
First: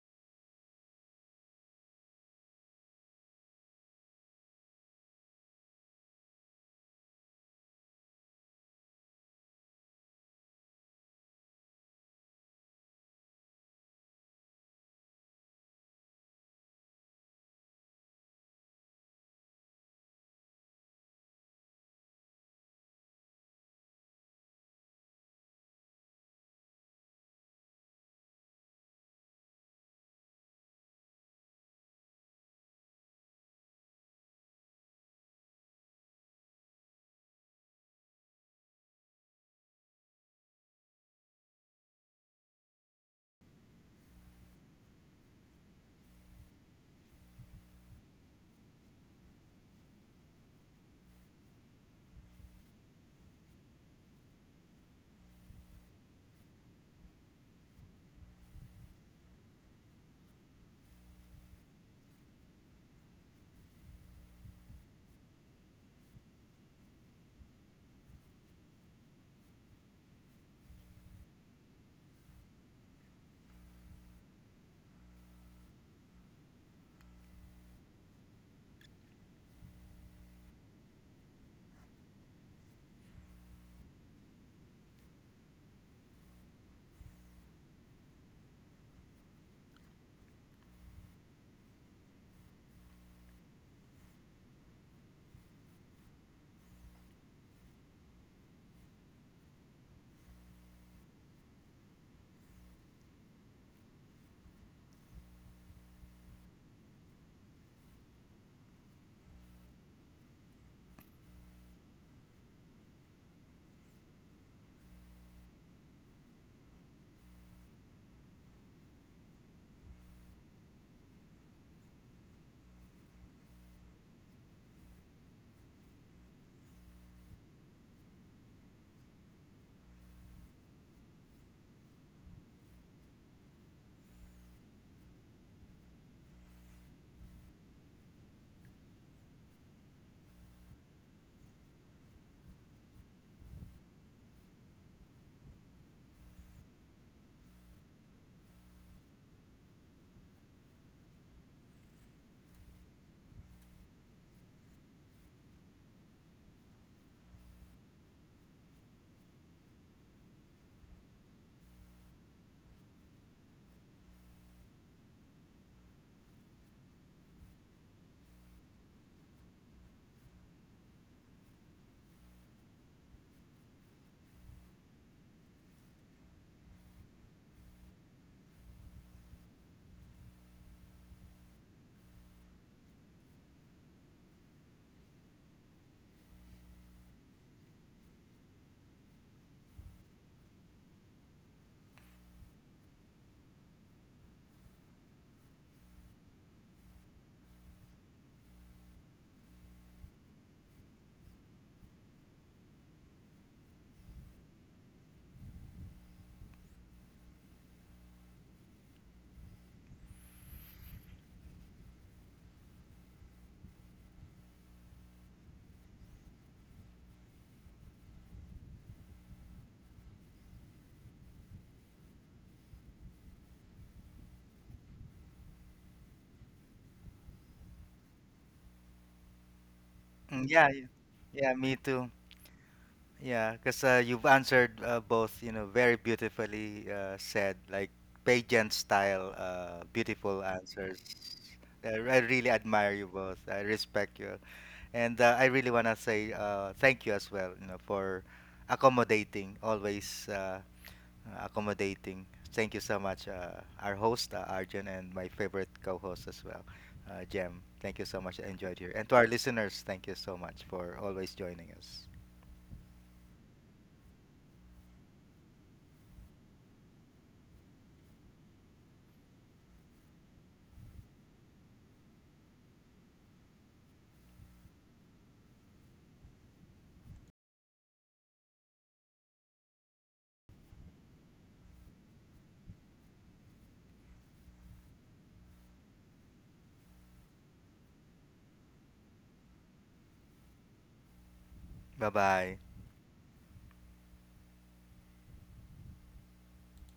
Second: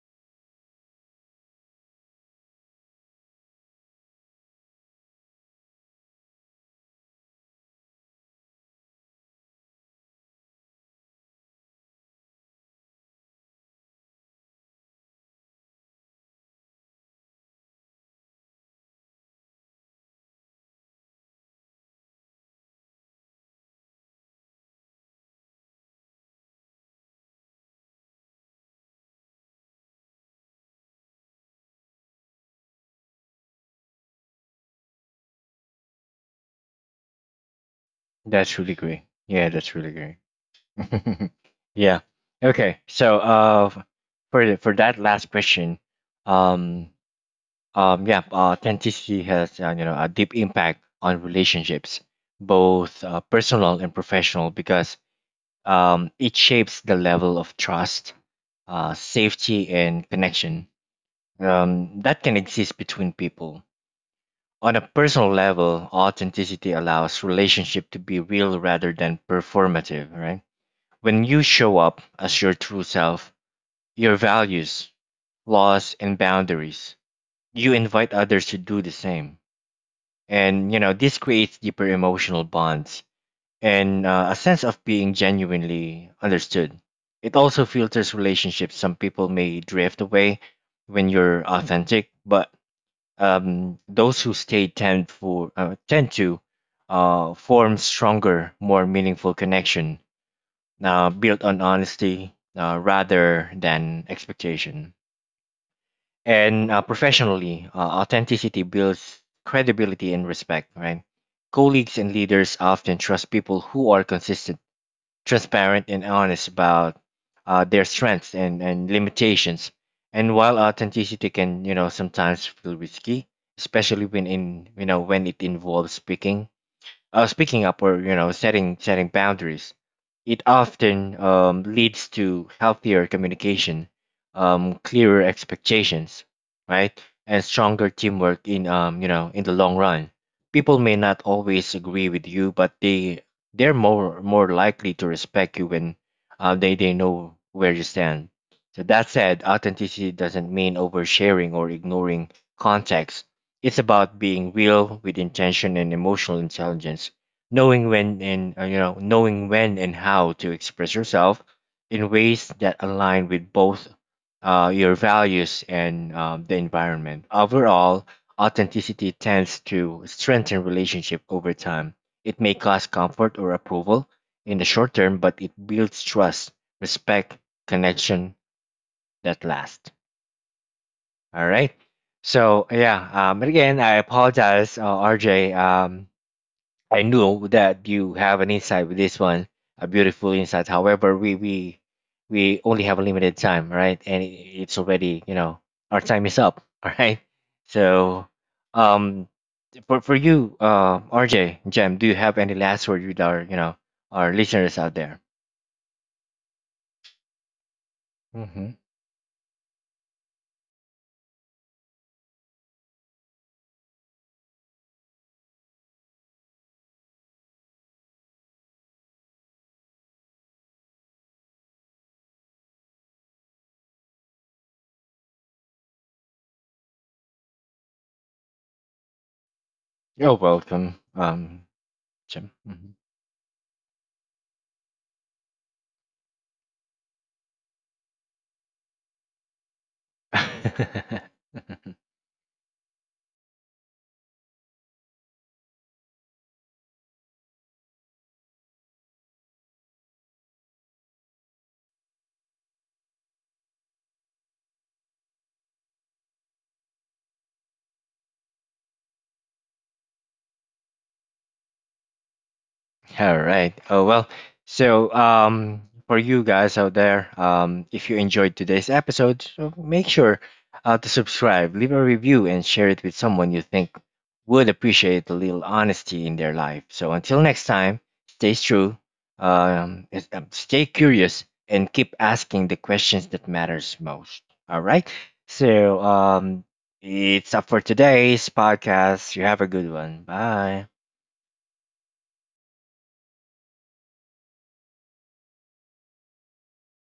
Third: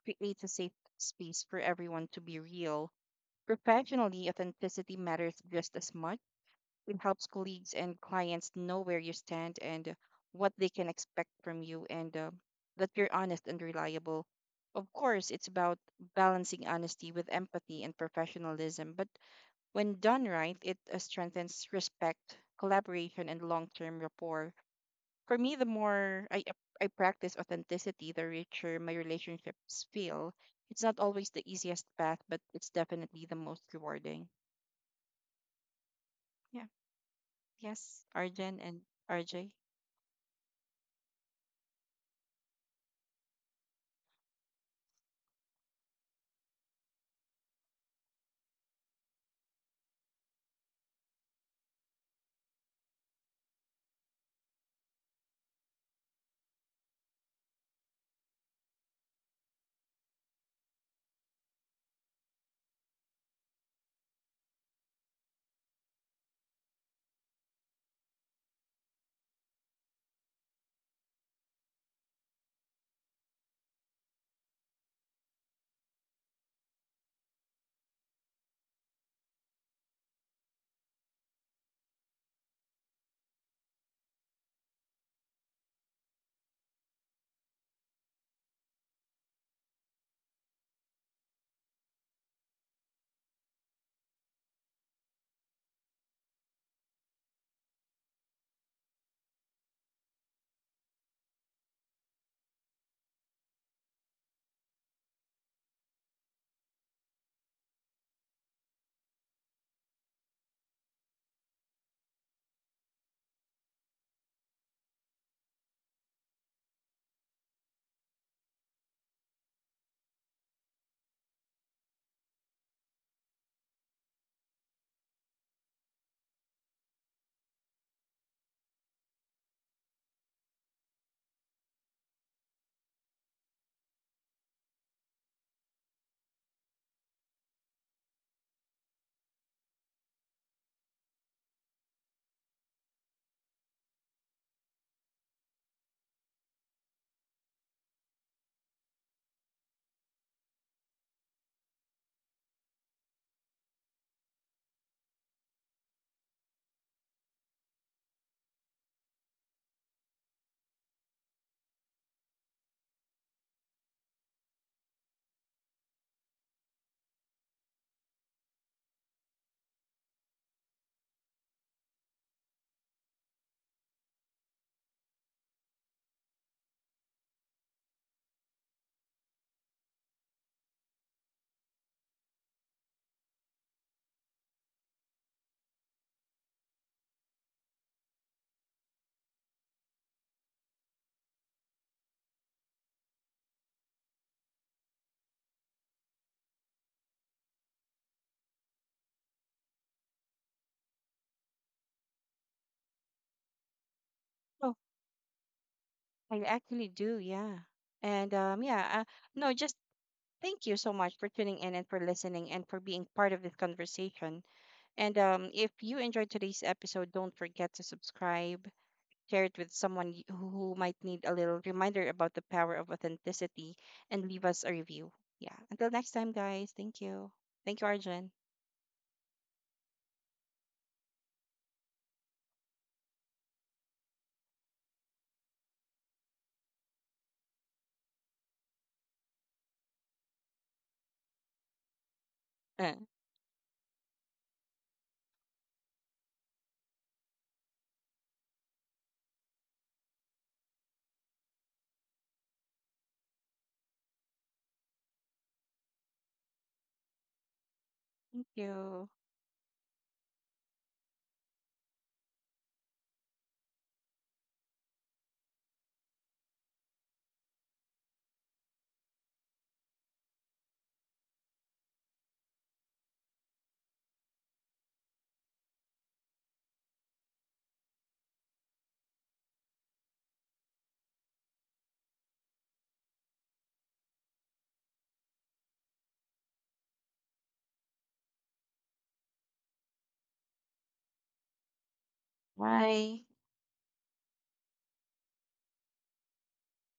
creates a safe space for everyone to be real. Professionally, authenticity matters just as much. It helps colleagues and clients know where you stand and what they can expect from you, and that you're honest and reliable. Of course, it's about balancing honesty with empathy and professionalism, but when done right, it strengthens respect, collaboration, and long term rapport. For me, I practice authenticity, the richer my relationships feel. It's not always the easiest path, but it's definitely the most rewarding. Yeah. Yes,
That's
Arjun
really
and
great. Yeah,
RJ.
that's really great. Yeah. Okay. So for for that last question, um, yeah, authenticity has a deep impact on relationships, both personal and professional, because it shapes the level of trust, safety, and connection that can exist between people. On a personal level, authenticity allows relationship to be real rather than performative, right? When you show up as your true self, your values, laws, and boundaries, you invite others to do the same. And, you know, this creates deeper emotional bonds and a sense of being genuinely understood. It also filters relationships. Some people may drift away when you're authentic, but those who stay tend to form stronger, more meaningful connection built on honesty rather than expectation. And professionally, authenticity builds credibility and respect, right? Colleagues and leaders often trust people who are consistent, transparent, and honest about their strengths and limitations. And while authenticity can, you know, sometimes feel risky, especially when in, you know, when it involves speaking up or you know setting boundaries, it often leads to healthier communication, clearer expectations, right, and stronger teamwork in in the long run. People may not always agree with you, but they they're more likely to respect you when they know where you stand. So that said, authenticity doesn't mean oversharing or ignoring context. It's about being real with intention and emotional intelligence, knowing when and knowing when and how to express yourself in ways that align with both your values and the environment. Overall, authenticity tends to strengthen relationship over time. It may cause comfort or approval in the short term, but it builds trust, respect, connection that lasts. All right. So yeah, and again, I apologize, RJ. I knew that you have an insight with this one, a beautiful insight. However, we only have a limited time, right? And it- it's already you know our time is up. All right. So um, for you, RJ, Jem, do you have any last word with our you know our listeners out there?
I actually do, yeah. And
Hmm
yeah, no, just thank you so much for tuning in and for listening and for being part of this conversation. And if you enjoyed today's episode, don't forget to subscribe, share it with who might need a little reminder about the power of authenticity, and leave us a review. Yeah. Until next time, guys. Thank you. Thank you, Arjun.
You're
Mm, yeah, yeah,
welcome,
yeah, me too.
Jem. Hmm
Yeah, because you've answered both, you know, very beautifully said, like pageant style, beautiful answers. I really admire
Uh,
you both. I respect you, and I really want to say thank you as well, you know, for accommodating always. Accommodating. Thank you so much, our host, Arjun, and my favorite co host as well, Jem. Thank you so much.
Thank
I enjoyed here. And
you.
to our listeners, thank you so much for always joining us.
All right. Oh well. So for you guys out there, if you enjoyed today's episode, so make sure to subscribe, leave a review, and share it with someone you think would appreciate a little honesty in their life. So until next time, stay true, stay curious, and keep asking the questions that matters most. All right. So it's up for today's podcast. You have a good one. Bye.
Bye bye.
Bye.